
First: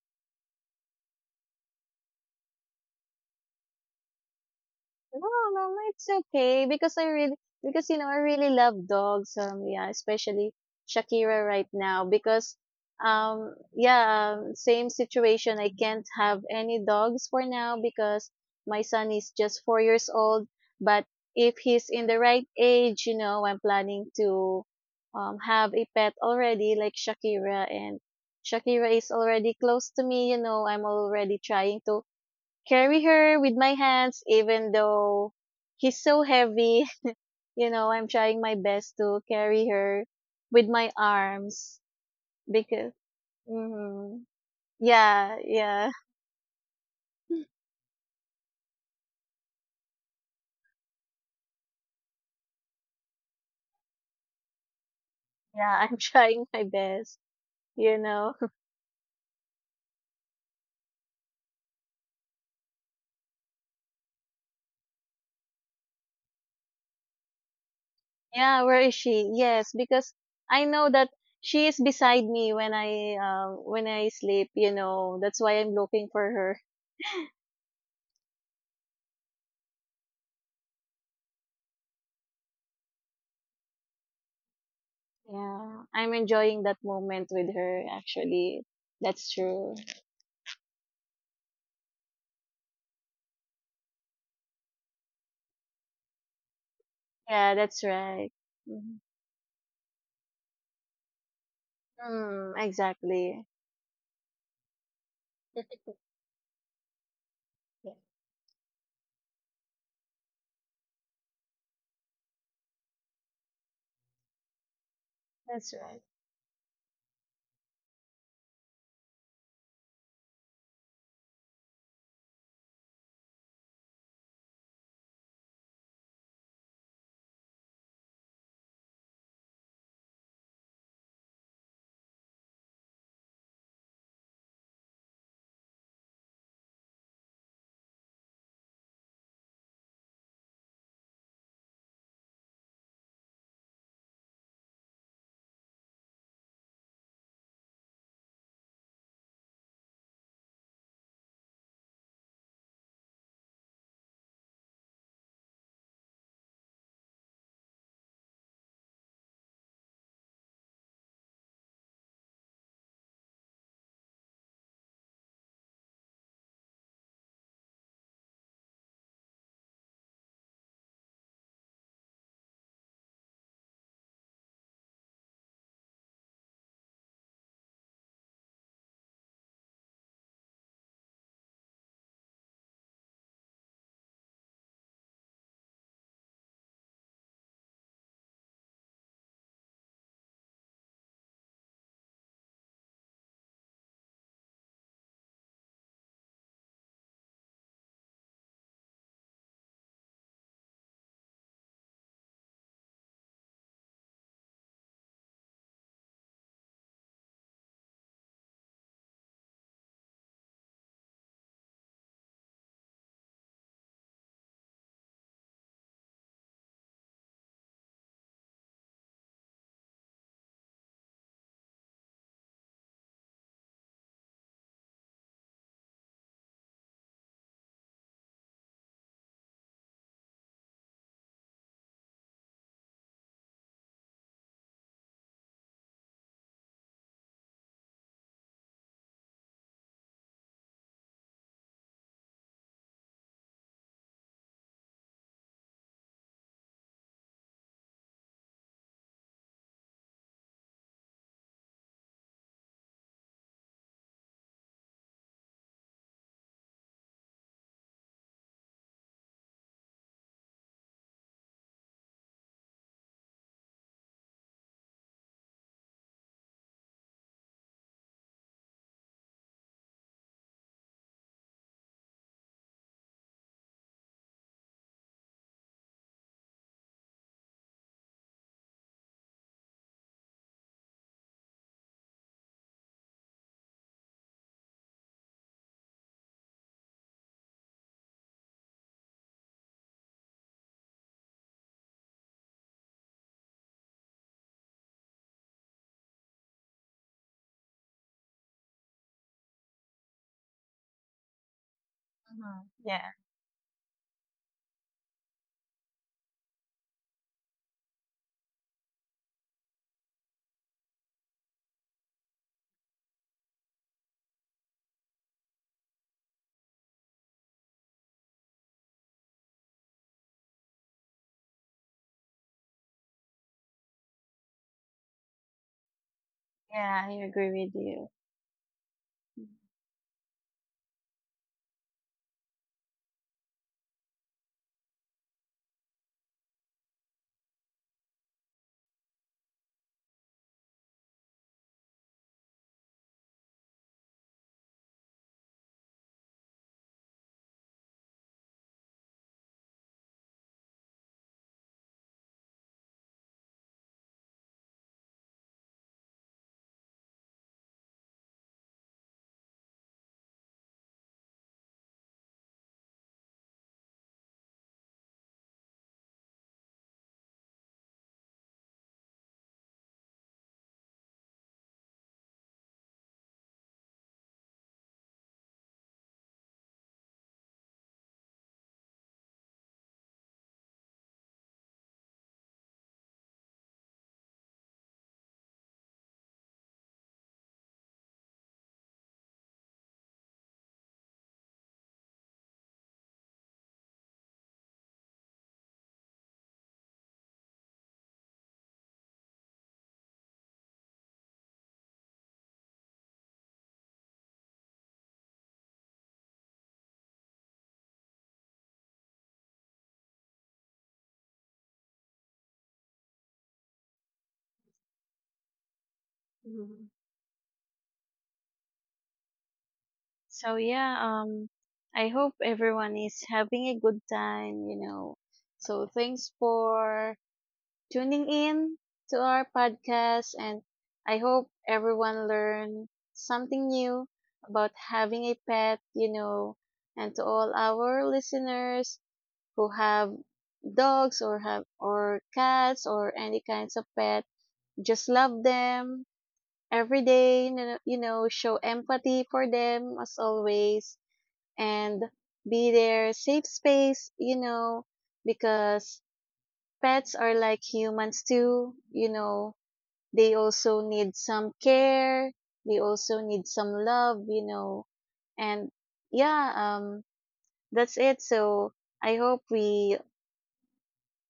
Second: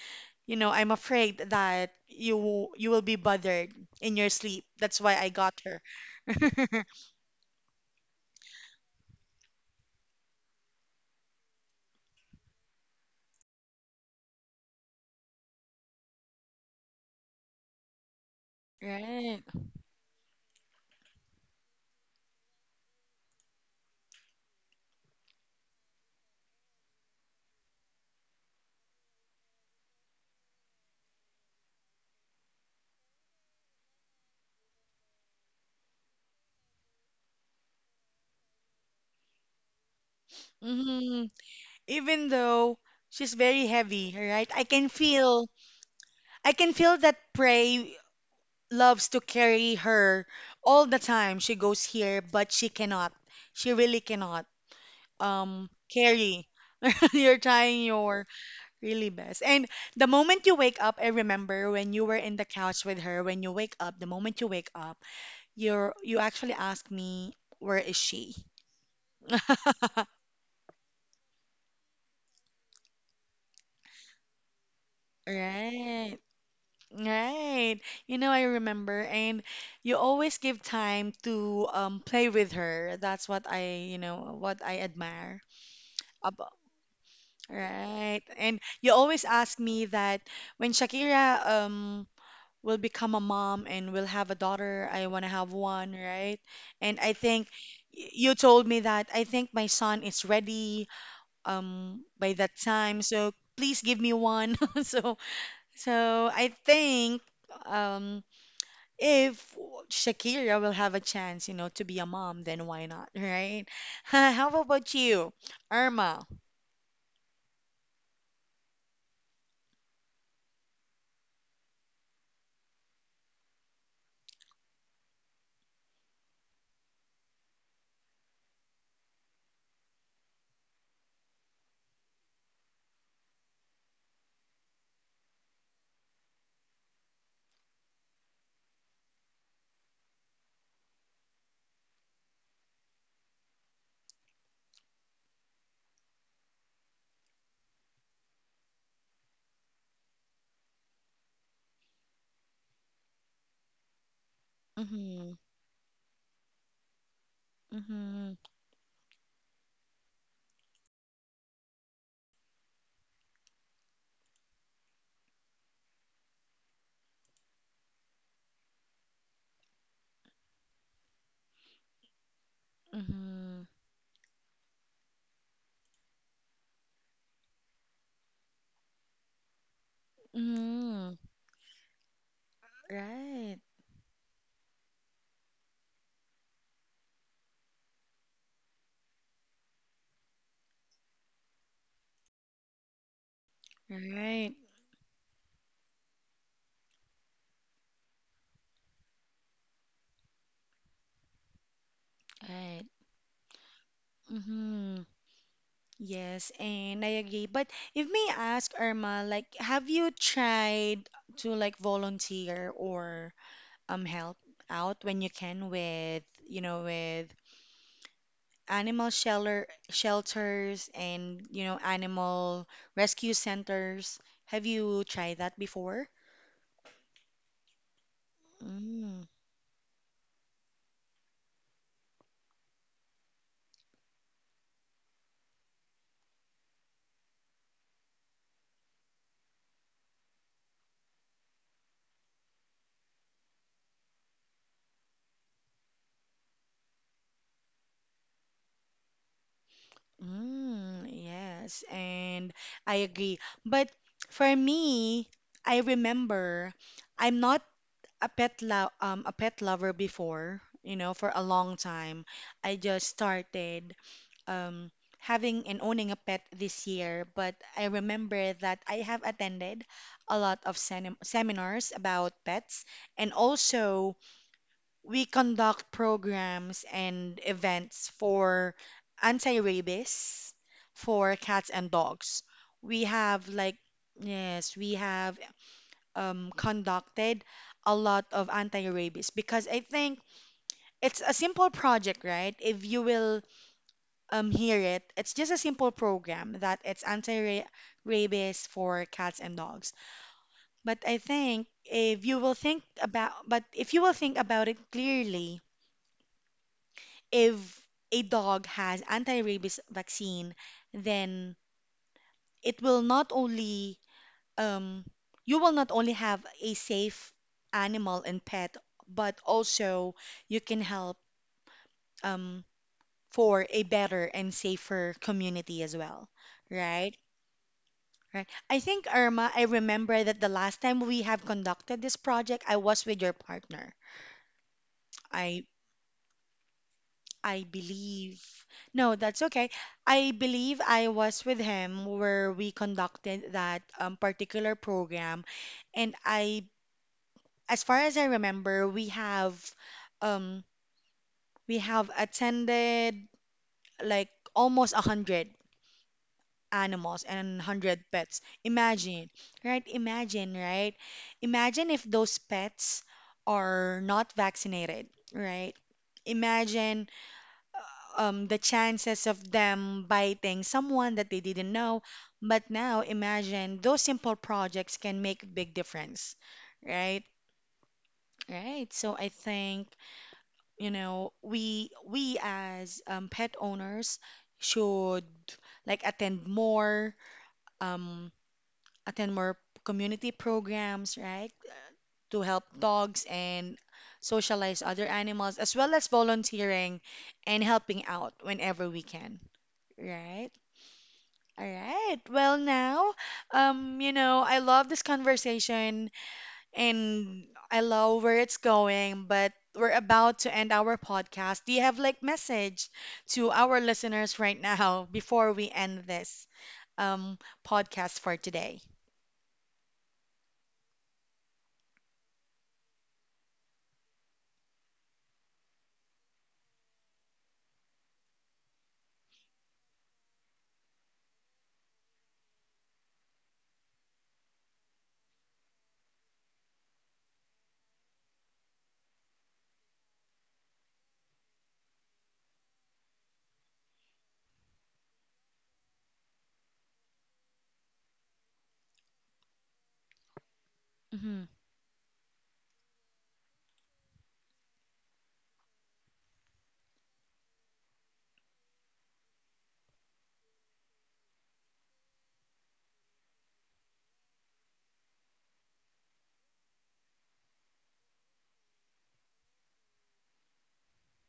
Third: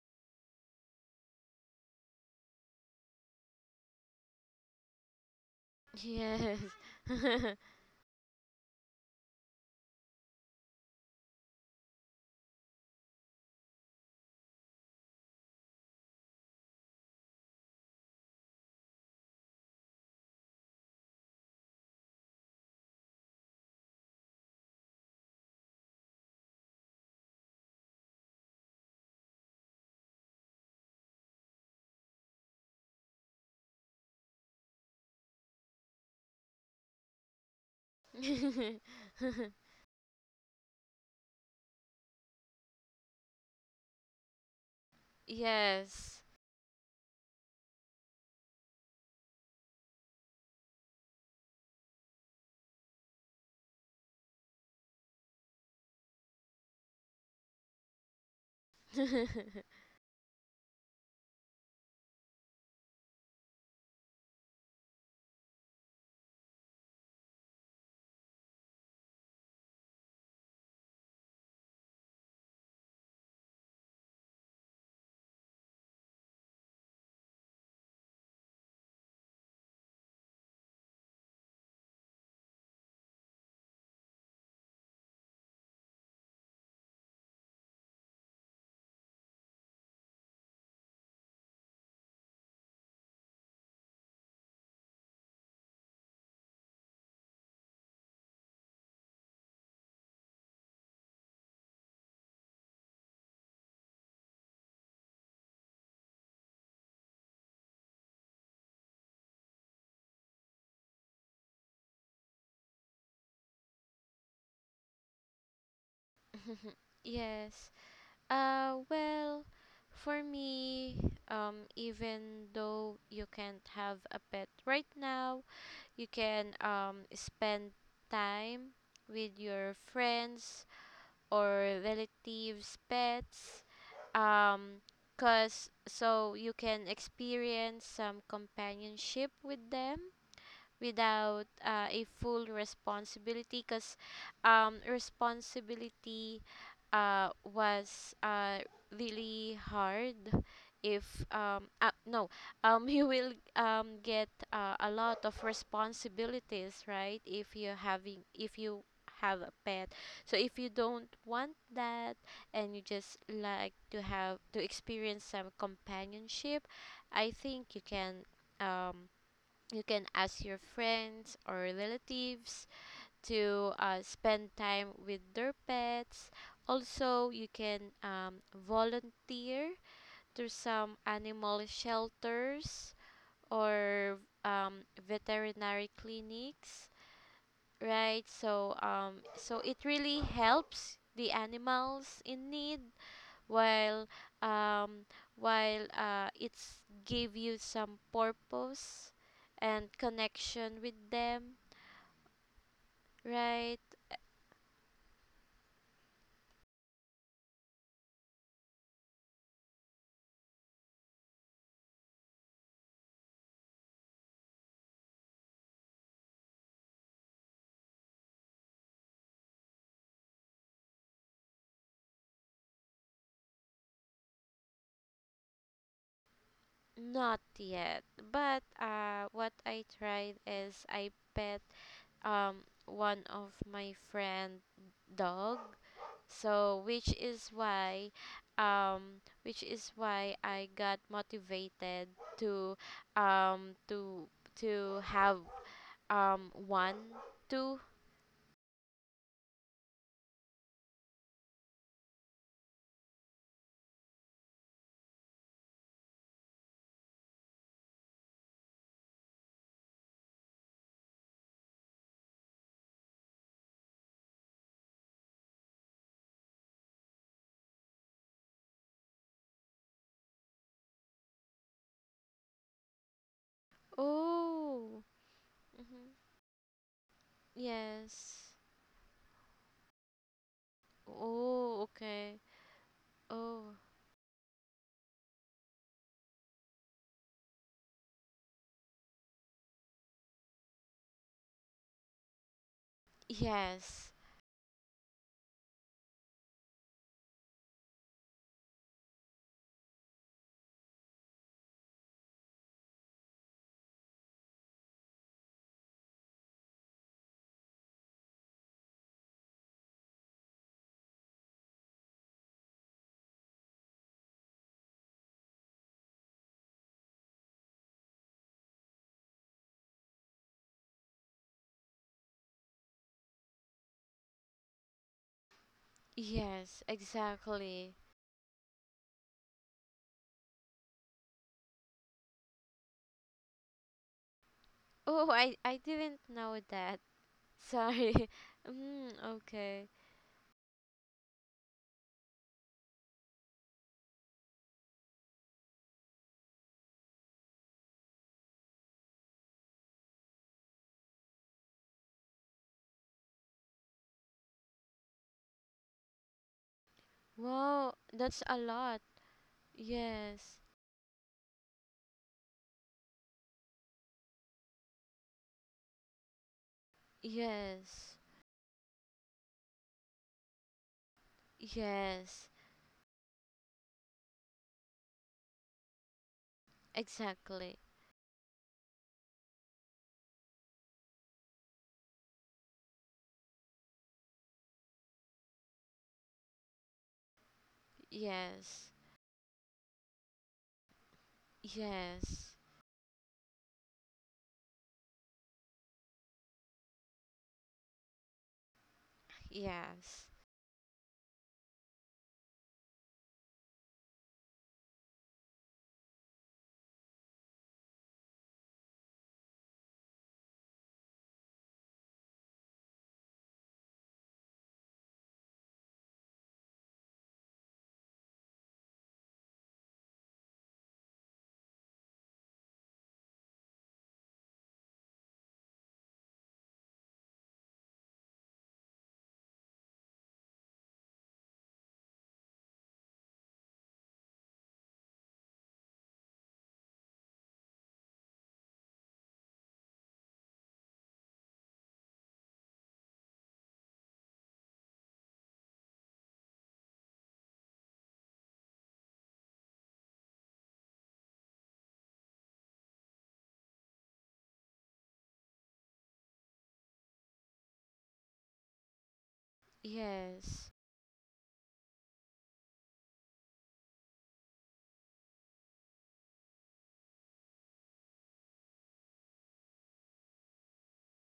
Speaker 1: you know, I'm afraid that you will be bothered in your sleep. That's why
Speaker 2: no,
Speaker 1: I
Speaker 2: no,
Speaker 1: got
Speaker 2: no,
Speaker 1: her.
Speaker 2: it's
Speaker 3: Yes.
Speaker 2: okay because I really, because you know, I really love dogs. Yeah, especially Shakira right now, because yeah same situation. I can't have any dogs for now because my son is
Speaker 1: Right.
Speaker 2: just 4 years old. But if he's in the right age, you know, I'm planning to have a pet already like Shakira. And Shakira is already close to me. You know, I'm already trying to carry her with my hands, even though he's so heavy. You know, I'm trying my best to carry her with my
Speaker 1: Mm-hmm.
Speaker 2: arms
Speaker 1: Even though
Speaker 2: because,
Speaker 1: she's very heavy,
Speaker 2: mm,
Speaker 1: right? I can
Speaker 2: yeah,
Speaker 1: feel.
Speaker 2: yeah,
Speaker 3: Yes.
Speaker 1: I can feel that prey loves to carry her all the time. She goes here, but she cannot. She really cannot
Speaker 2: yeah, I'm trying
Speaker 1: carry.
Speaker 2: my best,
Speaker 1: You're trying
Speaker 2: you
Speaker 1: your
Speaker 2: know.
Speaker 1: really best. And the moment you wake up, I remember when you were in the couch with her, when you wake up, the moment you wake up, you actually ask me, where is she?
Speaker 2: Yeah, where is she? Yes, because I know that she is beside me when I sleep, you know. That's why I'm looking
Speaker 1: Right.
Speaker 2: for her.
Speaker 1: Right. You know, I remember. And you always give time to play with her. That's what I, you know, what I admire.
Speaker 2: Yeah, I'm enjoying that moment with her
Speaker 1: Right. And
Speaker 2: actually.
Speaker 1: you always
Speaker 2: That's
Speaker 1: ask
Speaker 2: true.
Speaker 1: me that when Shakira will become a mom and will have a daughter, I want to have one, right? And I think
Speaker 2: Yeah, that's right.
Speaker 1: you told me
Speaker 2: Mm-hmm.
Speaker 1: that I think my son is ready by
Speaker 2: Mm,
Speaker 1: that time, so
Speaker 2: exactly.
Speaker 1: please give me one. So so I think
Speaker 2: Yeah,
Speaker 1: um if Shakira will have a chance, you know, to be a mom, then why not, right? How about you,
Speaker 2: that's right.
Speaker 1: Irma?
Speaker 3: Yes. Well, for me, even though you can't have a pet right now, you can, spend time with your friends or relatives pets, um cuz so you can experience some companionship with them without, a full responsibility. Cuz responsibility was Really hard, if no you will, get, a lot
Speaker 1: Mm-hmm.
Speaker 3: of responsibilities, right, if you're having,
Speaker 1: Mm-hmm.
Speaker 3: if you have a pet. So if you don't want that, and you just like to have to experience some companionship, I think you can, um you can ask your friends or relatives
Speaker 1: Mm-hmm.
Speaker 3: to, spend time with their pets. Also, you can, volunteer to some
Speaker 1: Mm-hmm.
Speaker 3: animal shelters
Speaker 1: Right.
Speaker 3: or, veterinary clinics, right? So, so it really helps the animals in need, while,
Speaker 1: Right.
Speaker 3: um, it's give you some purpose and connection with them,
Speaker 1: Right.
Speaker 3: right?
Speaker 1: Mm-hmm. Yes, and I agree. But if may ask, Irma, like, have you tried to like volunteer or help out when you can with, you know, with animal shelter shelters and, you know, animal rescue centers? Have you tried that before?
Speaker 3: Not yet, but,
Speaker 1: Mm.
Speaker 3: what I tried is I pet, one of my friend dog. So which is why I got motivated to, um to to have, one, two.
Speaker 1: Mm, yes, and I agree. But for me, I remember I'm not a pet lover before, you know, for a long time. I just started um having and owning a pet this year, but I remember that I have attended a lot of senem seminars about pets, and also
Speaker 3: Oh,
Speaker 1: we
Speaker 3: two. Oh.
Speaker 1: conduct
Speaker 3: Mm-hmm.
Speaker 1: programs and events
Speaker 3: Yes.
Speaker 1: for anti-rabies for cats
Speaker 3: Oh,
Speaker 1: and
Speaker 3: okay.
Speaker 1: dogs. We have
Speaker 3: Oh.
Speaker 1: like, yes, we have conducted a lot of anti-rabies because I think it's a simple project, right? If you will
Speaker 3: Yes,
Speaker 1: hear it, it's just a simple program that it's anti-rabies for cats and dogs. But I think if you will think
Speaker 2: Yeah,
Speaker 1: about, but if you will think about it clearly, if a dog has anti-rabies vaccine, then it will not only um, you will not only have a safe animal and pet, but also you can help um, for a better and safer community as well,
Speaker 3: yes,
Speaker 2: yeah, I
Speaker 1: right?
Speaker 2: agree with
Speaker 3: exactly.
Speaker 2: you.
Speaker 1: Right. I think Irma, I remember that the last time we have conducted this project, I was with your partner.
Speaker 3: Oh, I
Speaker 1: I
Speaker 3: I didn't know that.
Speaker 1: I
Speaker 3: Sorry.
Speaker 1: believe.
Speaker 3: Mm,
Speaker 1: No, that's okay.
Speaker 3: okay.
Speaker 1: I believe I was with him where we conducted that particular program, and I, as far as I remember, um, we have attended like almost 100 animals and
Speaker 3: Wow,
Speaker 1: 100
Speaker 3: that's
Speaker 1: pets.
Speaker 3: a lot.
Speaker 1: Imagine, right?
Speaker 3: Yes.
Speaker 1: Imagine, right? Imagine if those pets are not vaccinated, right? Imagine
Speaker 3: Yes.
Speaker 1: the chances of them biting someone that they didn't know.
Speaker 3: Yes.
Speaker 1: But now imagine those simple projects can make a big difference, right?
Speaker 3: Exactly.
Speaker 1: Right. So I think, you know, we as pet owners should like um,
Speaker 3: Yes.
Speaker 1: attend more community programs, right? To
Speaker 3: Yes.
Speaker 1: help dogs and socialize other animals, as well as volunteering and helping out whenever we can,
Speaker 3: Yes.
Speaker 1: right? All right. Well, now, you know, I love this conversation and I love where it's going, but we're about to end our podcast. Do you have like message to our listeners right now before we end this
Speaker 2: Mhm.
Speaker 1: um podcast for today?
Speaker 2: So yeah, um, I hope everyone is having a good time, you know. So thanks for tuning in to our podcast, and I hope everyone learned something new about having a pet, you know. And to all our listeners who have dogs or have or cats or any kinds of pet, just love them every day, you know, show empathy for them as always,
Speaker 1: Mm-hmm.
Speaker 2: and be their safe space, you know, because pets are like humans too, you know, they
Speaker 3: Yes.
Speaker 2: also need some care, they also need some love, you know. And yeah um that's it. So I hope we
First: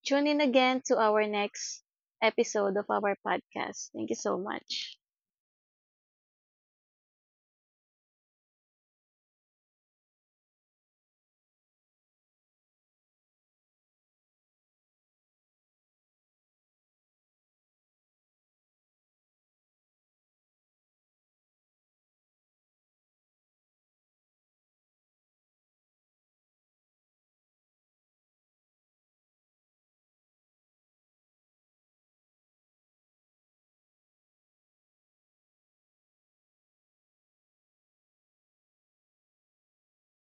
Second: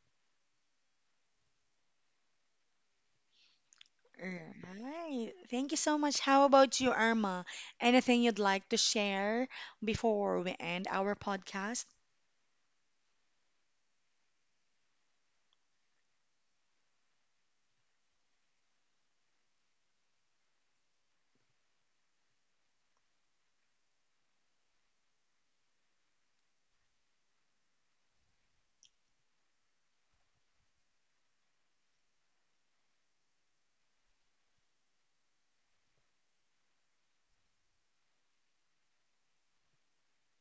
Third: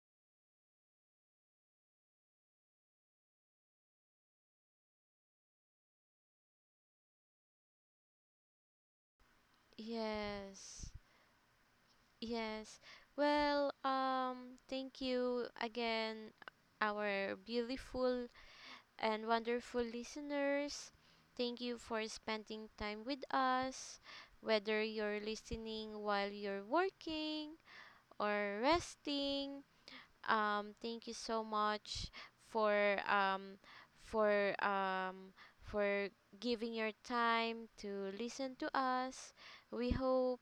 Speaker 2: tune in again to our next episode of our podcast. Thank you so
Speaker 1: All
Speaker 2: much.
Speaker 1: right. Thank you so much. How about you, Irma? Anything you'd like to share before we end
Speaker 3: Yes.
Speaker 1: our podcast?
Speaker 3: Yes. Well, thank you again, our beautiful and wonderful listeners. Thank you for spending time with us, whether you're listening while you're working or resting. Thank you so much for um, for um, for giving your time to listen to us. We hope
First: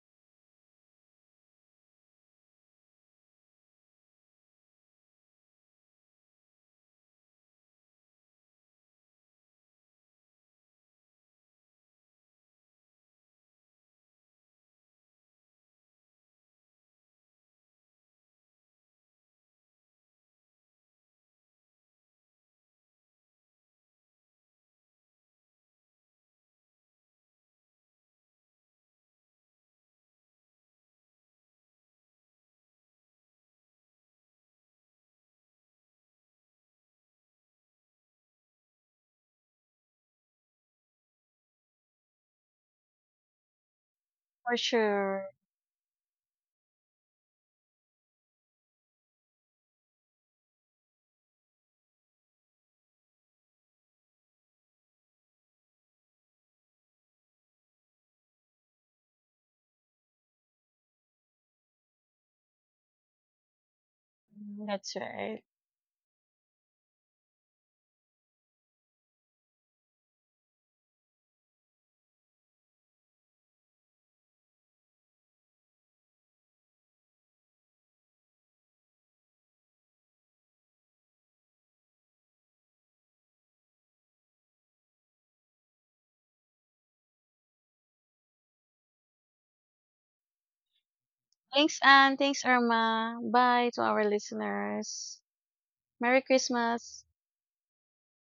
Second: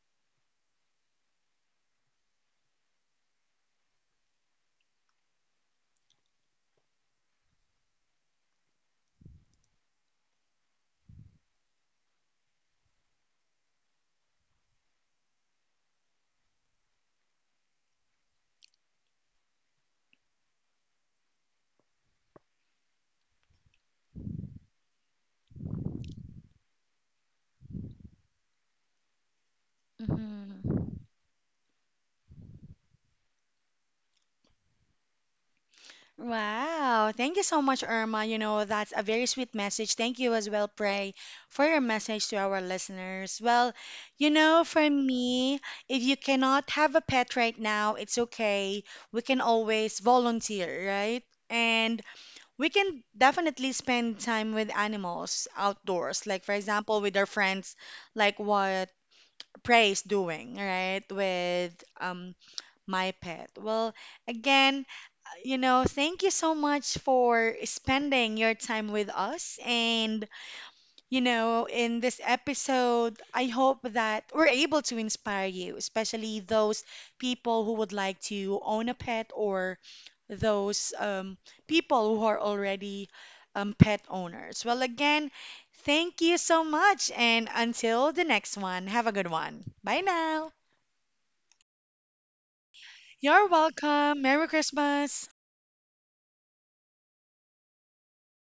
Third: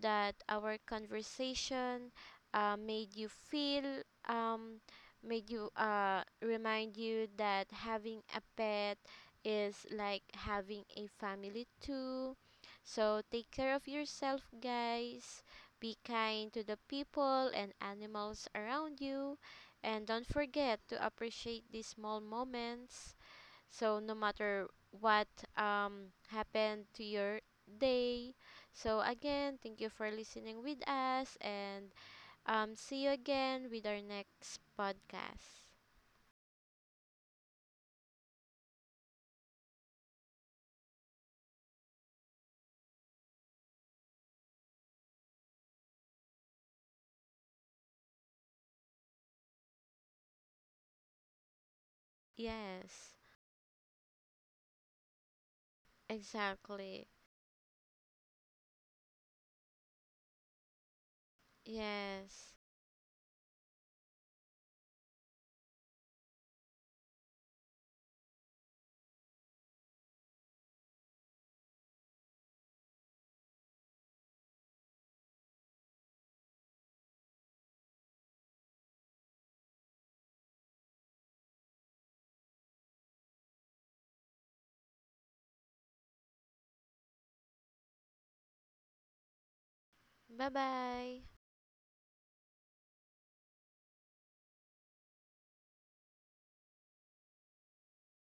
Speaker 3: that our conversation, made you feel, um, made you remind you that having a pet is like having a family too. So take care of yourself, guys. Be kind to the people and animals around you. And don't forget to appreciate these small moments. So, no matter what, happened to your day. So, again, thank you for listening with
Speaker 1: Mm-hmm.
Speaker 3: us. And, see you again with our next podcast.
Speaker 1: Wow. Thank you so much, Irma. You know, that's a very sweet message. Thank you as well, Pray, for your message to our listeners. Well, you
Speaker 2: For
Speaker 1: know, for
Speaker 2: sure.
Speaker 1: me, if you cannot have a pet right now, it's okay. We can always volunteer, right? And we can
Speaker 3: Yes,
Speaker 1: definitely spend time with animals outdoors, like, for example,
Speaker 3: exactly.
Speaker 1: with our friends, like what Prey is doing, right? With um,
Speaker 3: Yes.
Speaker 1: my pet. Well,
Speaker 2: Mm.
Speaker 1: again,
Speaker 2: That's right.
Speaker 1: you know, thank you so much for spending your time with us. And, you know, in this episode, I hope that we're able to inspire you, especially those people who would like to own a pet or those people who are already pet owners. Well, again, thank you so much. And until the next one, have a good one. Bye
Speaker 3: Bye
Speaker 1: now.
Speaker 3: bye.
Speaker 2: Thanks, Anne. Thanks, Irma.
Speaker 1: You're
Speaker 2: Bye to our
Speaker 1: welcome. Merry
Speaker 2: listeners.
Speaker 1: Christmas.
Speaker 2: Merry Christmas.